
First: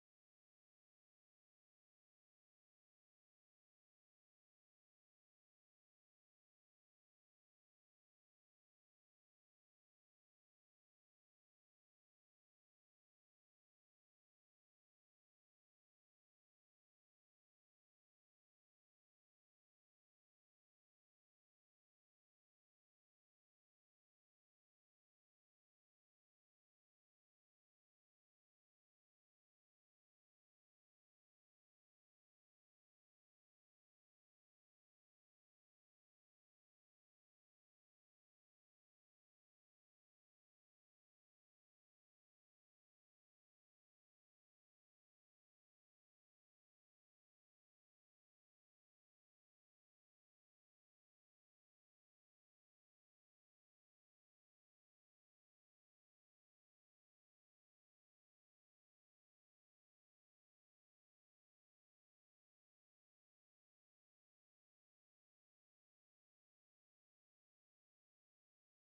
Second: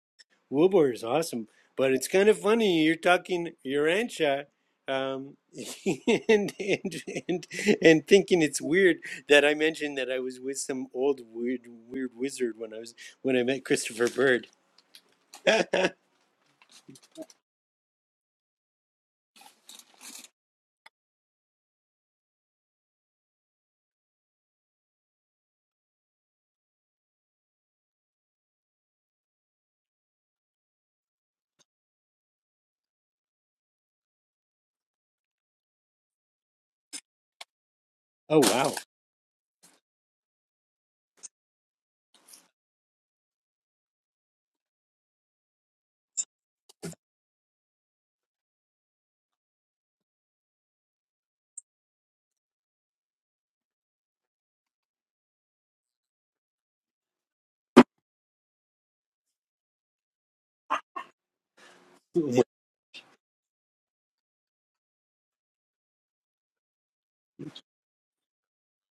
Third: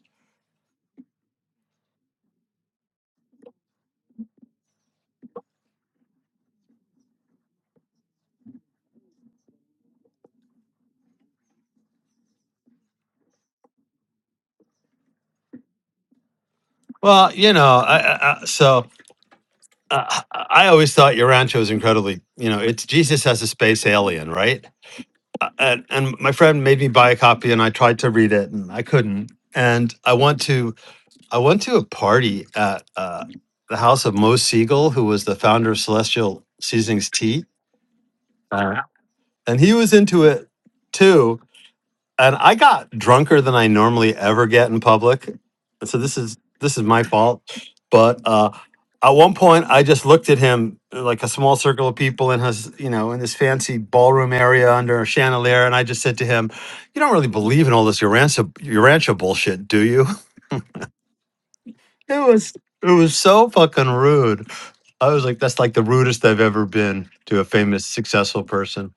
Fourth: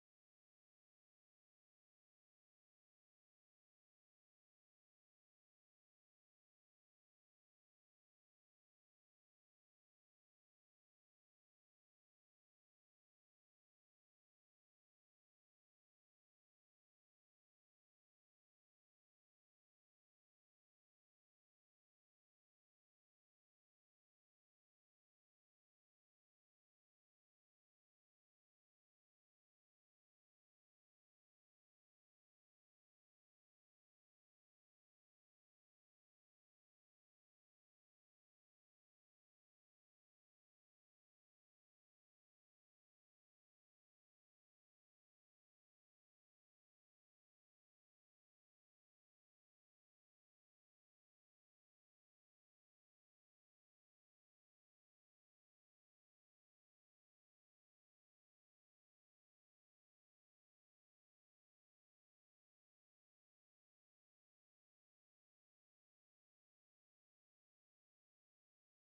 S1: Wilbur is awesome, but it's kind of funny. You're talking your Urantia, um, and, and and and thinking it's weird that I mentioned that I was with some old weird weird wizard when I was when I met Christopher Bird. oh
S4: Well, you know, I, I, I- so uh, I I always thought Urantia was incredibly, you know, it's Jesus as a space alien, right? uh, and, and my friend made me buy a copy and i tried to read it and i couldn't and i went to i went to a party at uh, the house of mo siegel who was the founder of celestial seasonings tea
S1: wow!
S4: uh, and he was into it too and I got drunker than I normally ever get in public. And so this is this is my fault. But uh at one point I just looked at him uh, like a small circle of people in his, you know, in this fancy ballroom area under a chandelier, and I just said to him, You don't really believe in all this Urantia Urantia bullshit, do you? It
S1: Did
S4: was it was so fucking rude. I was like, that's like the rudest I've ever been to a famous, successful person.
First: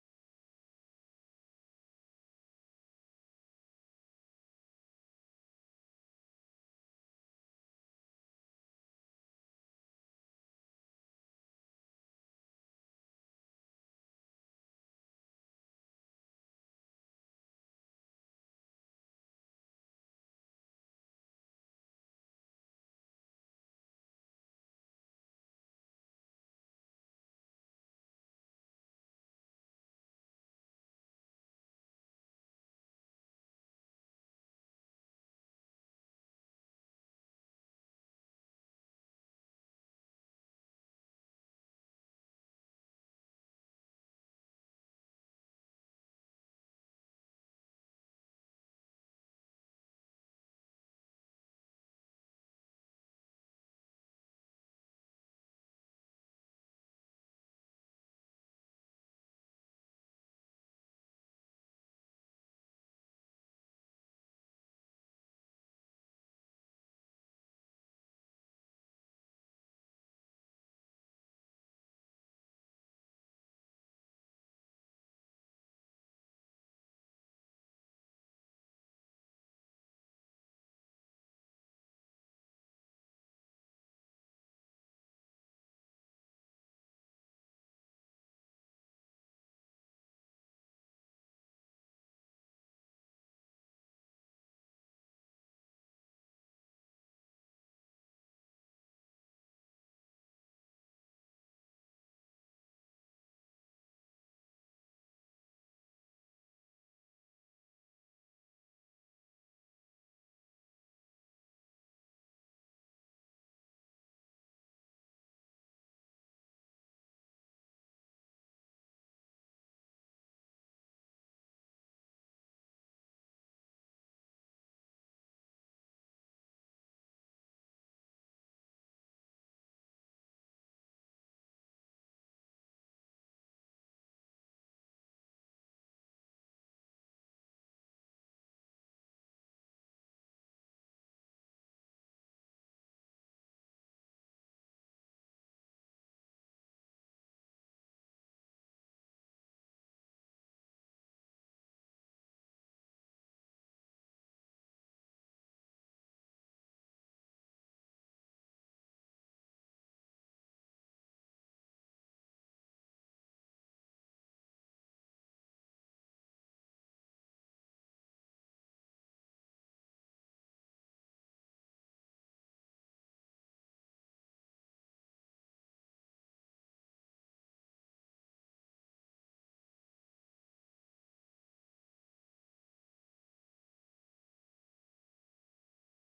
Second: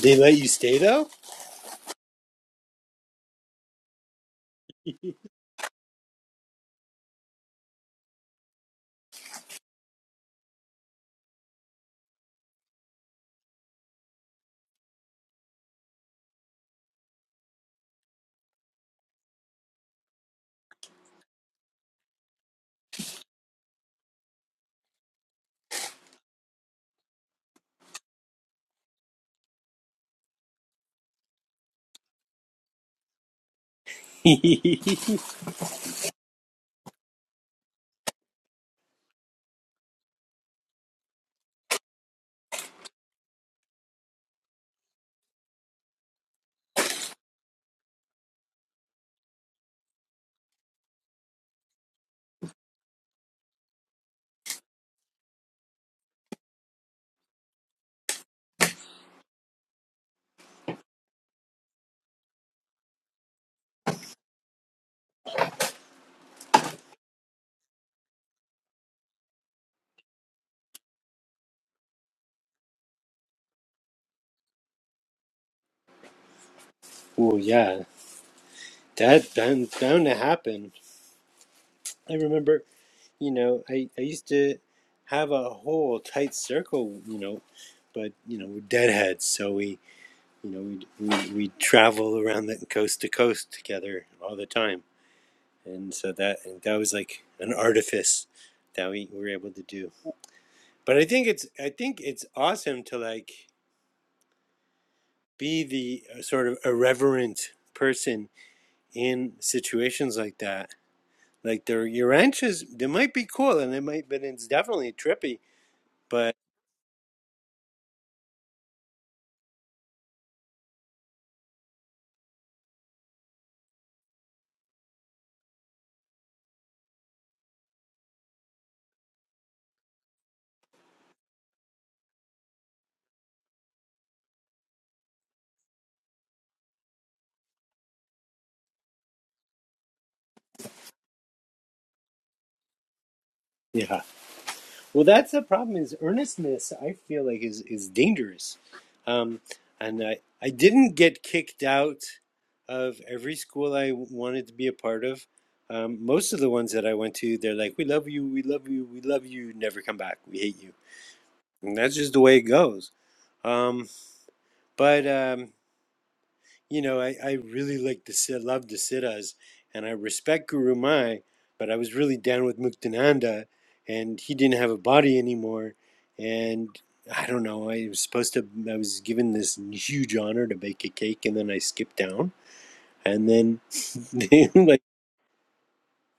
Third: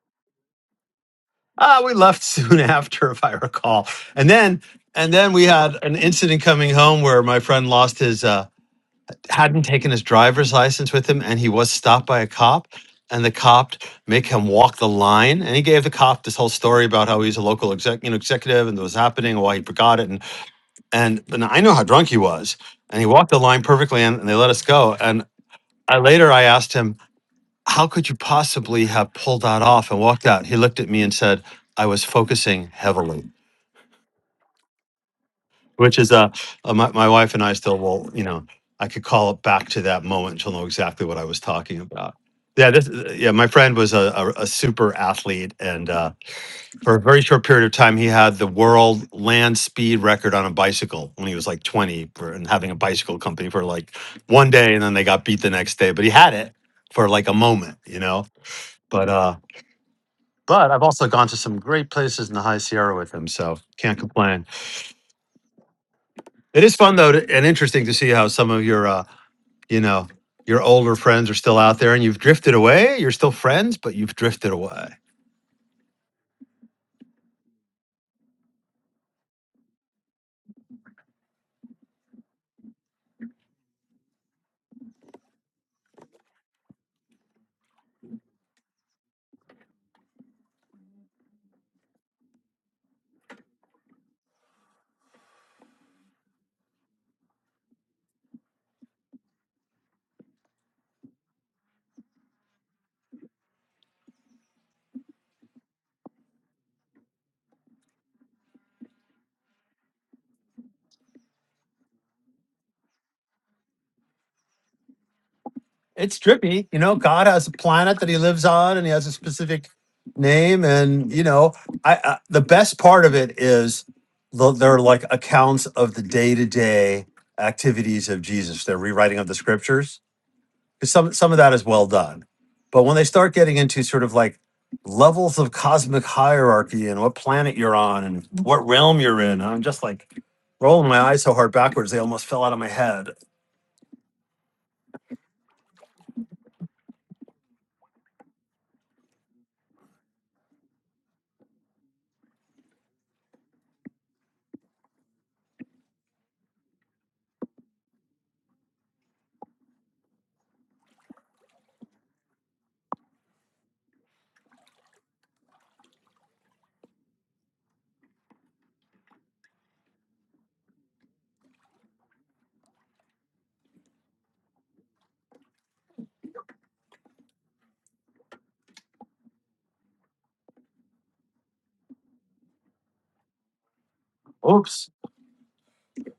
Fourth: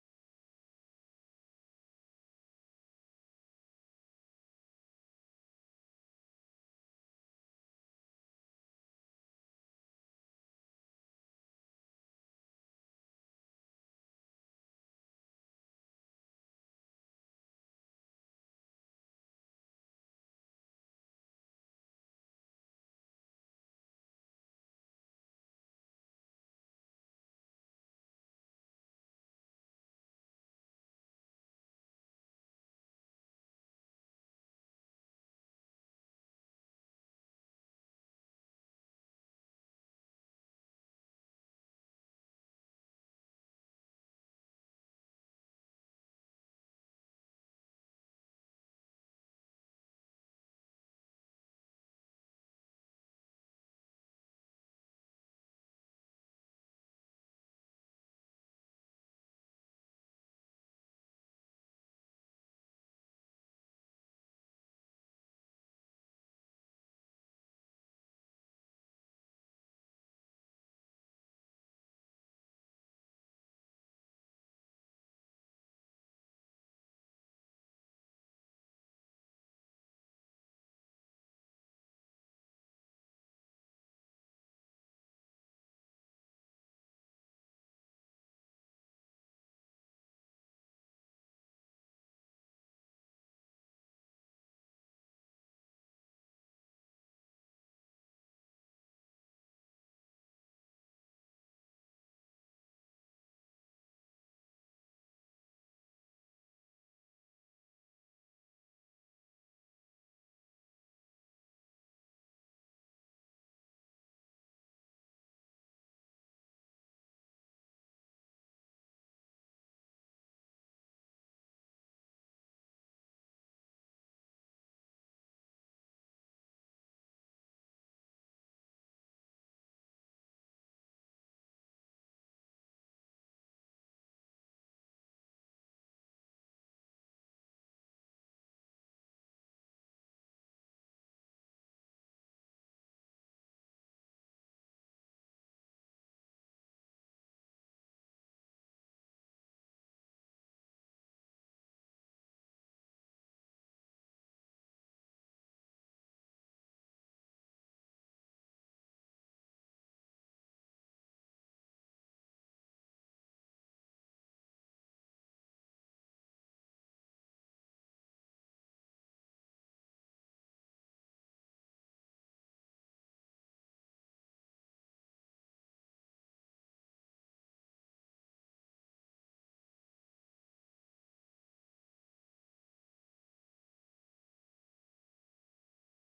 S1: they let you stay though?
S4: Ah, we left soon after, if I recall. And then, and then we had an incident coming home where my friend lost his, uh, hadn't taken his driver's license with him, and he was stopped by a cop. And the cop make him walk the line, and he gave the cop this whole story about how he's a local exec, you know, executive, and what was happening, and why he forgot it, and and and I know how drunk he was, and he walked the line perfectly, and, and they let us go. And I later I asked him, "How could you possibly have pulled that off and walked out?" He looked at me and said, "I was focusing heavily." which is uh, uh my, my wife and i still will you know i could call it back to that moment she'll know exactly what i was talking about yeah this yeah my friend was a, a, a super athlete and uh, for a very short period of time he had the world land speed record on a bicycle when he was like 20 for, and having a bicycle company for like one day and then they got beat the next day but he had it for like a moment you know but uh but i've also gone to some great places in the high sierra with him so can't complain it is fun though to, and interesting to see how some of your uh, you know, your older friends are still out there and you've drifted away. You're still friends, but you've drifted away.
S1: oh yeah, that bound bound to happen. I remember, you know, I I used to have a whole tight circle, you know, but you know, we're deadheads, so we. You know, we we we travel around the coast to coast together all the time, and so that and that was like an artifice that we were able to do. But I think it's I think it's awesome to like be the uh, sort of irreverent person in situations like that. Like the your ranches, they might be cool and they might, but it's definitely trippy.
S4: It's
S1: But
S4: trippy. You know, God has a planet that he lives on and he has a specific name. And, you know, I, I the best part of it is the, they're like accounts of the day to day activities of Jesus, They're rewriting of the scriptures 'Cause some some of that is well done but when they start getting into sort of like levels of cosmic hierarchy and what planet you're on and what realm you're in i'm just like rolling my eyes so hard backwards they almost fell out of my head
S1: yeah. Well, that's the problem. Is earnestness? I feel like is is dangerous, um, and I I didn't get kicked out of every school I wanted to be a part of. Um, most of the ones that I went to, they're like, "We love you, we love you, we love you. Never come back. We hate you." And that's just the way it goes. Um, but um, you know, I, I really like the Sid, love the Siddhas, and I respect Guru Mai, but I was really down with Muktananda, and he didn't have a body anymore. And I don't know, I was supposed to, I was given this huge honor to bake a cake, and then I skipped down. And then, I
S4: oops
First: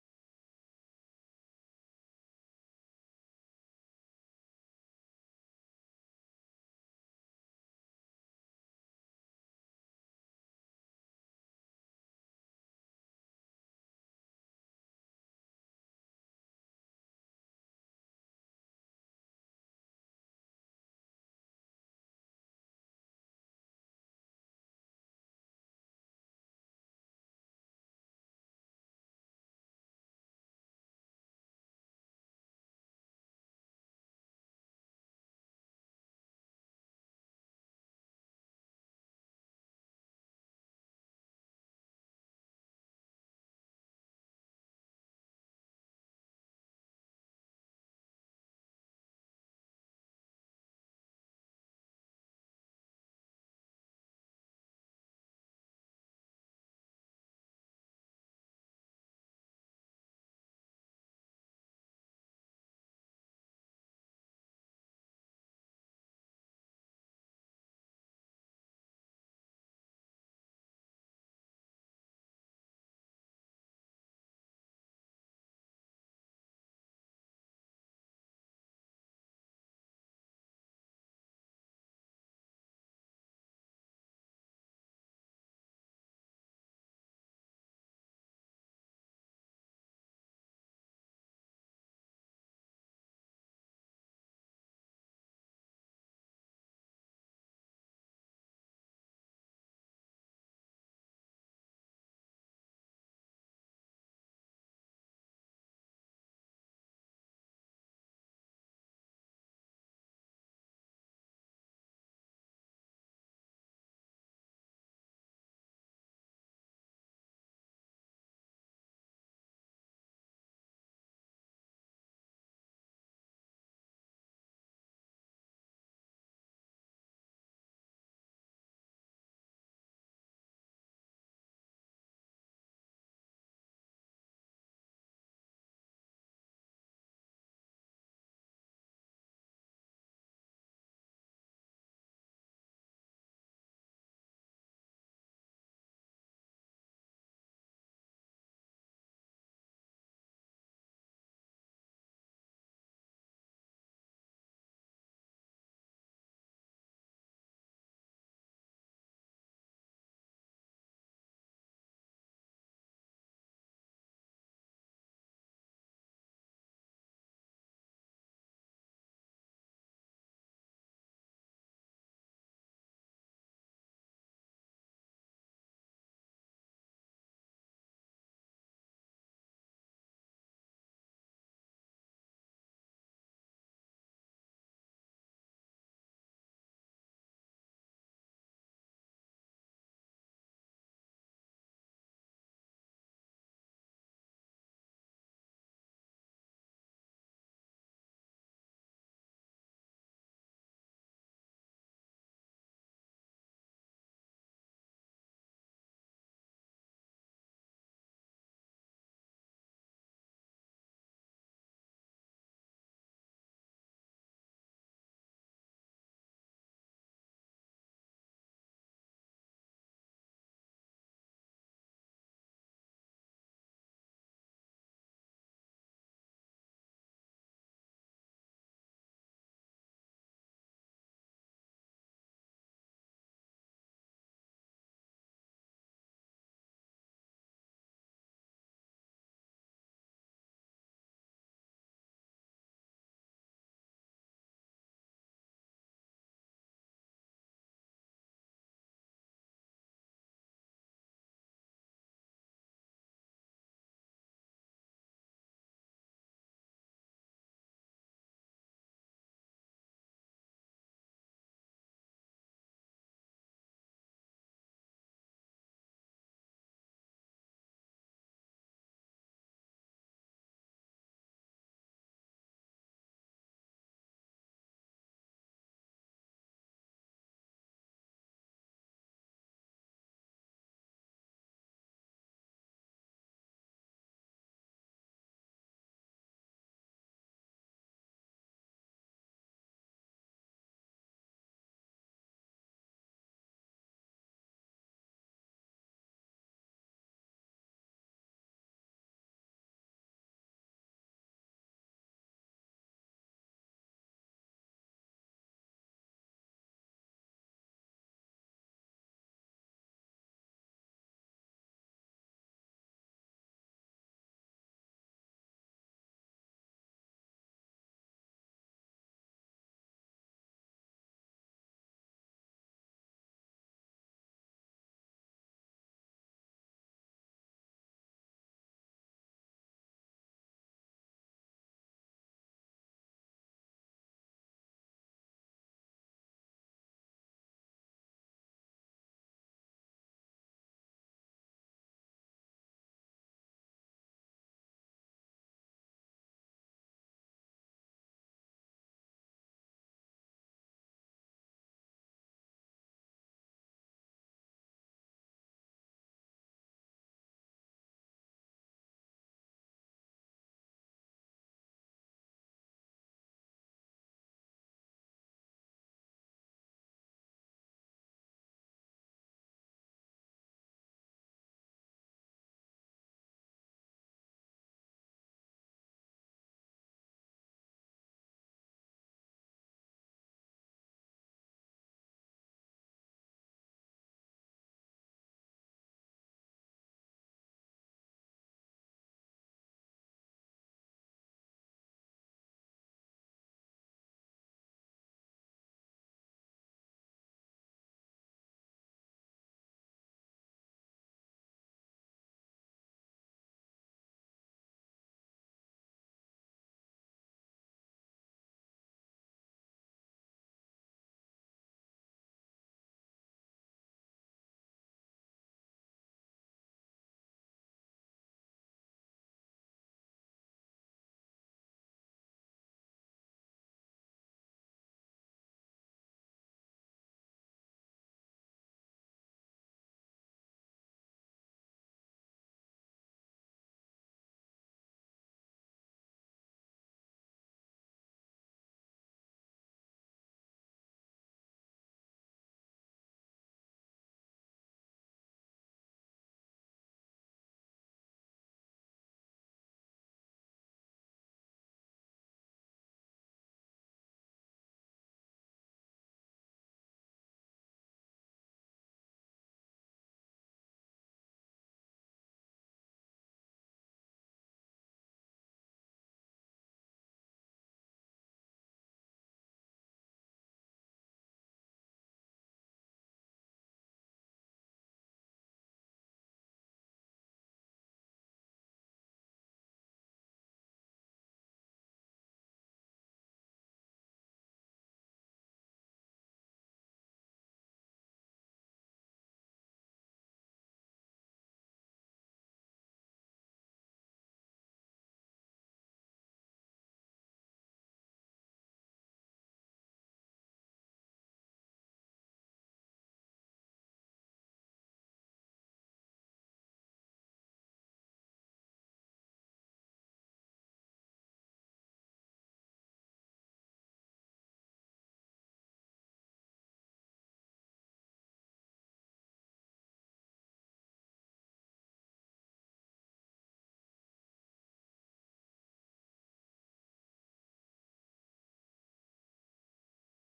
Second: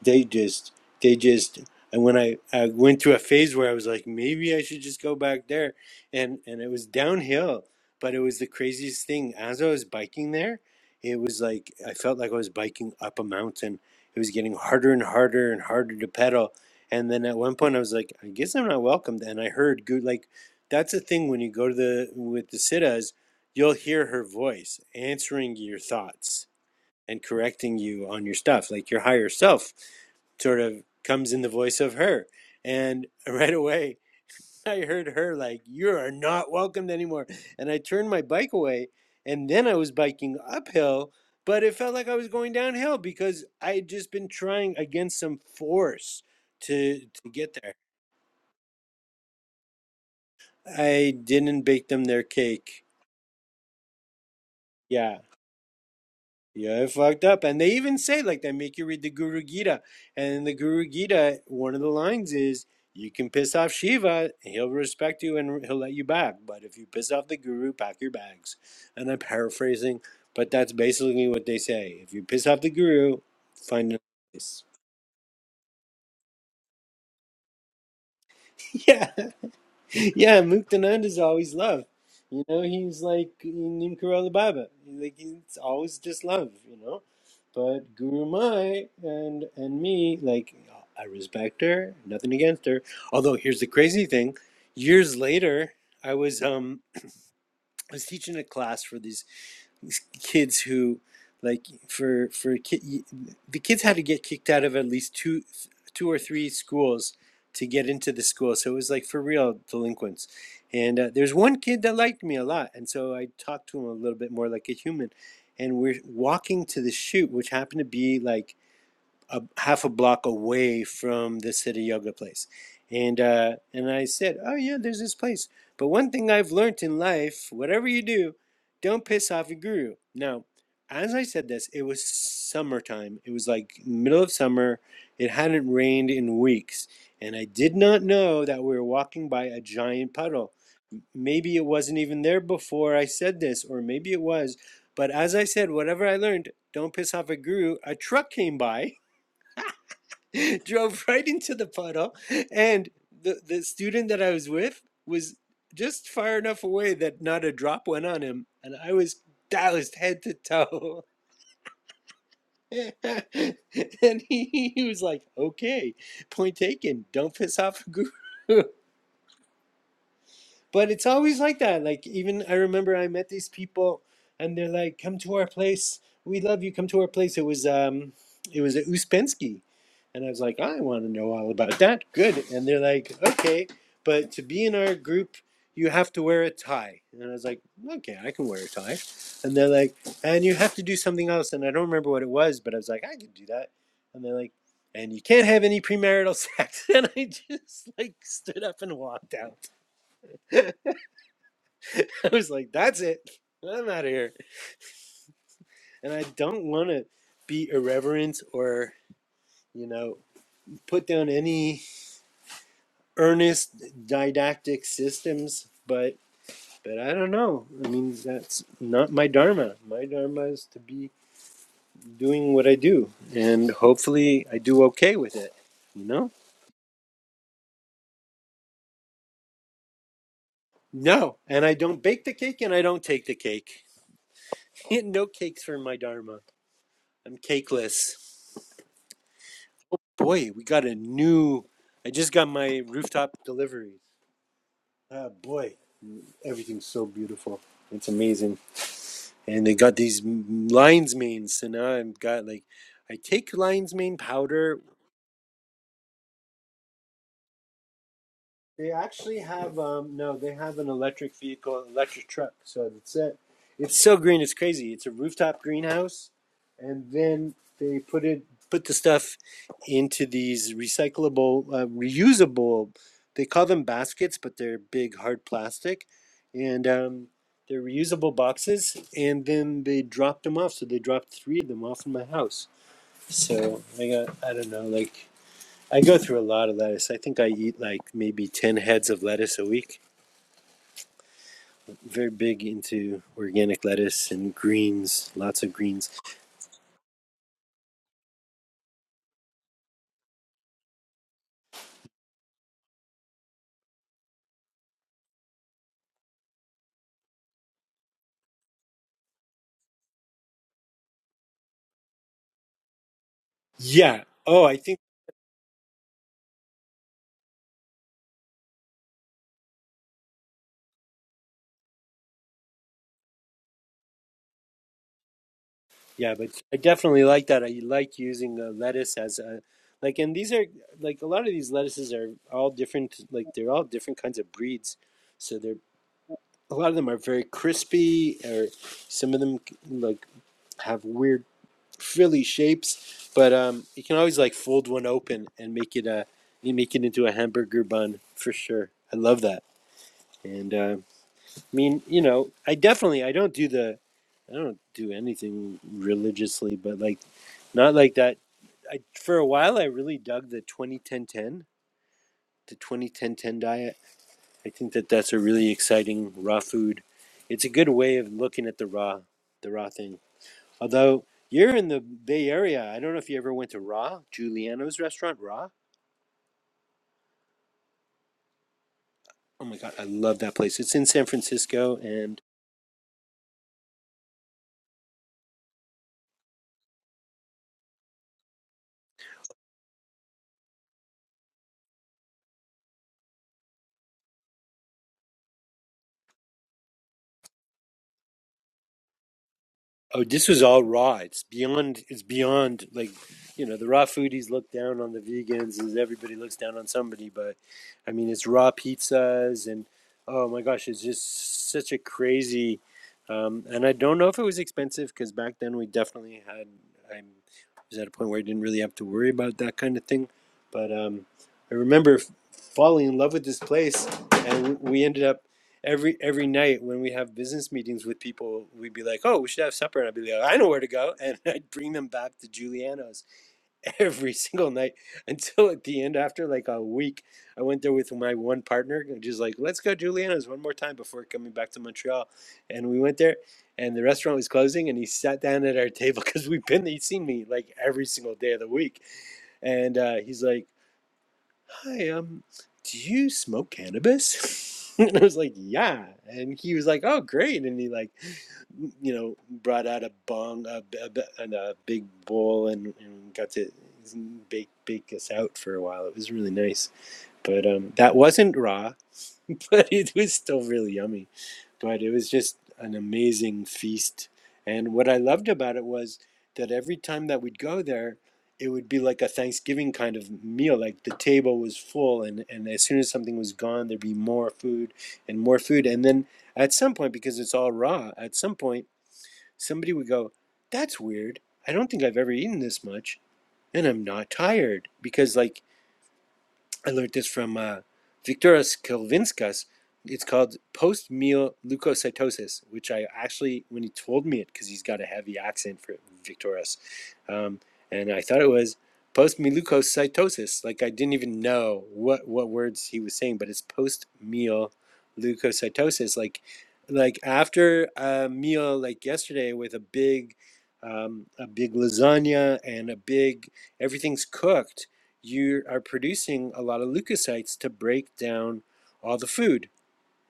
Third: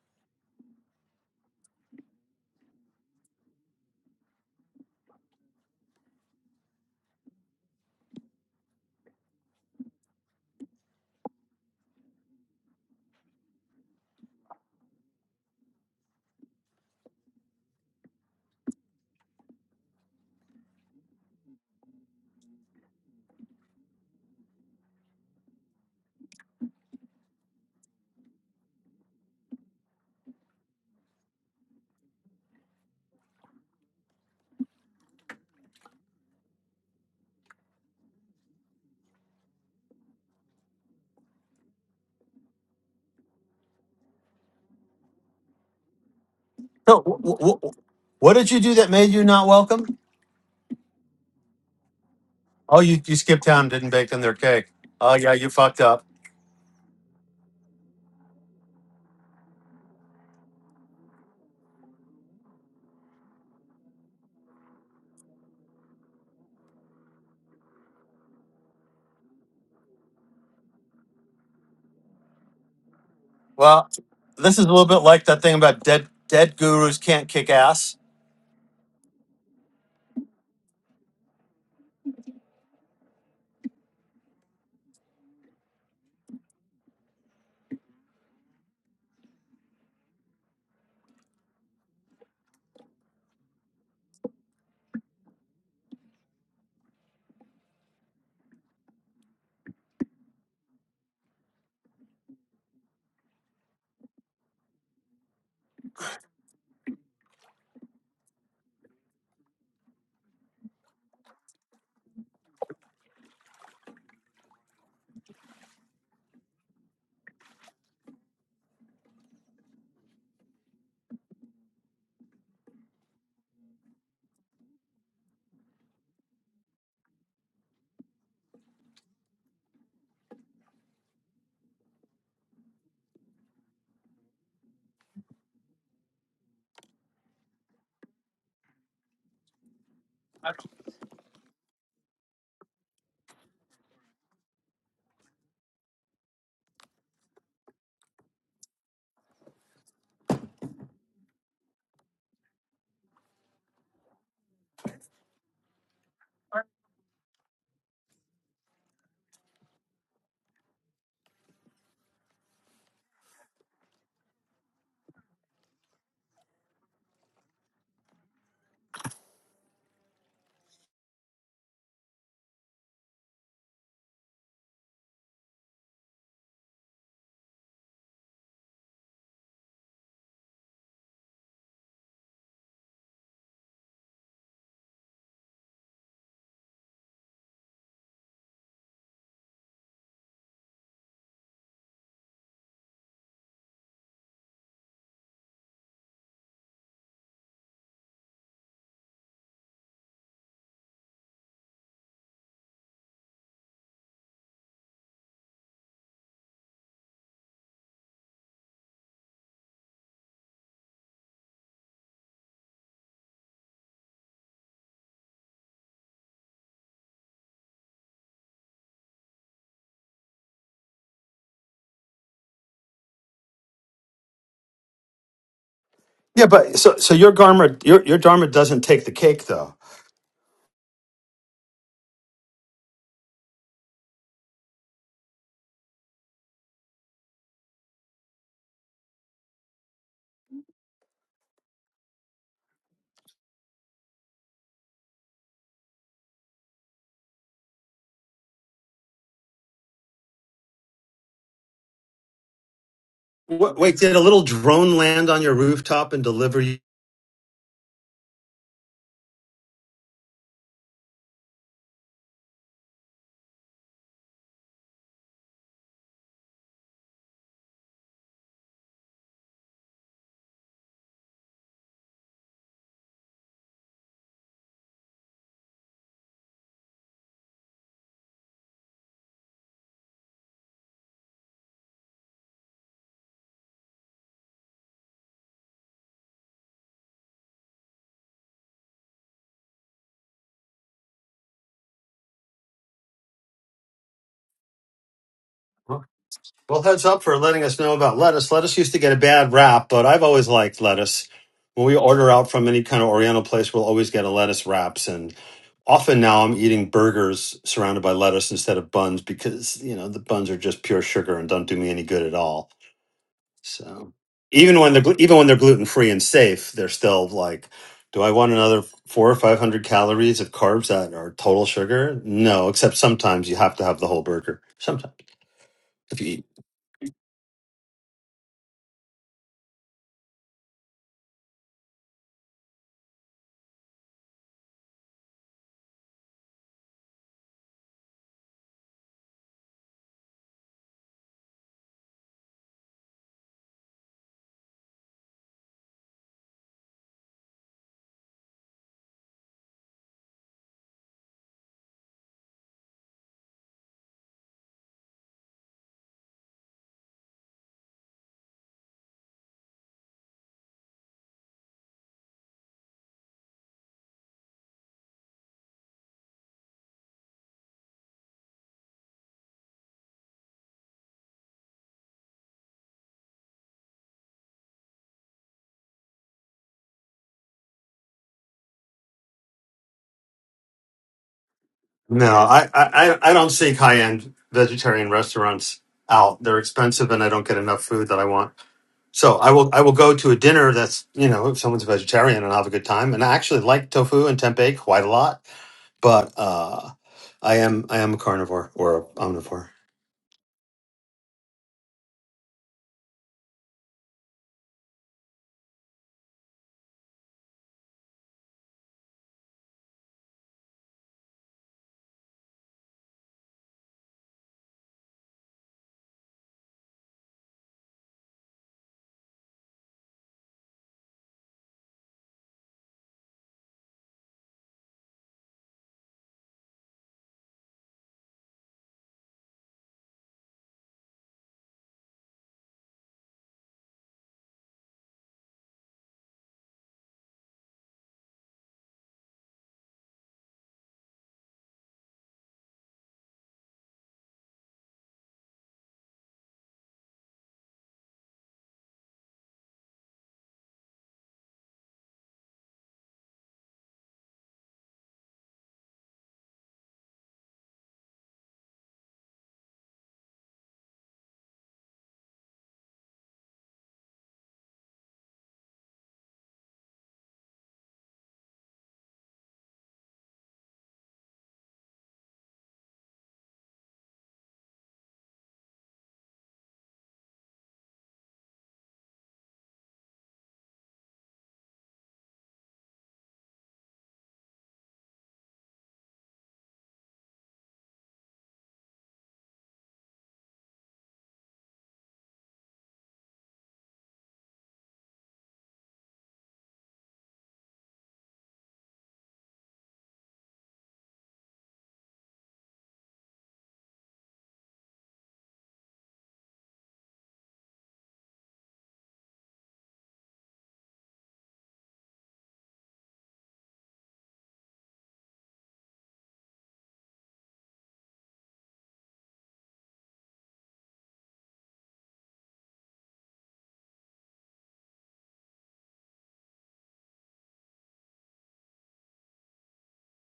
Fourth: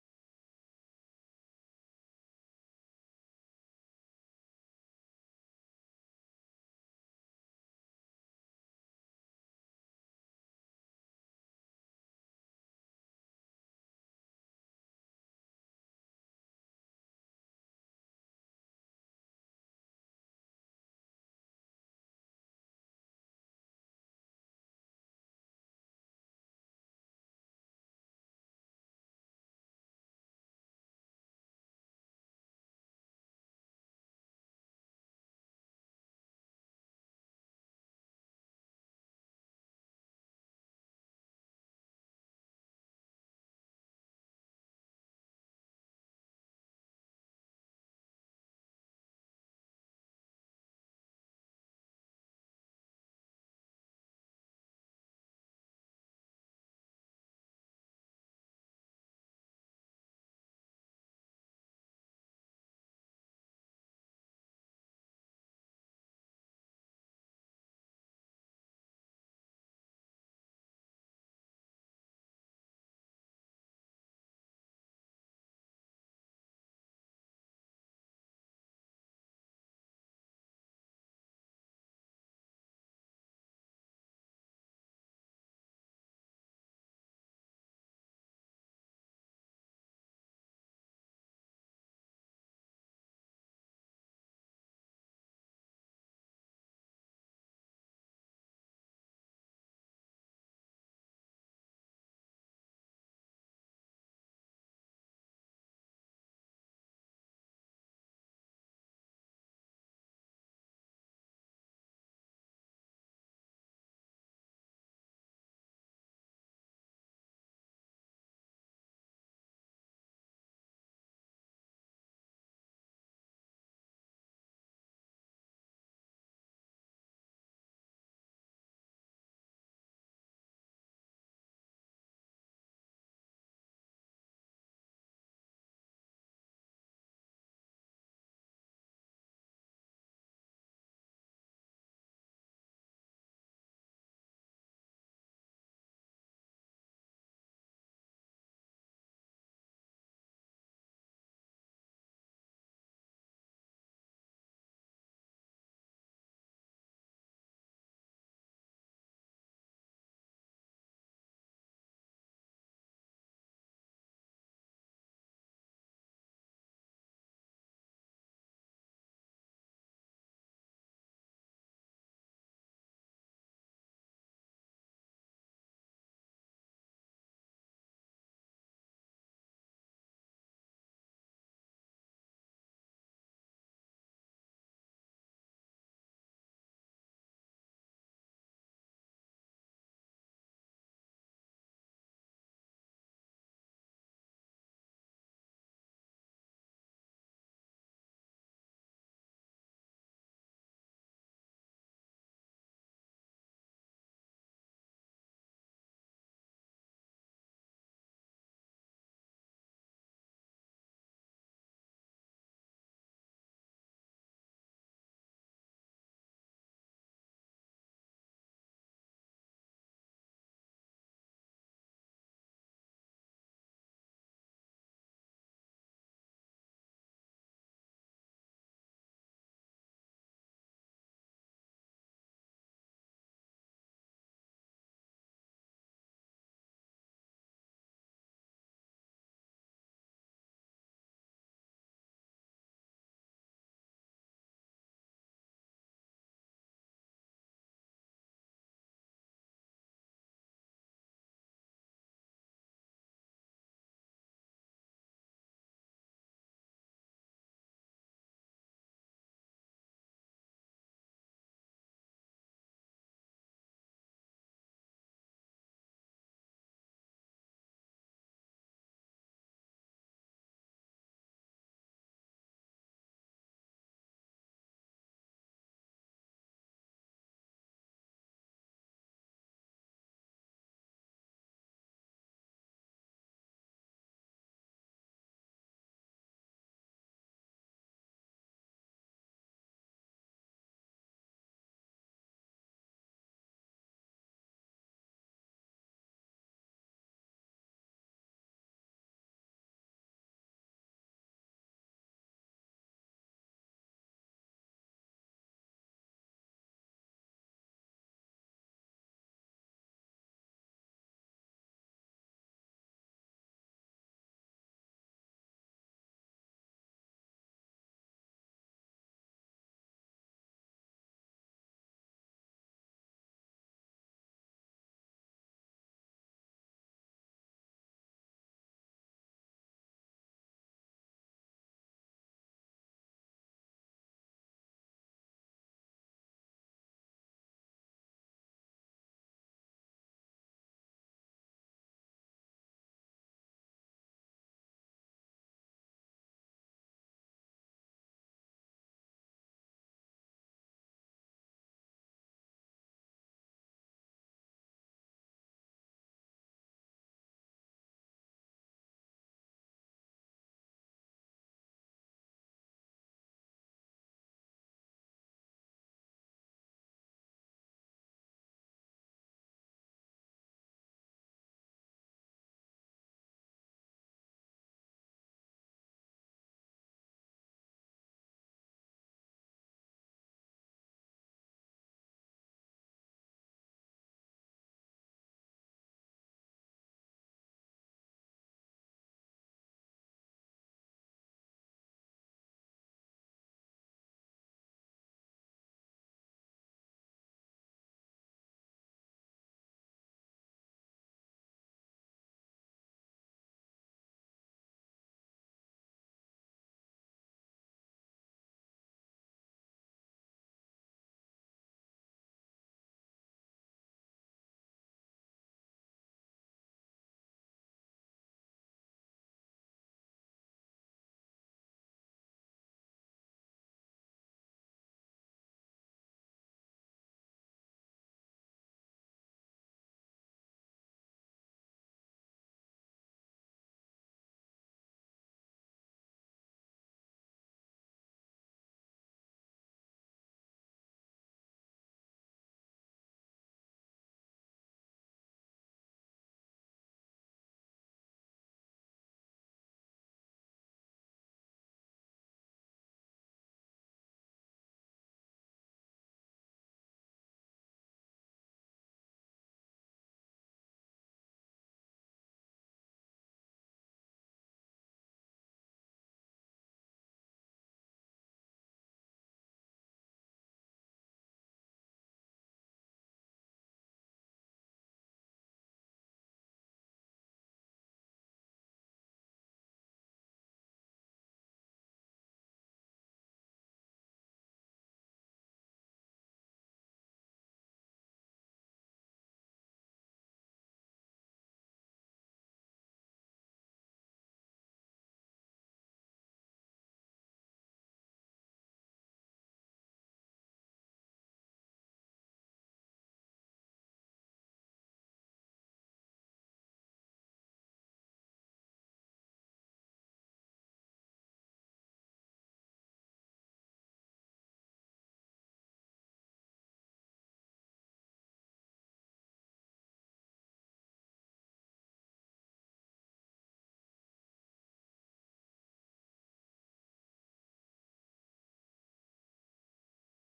S1: they just they just and when I, I went through a phase where I was like, maybe I should just go back there and and it was downhill, but it was the craziest thing. As I was biking there, it was like I felt like I was biking up a mountain. It was getting harder and harder and harder to pedal. And then at one point I was like, I guess I'm not welcomed. And I heard good like that's the thing when you go to the with the sitas, you'll hear her voice answering your thoughts and correcting you on your stuff. Like your higher self sort of comes in the voice of her. And right away, I heard her like, You are not welcomed anymore. And I turned my bike away. And then I was biking uphill, but it felt like I was going downhill because I had just been trying against some force
S4: so
S1: to,
S4: wh-
S1: to get
S4: wh-
S1: there.
S4: wh- what did you do that made you not welcome
S1: I didn't bake them their
S4: oh
S1: cake.
S4: you, you skipped town and didn't bake them their cake
S1: Yeah.
S4: oh yeah you fucked up
S1: Yeah, it fucked up. And they even say, like, they make you read the Guru Gita. And in the Guru Gita, one of the lines is, you can piss off Shiva, he'll respect you and he'll let you back. But if you piss off the Guru, pack your bags. And I'm paraphrasing, but that's basically what they say. If you piss off the Guru,
S4: well
S1: find another
S4: this is
S1: place.
S4: a little bit like that thing about dead dead gurus can't kick ass
S1: Yeah. yeah, Muktanand is always love. You know, he's like Nimkarala Baba. Like it's always just love. You know, but Guru Mai and and me, like I respect her, nothing against her. Although here's the crazy thing: years later, I was um I was teaching a class for these kids who like for for ki- the kids had to get kicked out of at least two two or three schools to get into the school so it was like for real delinquents and uh, there's one kid that liked me a lot and so i talked to him a little bit more like a human and we're walking to the shoot which happened to be like a half a block away from the city yoga place and uh, and i said oh yeah there's this place but one thing i've learned in life whatever you do don't piss off your guru now as i said this it was summertime it was like middle of summer it hadn't rained in weeks and i did not know that we were walking by a giant puddle maybe it wasn't even there before i said this or maybe it was but as i said whatever i learned don't piss off a guru a truck came by drove right into the puddle and the the student that I was with was just far enough away that not a drop went on him and I was doused head to toe. and he, he was like, "Okay, point taken. Don't piss off a guru." But it's always like that. Like even I remember I met these people and they're like, "Come to our place. We love you. Come to our place." It was um it was at Uspensky. And I was like, "I want to know all about that." Good. And they're like, "Okay, but to be in our group, you have to wear a tie." And I was like, "Okay, I can wear a tie." And they're like, "And you have to do something else." And I don't remember what it was, but I was like, "I could do that." And they're like, and you can't have any premarital sex. And I just like stood up and walked out. I was like, that's it. I'm out of here. And I don't want to be irreverent or, you know, put down any earnest didactic systems, but but I don't know. I mean, that's not my dharma. My dharma is to be doing what I do, and hopefully I do okay with it, you know?
S4: Yeah, but so so your dharma your your dharma doesn't take the cake though.
S1: No, and I don't bake the cake and I don't take the cake. no cakes for my dharma. I'm cakeless. boy, we got a new. I just got my rooftop deliveries. Ah, boy, everything's so beautiful. It's amazing. And they got these m- lion's manes, so now I've got like, I take
S4: Wh-
S1: lion's
S4: Wait, did
S1: mane
S4: a little
S1: powder
S4: drone land on your rooftop and deliver you?
S1: They actually have um no, they have an electric vehicle, electric truck. So that's it. It's so green, it's crazy. It's a rooftop greenhouse, and then they put it put the stuff into these recyclable, uh, reusable. They call them baskets, but they're big hard plastic, and um, they're reusable boxes. And then they dropped them off. So they dropped three of them off in my house. So I got I don't know like I go through a lot of lettuce. I think I eat like maybe 10 heads of lettuce a week. Very big into organic lettuce and greens, lots of greens.
S4: Well, heads up for letting us know about lettuce. Lettuce used to get a bad rap, but I've always liked lettuce. When we order out from any kind of Oriental place, we'll always get a lettuce wraps. And often now I'm eating burgers surrounded by lettuce instead of buns because, you know, the buns are just pure sugar and don't do me any good at all. So
S1: Yeah. Oh, I
S4: even when
S1: think,
S4: they're glu- even when they're gluten free and safe, they're still like, do I want another four or five hundred calories of carbs that are total sugar? No, except sometimes you have to have the whole burger. Sometimes if you
S1: yeah,
S4: eat.
S1: but I definitely like that. I like using uh, lettuce as a, like, and these are, like, a lot of these lettuces are all different, like, they're all different kinds of breeds. So they're, a lot of them are very crispy, or some of them, like, have weird frilly shapes, but um, you can always like fold one open and make it a you make it into a hamburger bun for sure. I love that. And uh, I mean, you know, I definitely I don't do the I don't do anything religiously, but like not like that. I for a while I really dug the twenty ten ten the twenty ten ten diet. I think that that's a really exciting raw food. It's a good way of looking at the raw the raw thing. Although you're in the Bay Area, I don't know if you ever went to Ra, Giuliano's restaurant, Ra. Oh my God, I love that place. It's in San Francisco,
S4: No,
S1: and
S4: I I I I don't seek high end vegetarian restaurants out. They're expensive, and I don't get enough food that I want. So I will I will go to a dinner that's you know if someone's a vegetarian and I'll have a good time. And I actually like tofu and tempeh quite a lot, but uh, I am I am a carnivore or a omnivore.
S1: Oh, this was all raw. It's beyond. It's beyond like, you know, the raw foodies look down on the vegans as everybody looks down on somebody. But I mean, it's raw pizzas and oh my gosh, it's just such a crazy. Um, and I don't know if it was expensive because back then we definitely had. I was at a point where I didn't really have to worry about that kind of thing. But um, I remember f- falling in love with this place, and we ended up every every night when we have business meetings with people, we'd be like, "Oh, we should have supper," and I'd be like, "I know where to go," and I'd bring them back to Giuliano's every single night until at the end, after like a week, I went there with my one partner, and just like, "Let's go Giuliano's one more time before coming back to Montreal," and we went there. And the restaurant was closing, and he sat down at our table because we've been. He'd seen me like every single day of the week, and uh, he's like, hi, um, do you smoke cannabis? and I was like, yeah. And he was like, oh, great. And he like, you know, brought out a bong, a a, and a big bowl, and, and got to bake bake us out for a while. It was really nice. But um, that wasn't raw, but it was still really yummy but it was just an amazing feast. And what I loved about it was that every time that we'd go there, it would be like a Thanksgiving kind of meal. Like the table was full, and, and as soon as something was gone, there'd be more food and more food. And then at some point, because it's all raw, at some point, somebody would go, That's weird. I don't think I've ever eaten this much, and I'm not tired. Because, like, I learned this from uh, Victoras Kelvinskas. It's called post meal leukocytosis, which I actually, when he told me it, because he's got a heavy accent for Victoras, um, and I thought it was post meal leukocytosis. Like I didn't even know what, what words he was saying, but it's post meal leukocytosis. Like like after a meal like yesterday with a big um, a big lasagna and a big everything's cooked you are producing a lot of leukocytes to break down all the food.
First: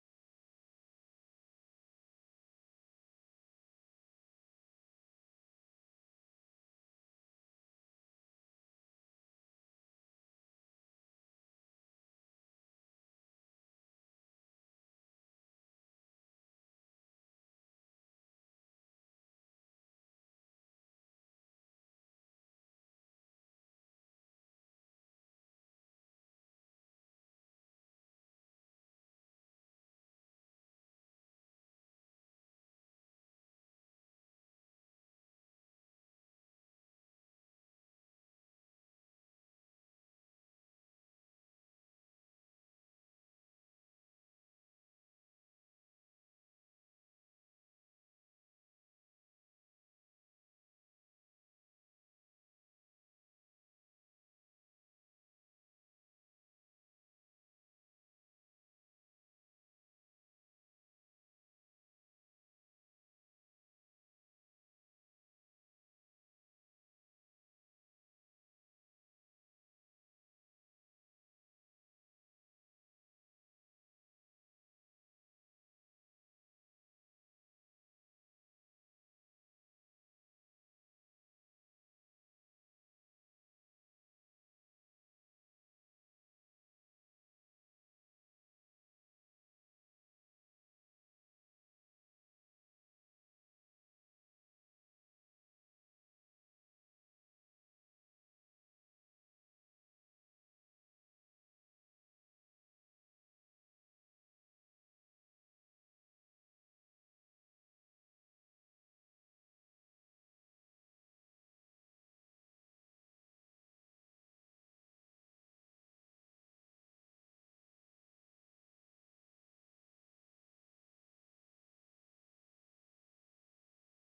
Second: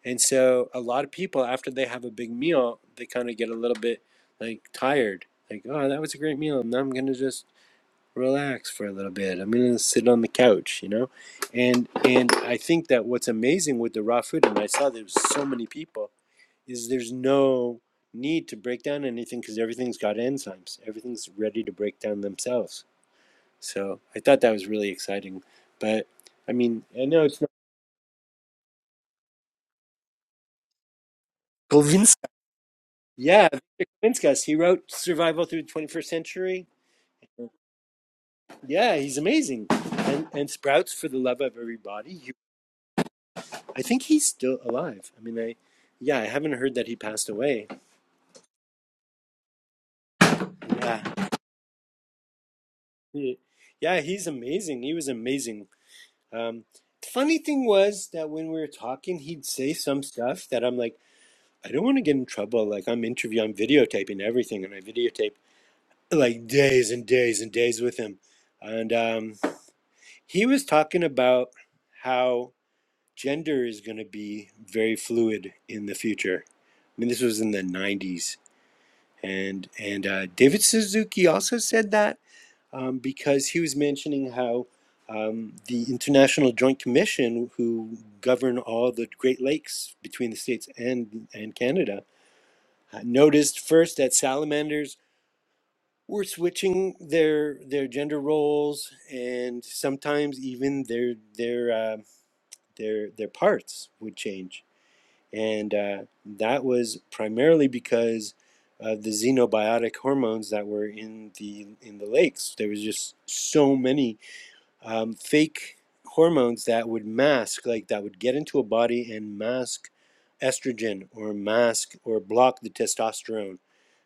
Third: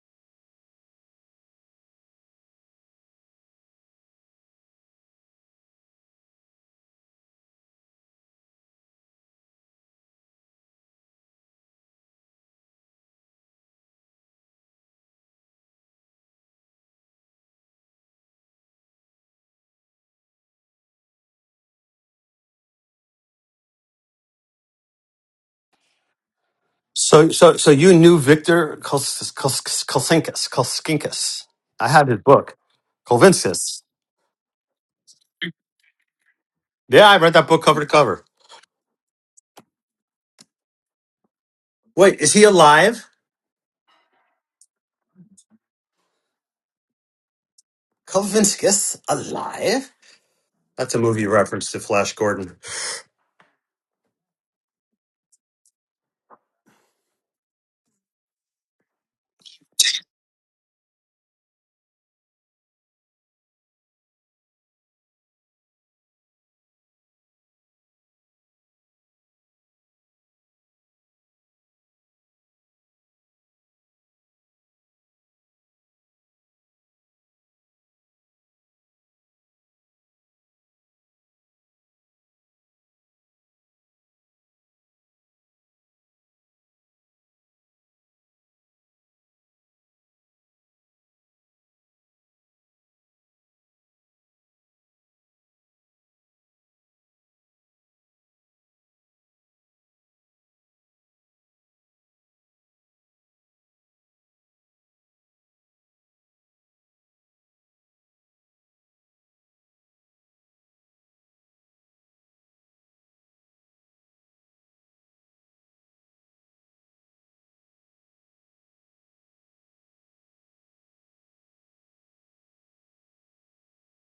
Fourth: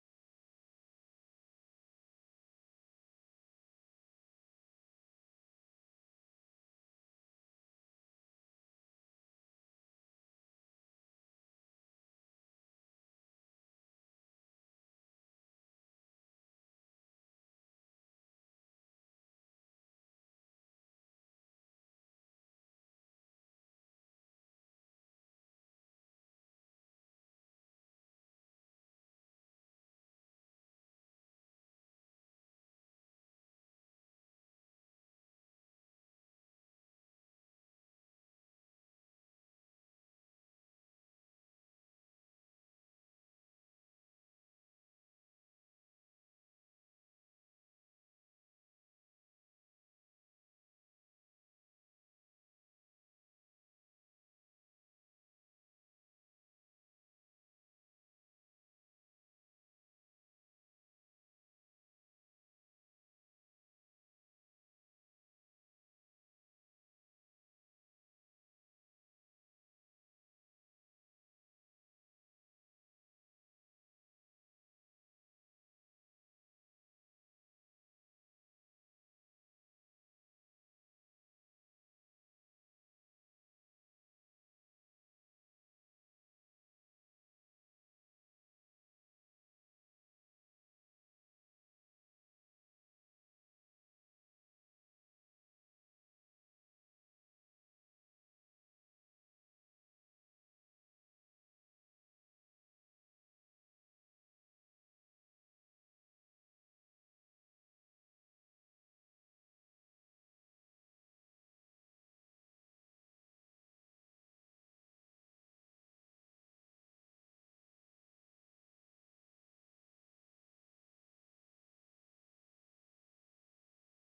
S1: And so a lot of people after they have a big meal, they kind of get a little bit like tired. Like, oh, that was a great meal. Now I'm gonna just relax for a little bit. I'm gonna sit on the couch, you know? And and I think that what's amazing with the raw food, and I saw there's so many people, is there's no need to break down anything because everything's got enzymes. Everything's ready to break down themselves. So I thought that was really exciting. But I mean, I know
S4: So,
S1: it's not.
S4: so, so you knew Victor Kos- Kos- Kosinkas, Koskinkas. I had
S1: Golvinsky.
S4: his book,
S1: Yeah,
S4: Kolvinskis.
S1: Victor Kavinskas, he wrote Survival Through the 21st Century.
S4: Yeah, I read that book cover to cover.
S1: Yeah, he's amazing. And and Sprouts for the Love of Everybody.
S4: Wait,
S1: He,
S4: is he alive?
S1: I think he's still alive. I mean, I yeah, I haven't heard that he passed away.
S4: Kolvinskis alive? That's a
S1: Yeah.
S4: movie reference to Flash Gordon.
S1: He- Yeah, he's amazing. He was amazing. Um, the funny thing was that when we were talking, he'd say some stuff that I'm like, I don't want to get in trouble. Like I'm interview, I'm videotaping everything, and I videotape like days and days and days with him. And um, he was talking about how gender is going to be very fluid in the future. I mean, this was in the 90s. And, and uh, David Suzuki also said that um, because he was mentioning how um, the International Joint Commission, who govern all the Great Lakes between the States and, and Canada, uh, noticed first that salamanders were switching their their gender roles and sometimes even their their uh, their their parts would change and uh, that was primarily because of the xenobiotic hormones that were in the in the lakes there was just so many um, fake hormones that would mask, like that would get into a body and mask estrogen or mask or block the testosterone.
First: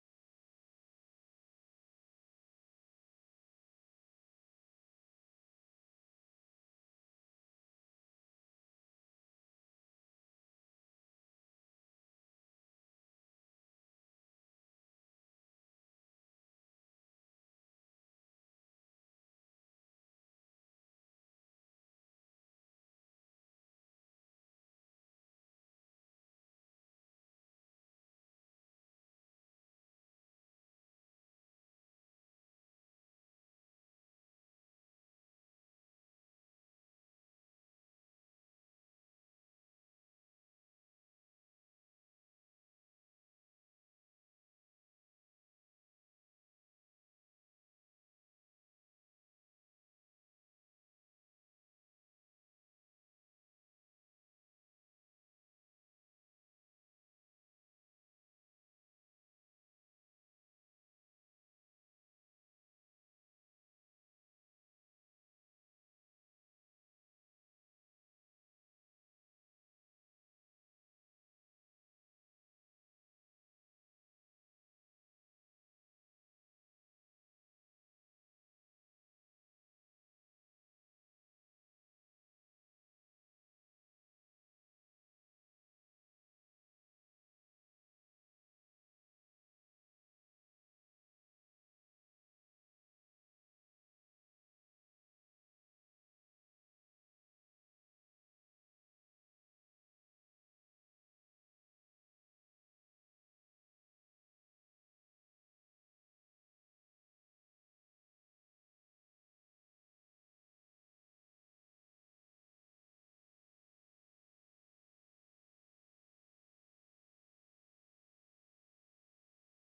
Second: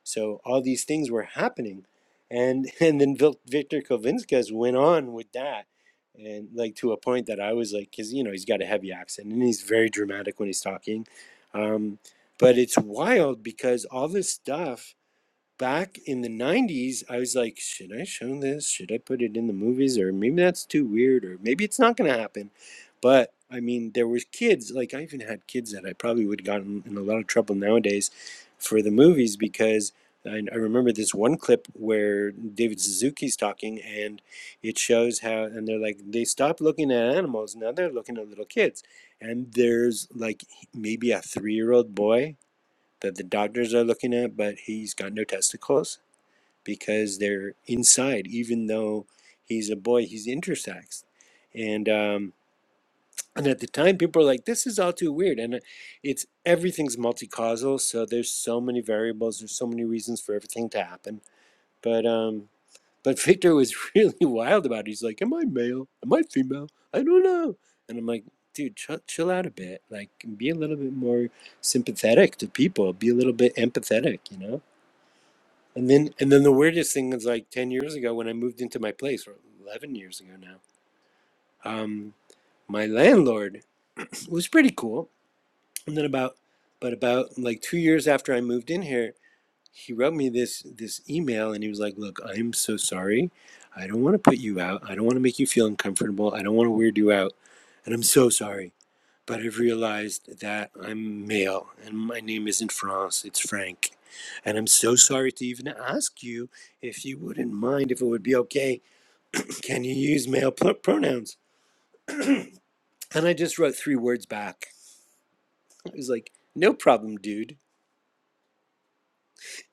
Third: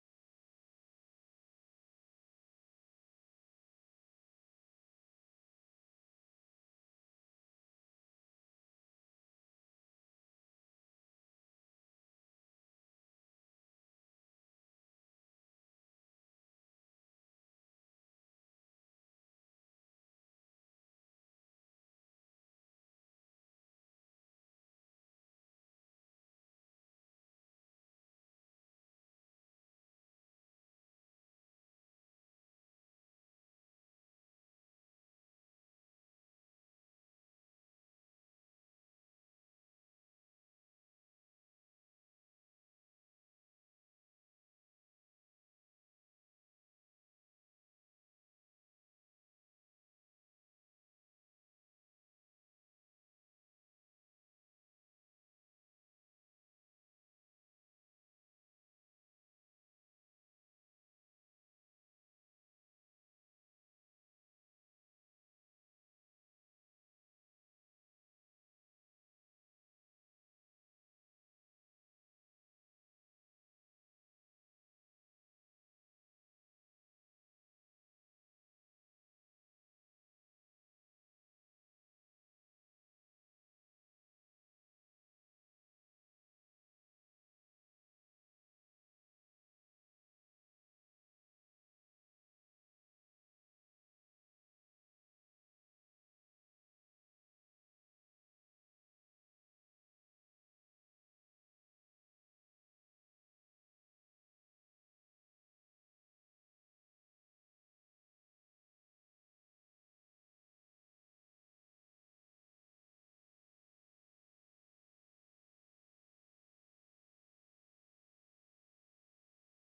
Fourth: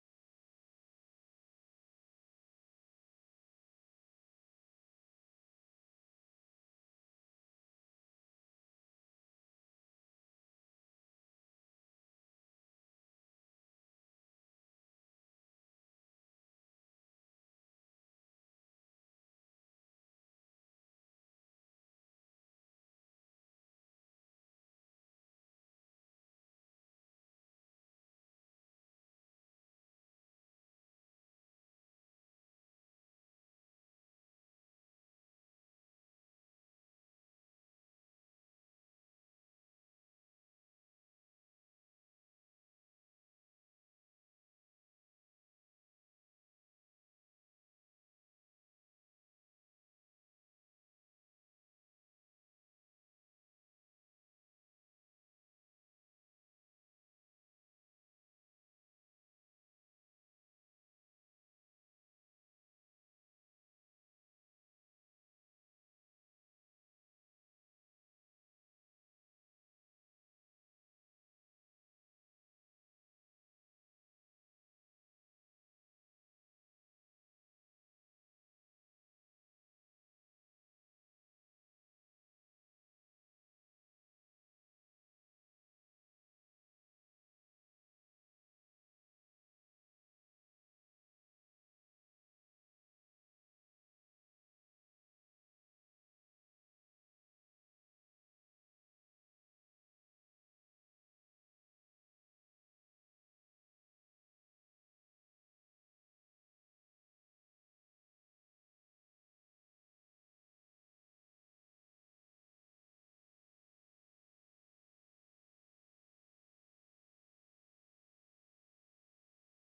S1: So all these things were happening, and and then Vil- Victor Kovinskas went on with that, and like to a point that I was like, because you know he's got a heavy accent and he's very dramatic when he's talking, um, but it's wild because all this stuff back in the 90s i was like should i show this should i put it in the movies or maybe that's too weird or maybe it's not going to happen but i mean there was kids like i even had kids that i probably would have gotten in a lot of trouble nowadays for the movies because I, I remember this one clip where david suzuki's talking and it shows how and they're like they stopped looking at animals now they're looking at little kids and there's like maybe a three-year-old boy that the doctors are looking at, but he's got no testicles because they're inside, even though he's a boy, he's intersex. And um, and at the time, people were like, "This is all too weird." And uh, it's everything's multicausal, so there's so many variables, there's so many reasons for everything to happen. But um, but Victor was really wild about it. He's like, "Am I male? Am I female? I don't know." And I'm like, "Dude, chill, chill out a bit. Like, be a little bit more." sympathetic to people be a little bit empathetic you know and then and then the weirdest thing is like ten years ago when I moved into my place, or eleven years ago now, um, my landlord was pretty cool. And then about but about like two years after I moved in here, he wrote me this this email and he was like, Look, I'm so sorry. I don't want to put you out. I don't want to make you feel uncomfortable. I don't want to weird you out. And I'm so sorry but I've realized that I'm male and my name isn't France, it's Frank. And I'm so sorry to even ask you if you wouldn't mind, if it would be okay, can you use male pr- pronouns? And I just wrote three words back. I was like, no problem, dude.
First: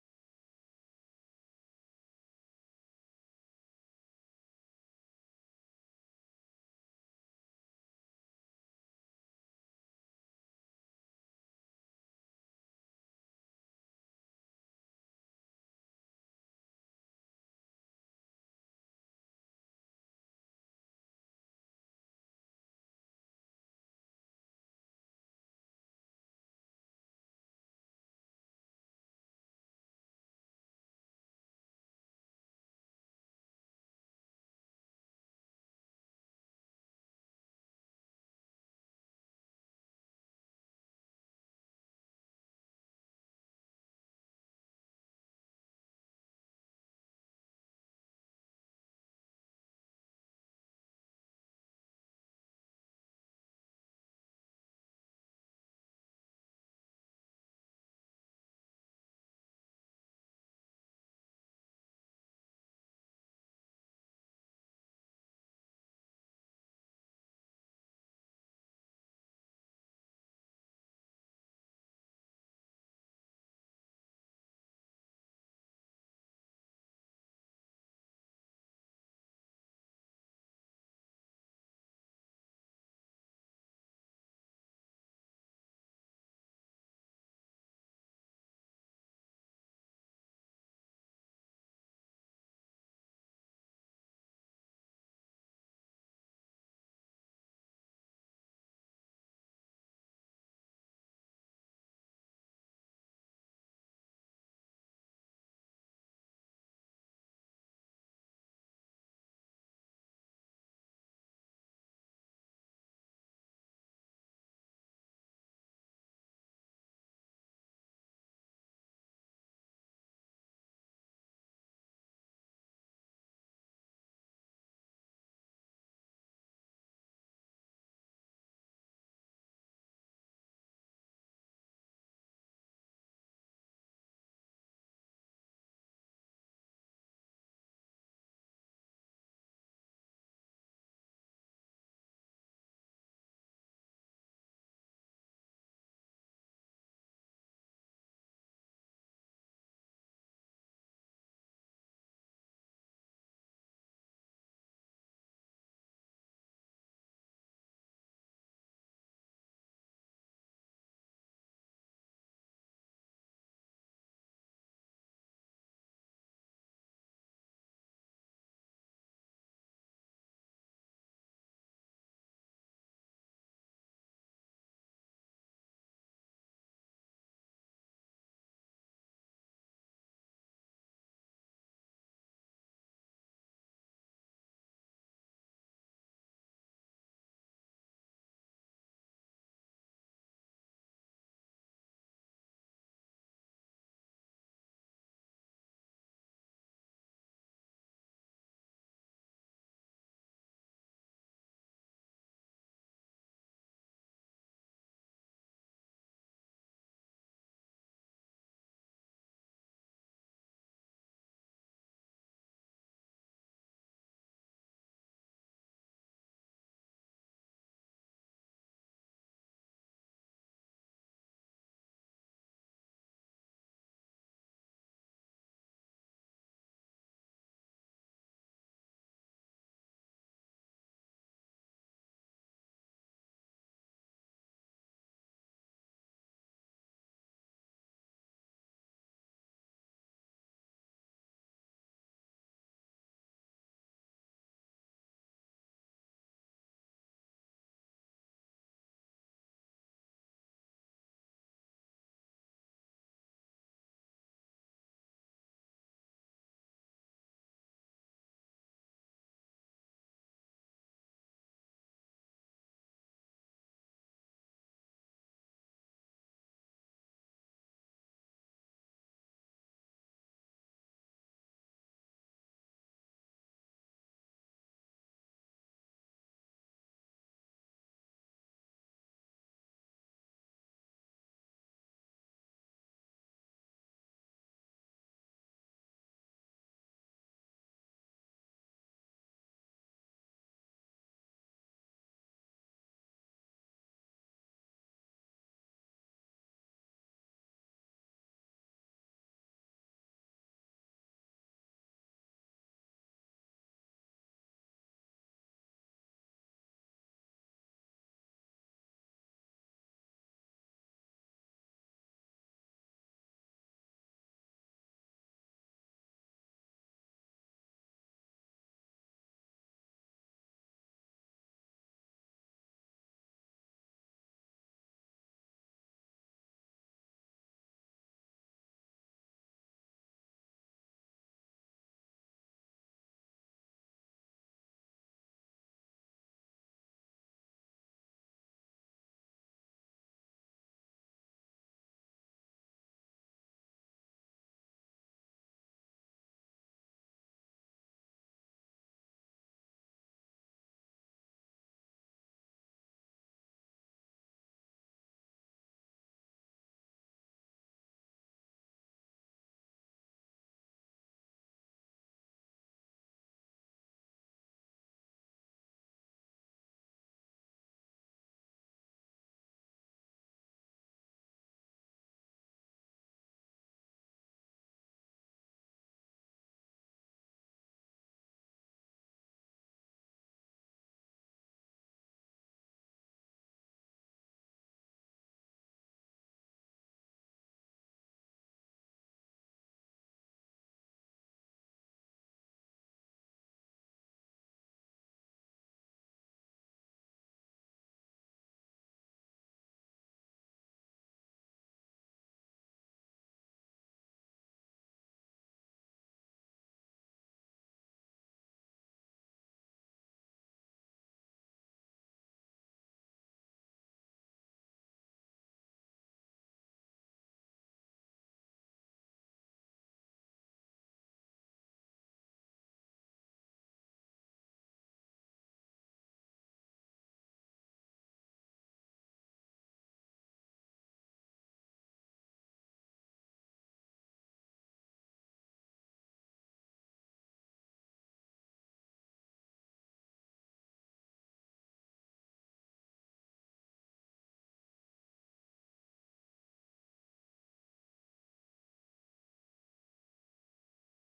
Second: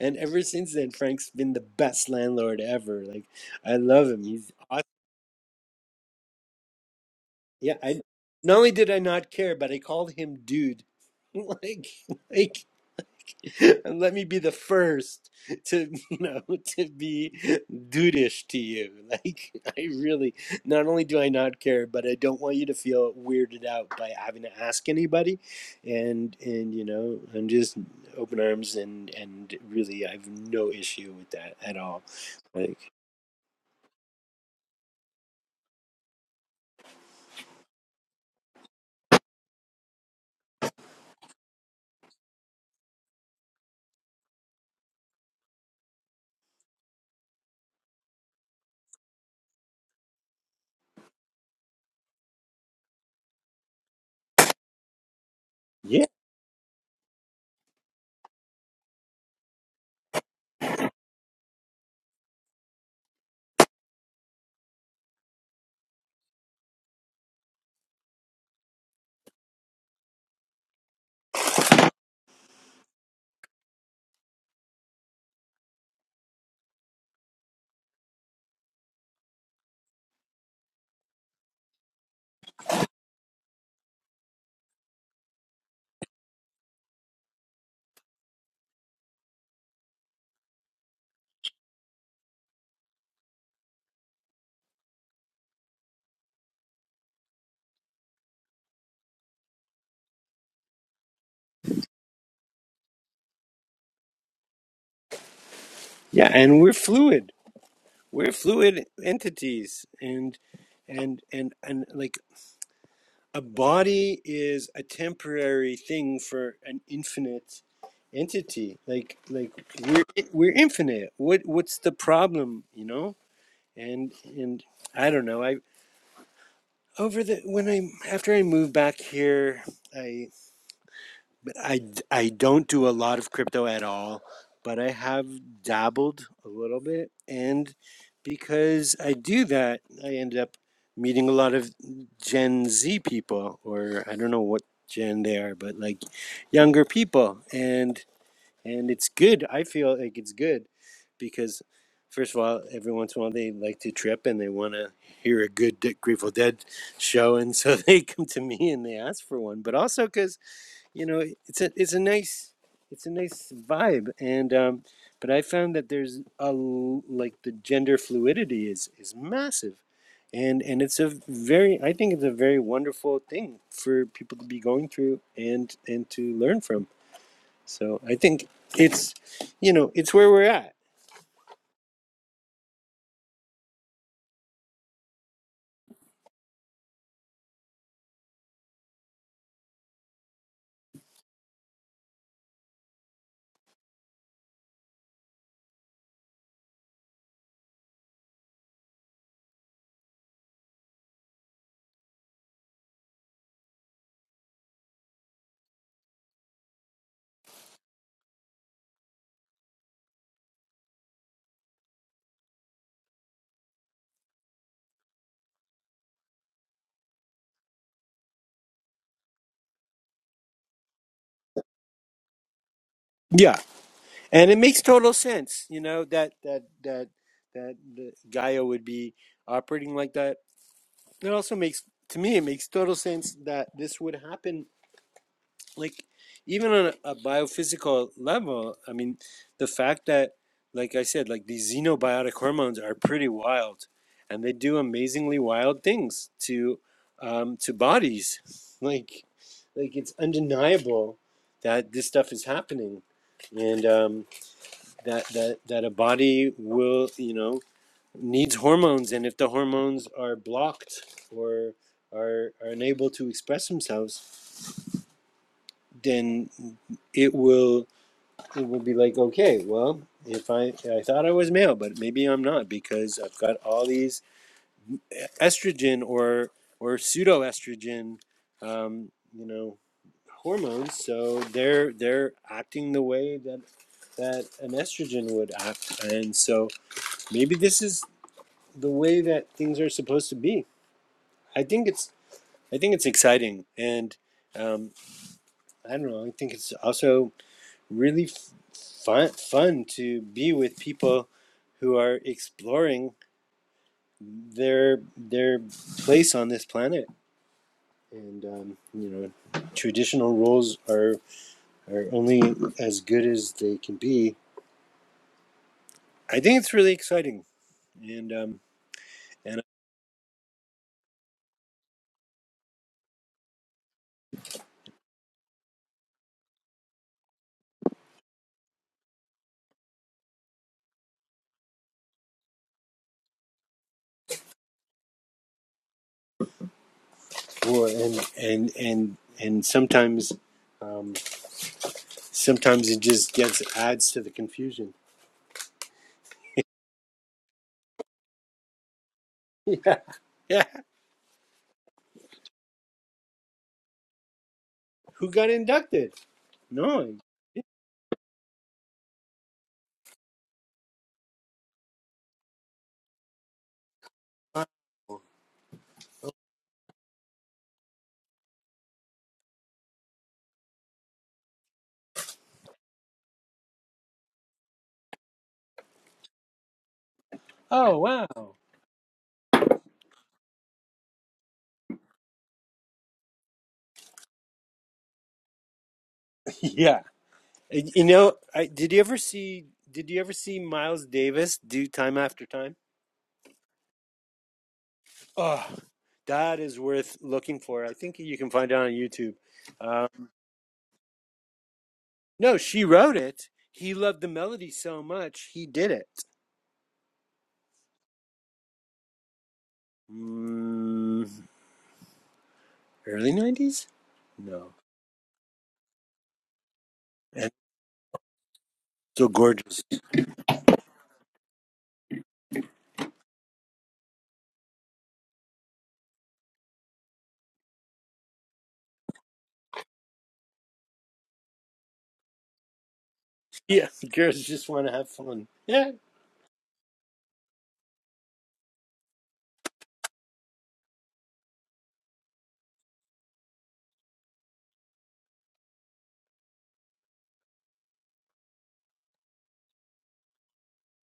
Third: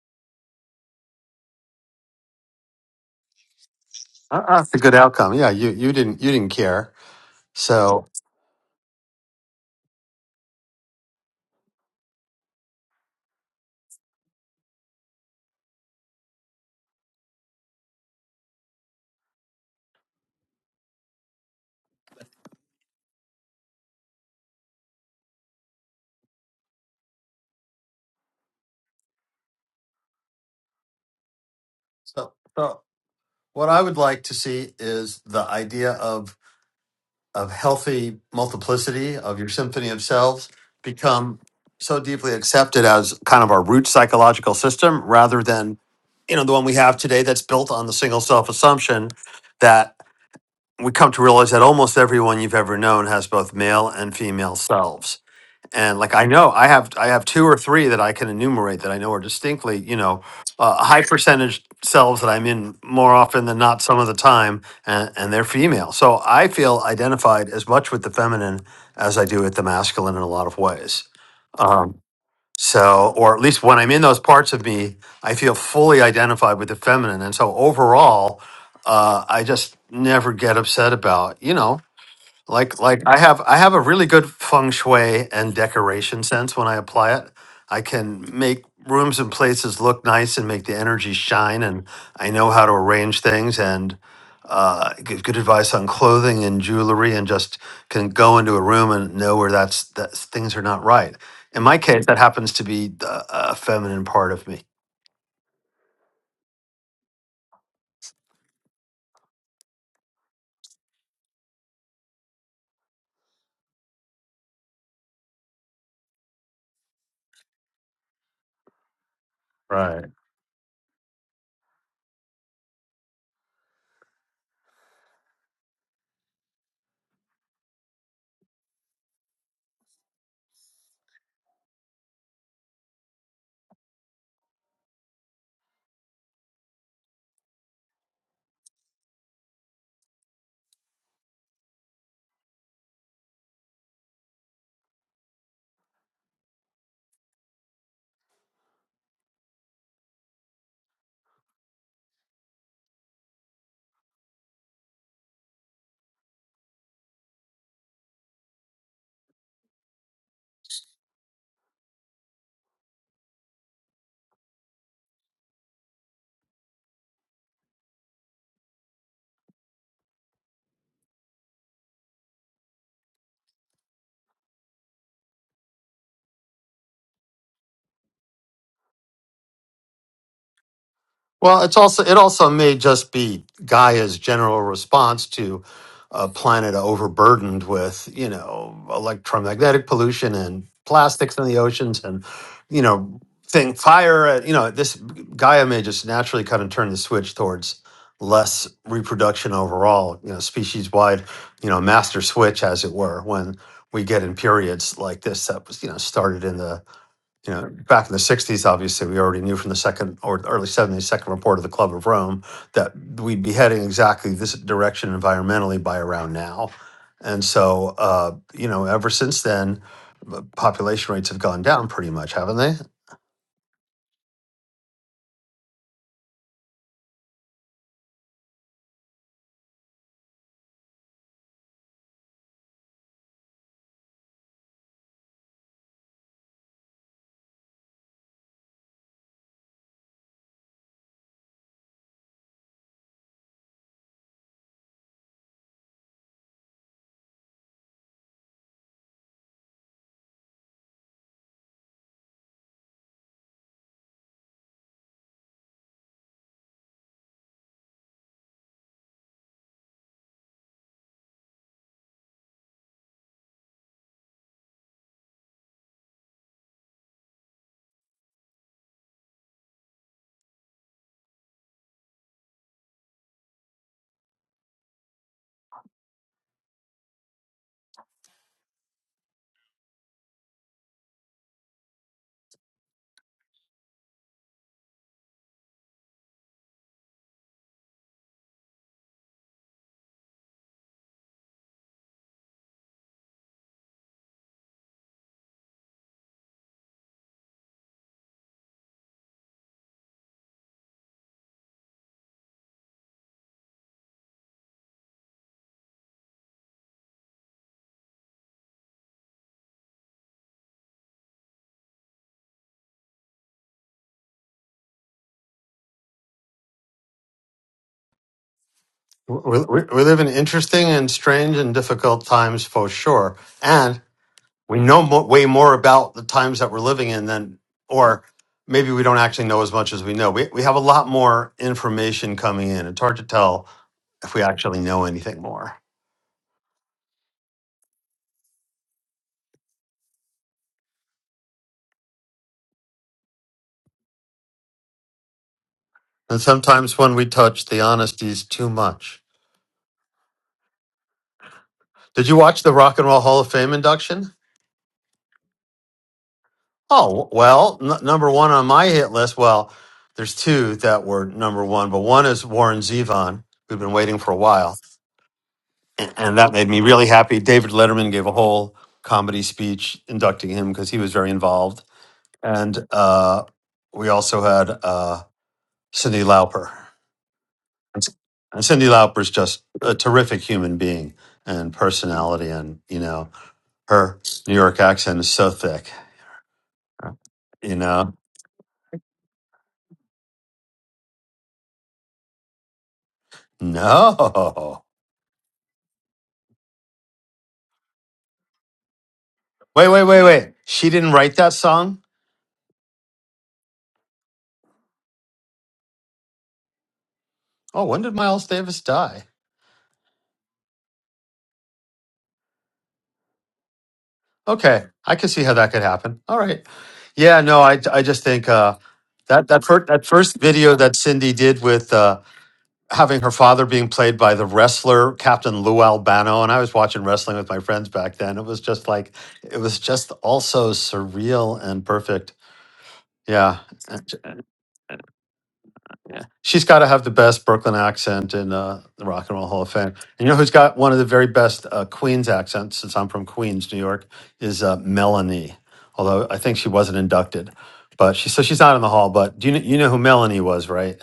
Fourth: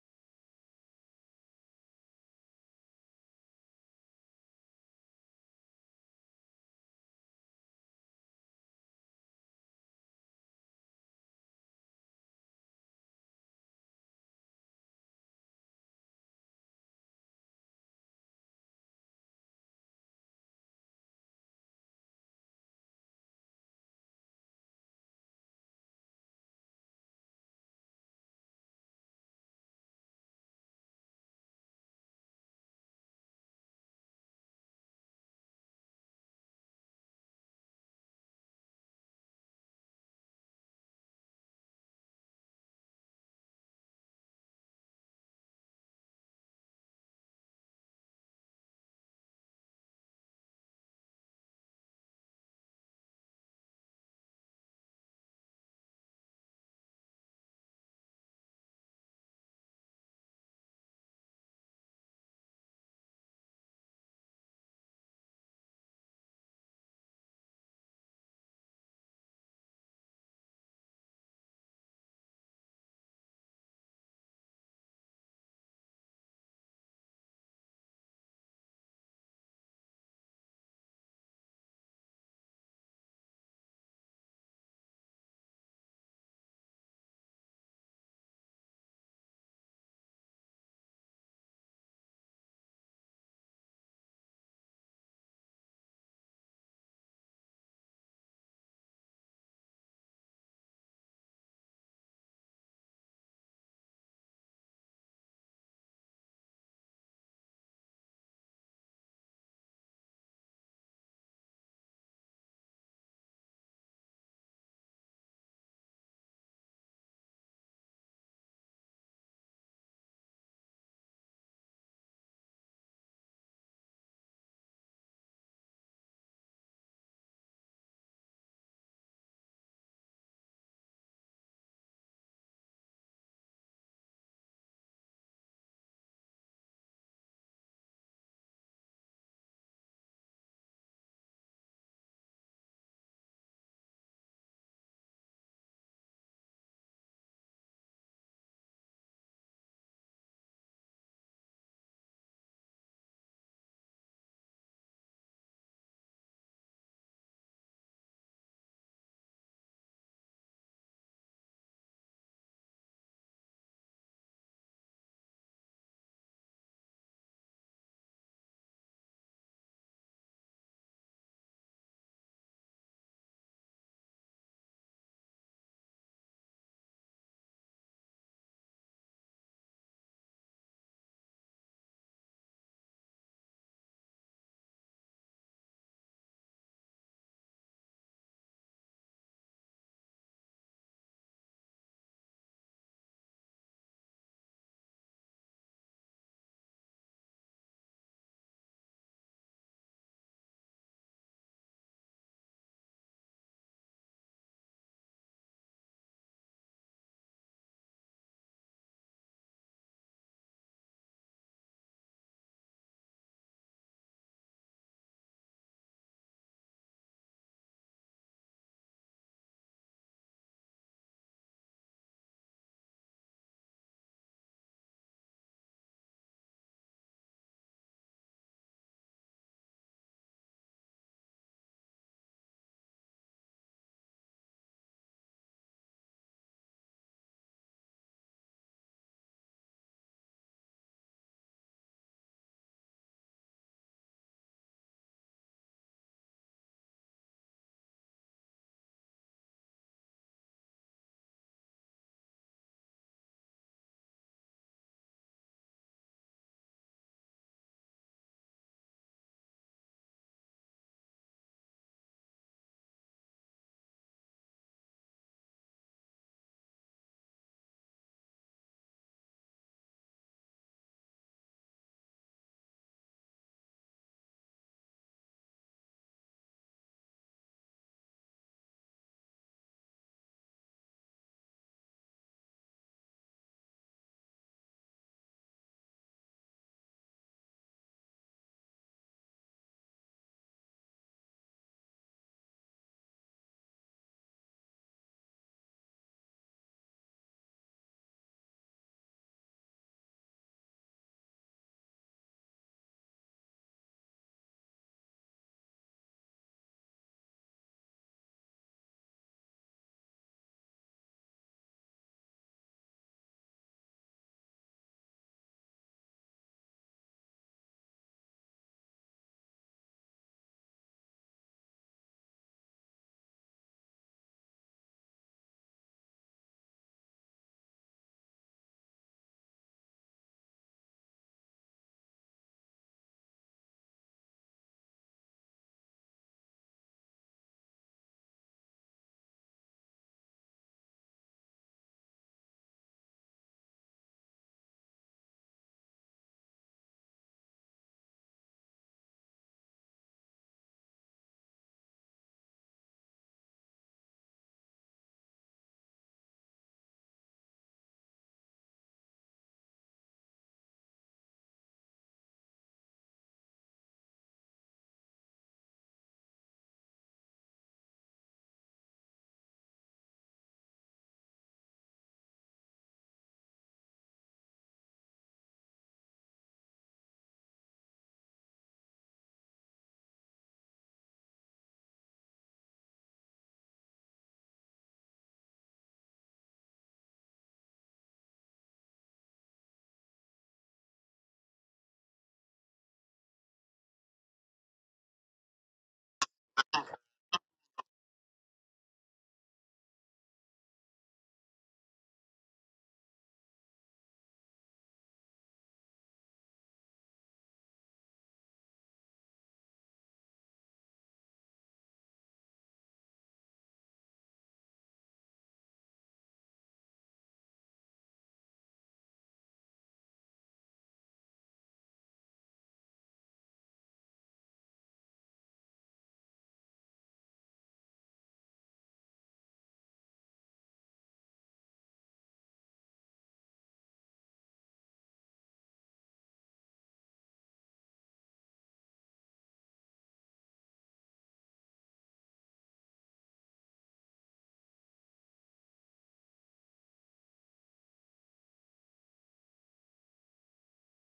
S1: And ever since then, Frank's been the best landlord ever. Like, I love him.
S4: Uh,
S1: He's
S4: uh, that's a
S1: awesome.
S4: good outcome. Yeah, you you didn't you didn't care.
S1: Yeah, I
S4: So,
S1: not only did I not care, but I called him dude. Like, like and let me be the first to you know to be dudeish to you like i really not only do i not care but i don't want you to feel weirded out by having to ask anybody and and you know i'm just open arms and and really i have no issue with that at all
S4: so, so
S1: like
S4: what I would like to see is the idea of. of healthy multiplicity of your symphony of selves become so deeply accepted as kind of our root psychological system rather than you know the one we have today that's built on the single self assumption that we come to realize that almost everyone you've ever known has both male and female selves and
S1: yeah
S4: like I know I have I have two or three that I can enumerate that I know are distinctly, you know, uh, high percentage cells that I'm in more often than not some of the time and, and they're female. So I feel identified as much with the feminine as I do with the masculine in a lot of ways. Um, so or at least when I'm in those parts of me, I feel fully identified with the feminine. And so overall, uh, I just never get upset about, you know, like like I have I have a really good feng shui and decoration sense when I apply it. I can make rooms and places look nice and make the energy shine and I know how to arrange things and uh, give good advice on clothing and jewelry and just can go into a room and know where that's that things are not right. In my case, that happens to be the, a feminine part of me.
S1: yeah and we're fluid we're fluid entities and and and and like a body is a temporary thing for an infinite entity like like we're we're infinite what what's the problem you know and and i don't know i over the when i after i moved back here I. I I d- I don't do a lot of crypto at all, but I have dabbled a little bit. And because I do that, I end up meeting a lot of Gen Z people, or I don't know what gen they are, but like younger people. And and it's good. I feel like it's good because first of all, every once in a while they like to trip and they want to hear a good Grateful Dead show, and so they come to me and they ask for one. But also because you know it's a it's a nice it's a nice vibe and um but i found that there's a like the gender fluidity is is massive and and it's a very i think it's a very wonderful thing for people to be going through and and to learn from so i think it's you know it's where we're at
S4: Well, it's also it also may just be Gaia's general response to a planet overburdened with you know electromagnetic pollution and plastics in the oceans and you know thing fire. uh, You know this Gaia may just naturally kind of turn the switch towards less reproduction overall. You know, species wide. You know, master switch as it were when we get in periods like this that was you know started in the you know, back in the 60s, obviously, we already knew from the second or the early 70s, second report of the Club of Rome that we'd be heading exactly this direction environmentally by around now. And so, uh, you know, ever since then, the population rates have gone down pretty much, haven't they?
S1: yeah and it makes total sense you know that that that that the gaia would be operating like that it also makes to me it makes total sense that this would happen like even on a, biophysical level i mean the fact that like i said like these xenobiotic hormones are pretty wild and they do amazingly wild things to um, to bodies like like it's undeniable that this stuff is happening and um, that that that a body will you know needs hormones and if the hormones are blocked or are, are unable to express themselves then it will it would be like, okay, well, if I I thought I was male, but maybe I'm not because I've got all these estrogen or or pseudoestrogen, um, you know, hormones. So they're they're acting the way that that an estrogen would act, and so maybe this is the way that things are supposed to be. I think it's I think it's exciting, and um, I don't know. I think it's also really f- fun fun to be with people who are exploring their their place on this planet and um, you know traditional roles are are only as good as they can be i think it's really exciting and um
S4: We,
S1: and
S4: we, we live in interesting and strange and difficult times for sure. And we know mo- way more about the times that we're living in than, or maybe we don't actually know as much as we know. We, we have a lot more information coming in. It's hard to tell if we actually know anything more.
S1: well, and and and and sometimes um, sometimes it just gets adds to the confusion
S4: And sometimes when we touch the honesty is too much.
S1: yeah yeah
S4: Did you watch the Rock and Roll Hall of Fame induction?
S1: who got inducted no
S4: Oh, well, n- number one on my hit list. Well, there's two that were number one, but one is Warren Zevon, who've been waiting for a while and, and that made me really happy. David Letterman gave a whole comedy speech inducting him because he was very involved, and uh, we also had uh, Cindy Lauper.
S1: oh
S4: And C-
S1: wow
S4: and Cindy Lauper is just a terrific human being and personality, and you know her New York accent is so thick.
S1: Yeah.
S4: You
S1: Uh, You
S4: know,
S1: know, I, did you ever see? Did you ever see Miles Davis do Time After Time?
S4: no,
S1: Oh, that is worth looking for. I think you can find it on YouTube.
S4: wait, wait,
S1: Um,
S4: wait, wait. She didn't write that song.
S1: no, she wrote it. He loved the melody so much he did it.
S4: Oh, when did Miles Davis die?
S1: Mm, early nineties? No,
S4: Okay, I can see how that could happen. All right. Yeah,
S1: and
S4: no, I I just think uh,
S1: so
S4: that that
S1: gorgeous.
S4: first that first video that Cindy did with uh, having her father being played by the wrestler Captain Lou Albano, and I was watching wrestling with my friends back then. It was just like it was just also surreal and perfect. Yeah,
S1: Yeah, girls just want to have fun. Yeah,
S4: yeah. She's got to have the best Brooklyn accent in uh, the Rock and Roll Hall of Fame. And you know who's got one of the very best uh, Queens accents, since I'm from Queens, New York, is uh, Melanie. Although I think she wasn't inducted. But she, so she's not in the hall. But do you, kn- you know who Melanie was, right?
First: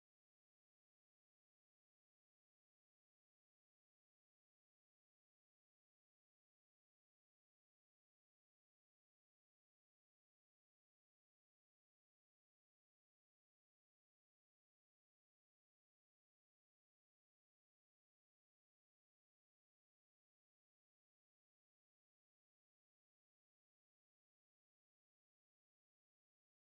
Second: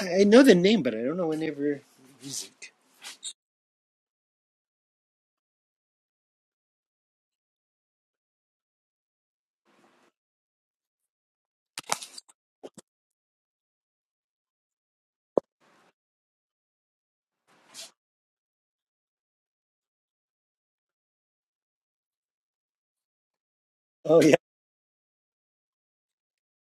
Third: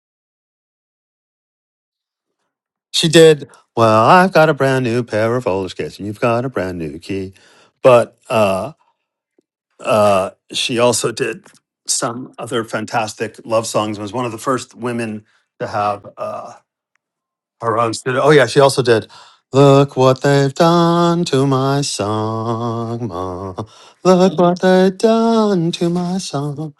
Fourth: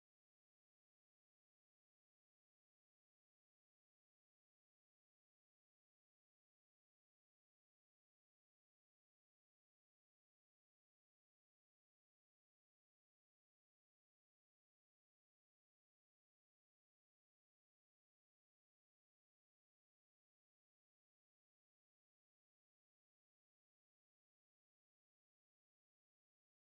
S1: I I know the name, but I don't know whenever music.
S4: She did. Well, I've got a brand new pair of roller skates and you've got a brand new key. But uh, uh, she also did some other fantastic love songs was one of the first women to have. Uh, Her own studio. Oh yeah, she also did. Look what they've done to my song, ma.
S1: Oh yeah,
S4: Look what they've done to my song.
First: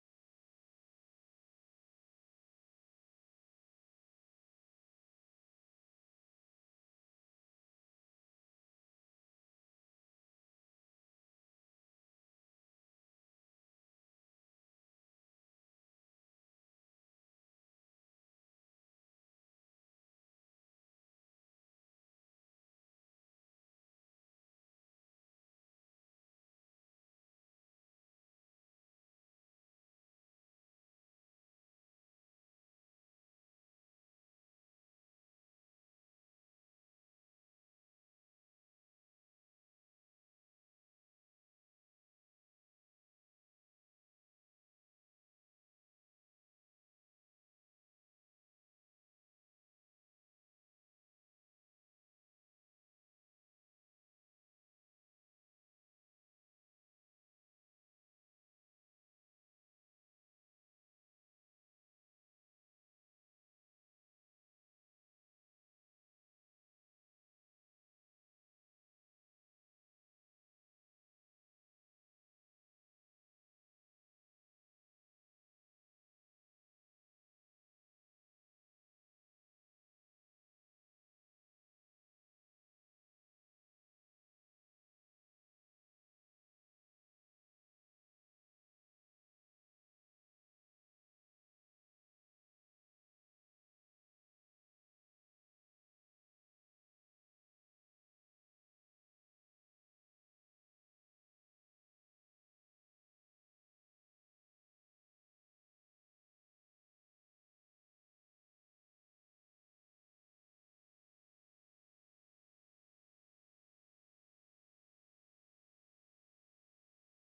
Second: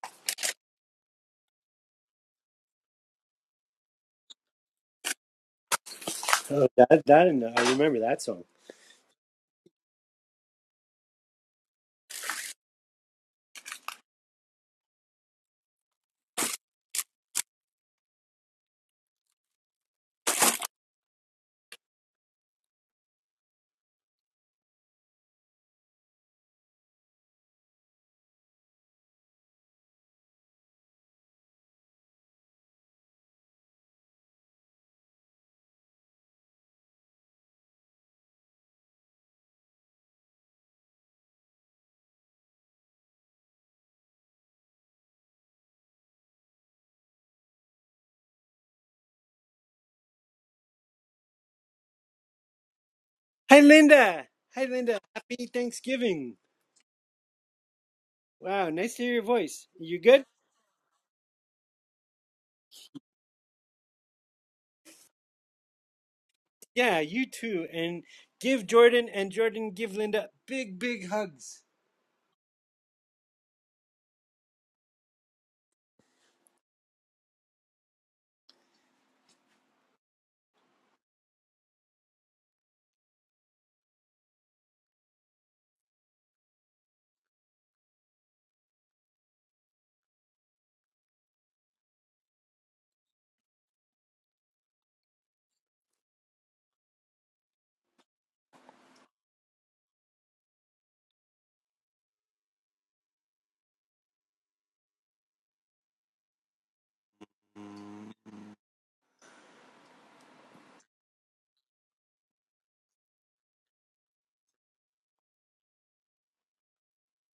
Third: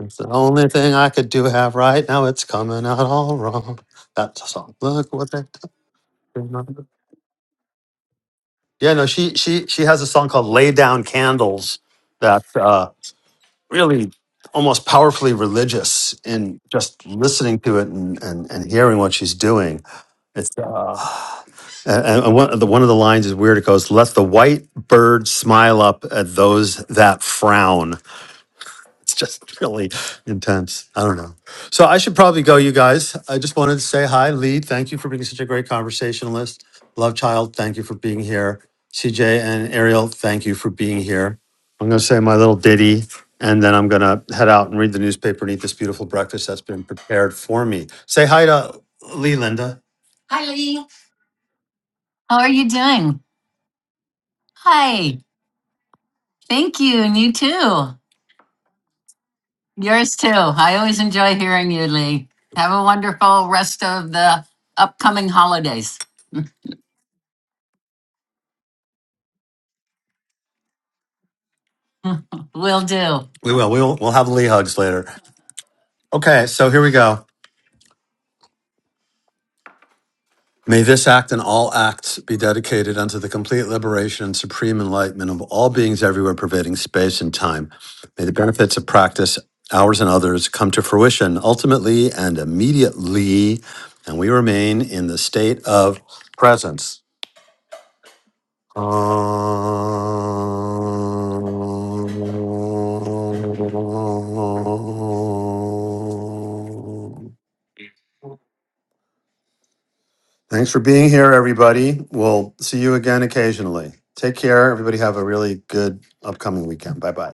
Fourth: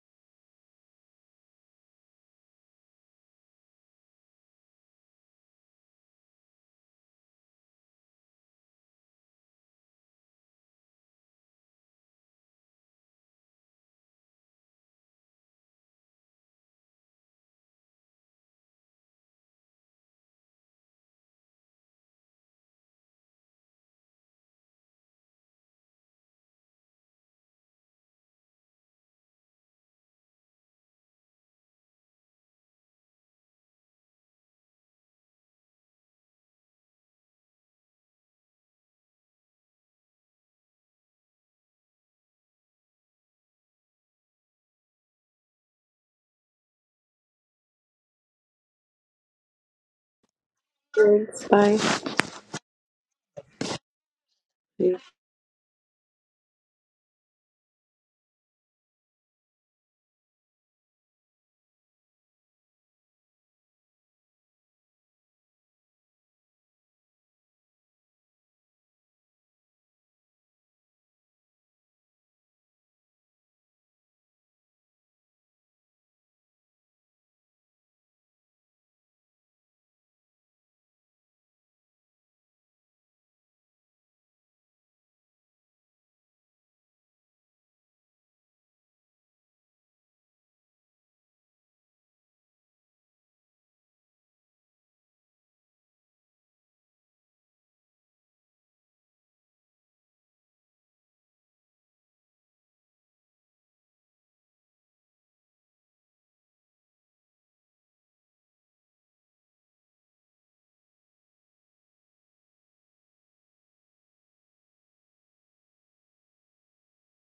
S4: It's the only thing I could do have right now. It's coming out all wrong. That's a song. Look what they've done. to
S1: oh,
S4: my-"
S1: that that I know. I remember that song.
S4: Yeah, no, she she she has a song called "Lay Down Candles." That. uh, really almost powerfully religious in just listening to it and, and, and hearing what she's doing. It's uh, and, and one, of the, one of the lines is weird. It goes, "Let the white bird smile up at those that frown." It's just really intense. I don't know. So I should probably go, you guys. I just wanted to say hi, Lee. Thank you for being such a great conversationalist. Love Child, thank you for being here. CJ and Ariel, thank you for being here. I'm going to say my little ditty and then I'm going to head out and read the newspaper and eat this beautiful breakfast that's been prepared for me. Say hi to Lee, Linda. Hi, Lee. How are you doing?
S1: Hi, Linda. Hi, Linda.
S4: Hi.
S1: Happy Thanksgiving.
S4: Thank you. And you too.
S1: Wow, nice to hear your voice. You
S4: Yours
S1: good?
S4: too. I always enjoy hearing you, Lee. Have a wonderful rest of the upcoming holidays.
S1: Yeah, you too. And give Jordan and Jordan give Linda big, big hugs.
S4: Will do. We will. We'll we'll have Lee hugs later. Okay, so here we go. May this act and all acts be dedicated unto the complete liberation and supreme enlightenment of all beings everywhere, pervading space and time. May the benefits of practice, ours and others, come to fruition ultimately and immediately, and we remain in the state of presence. Um, Thanks for being here, everybody. We'll see you again occasionally. Take care. Everybody have a really good upcoming weekend. Bye bye.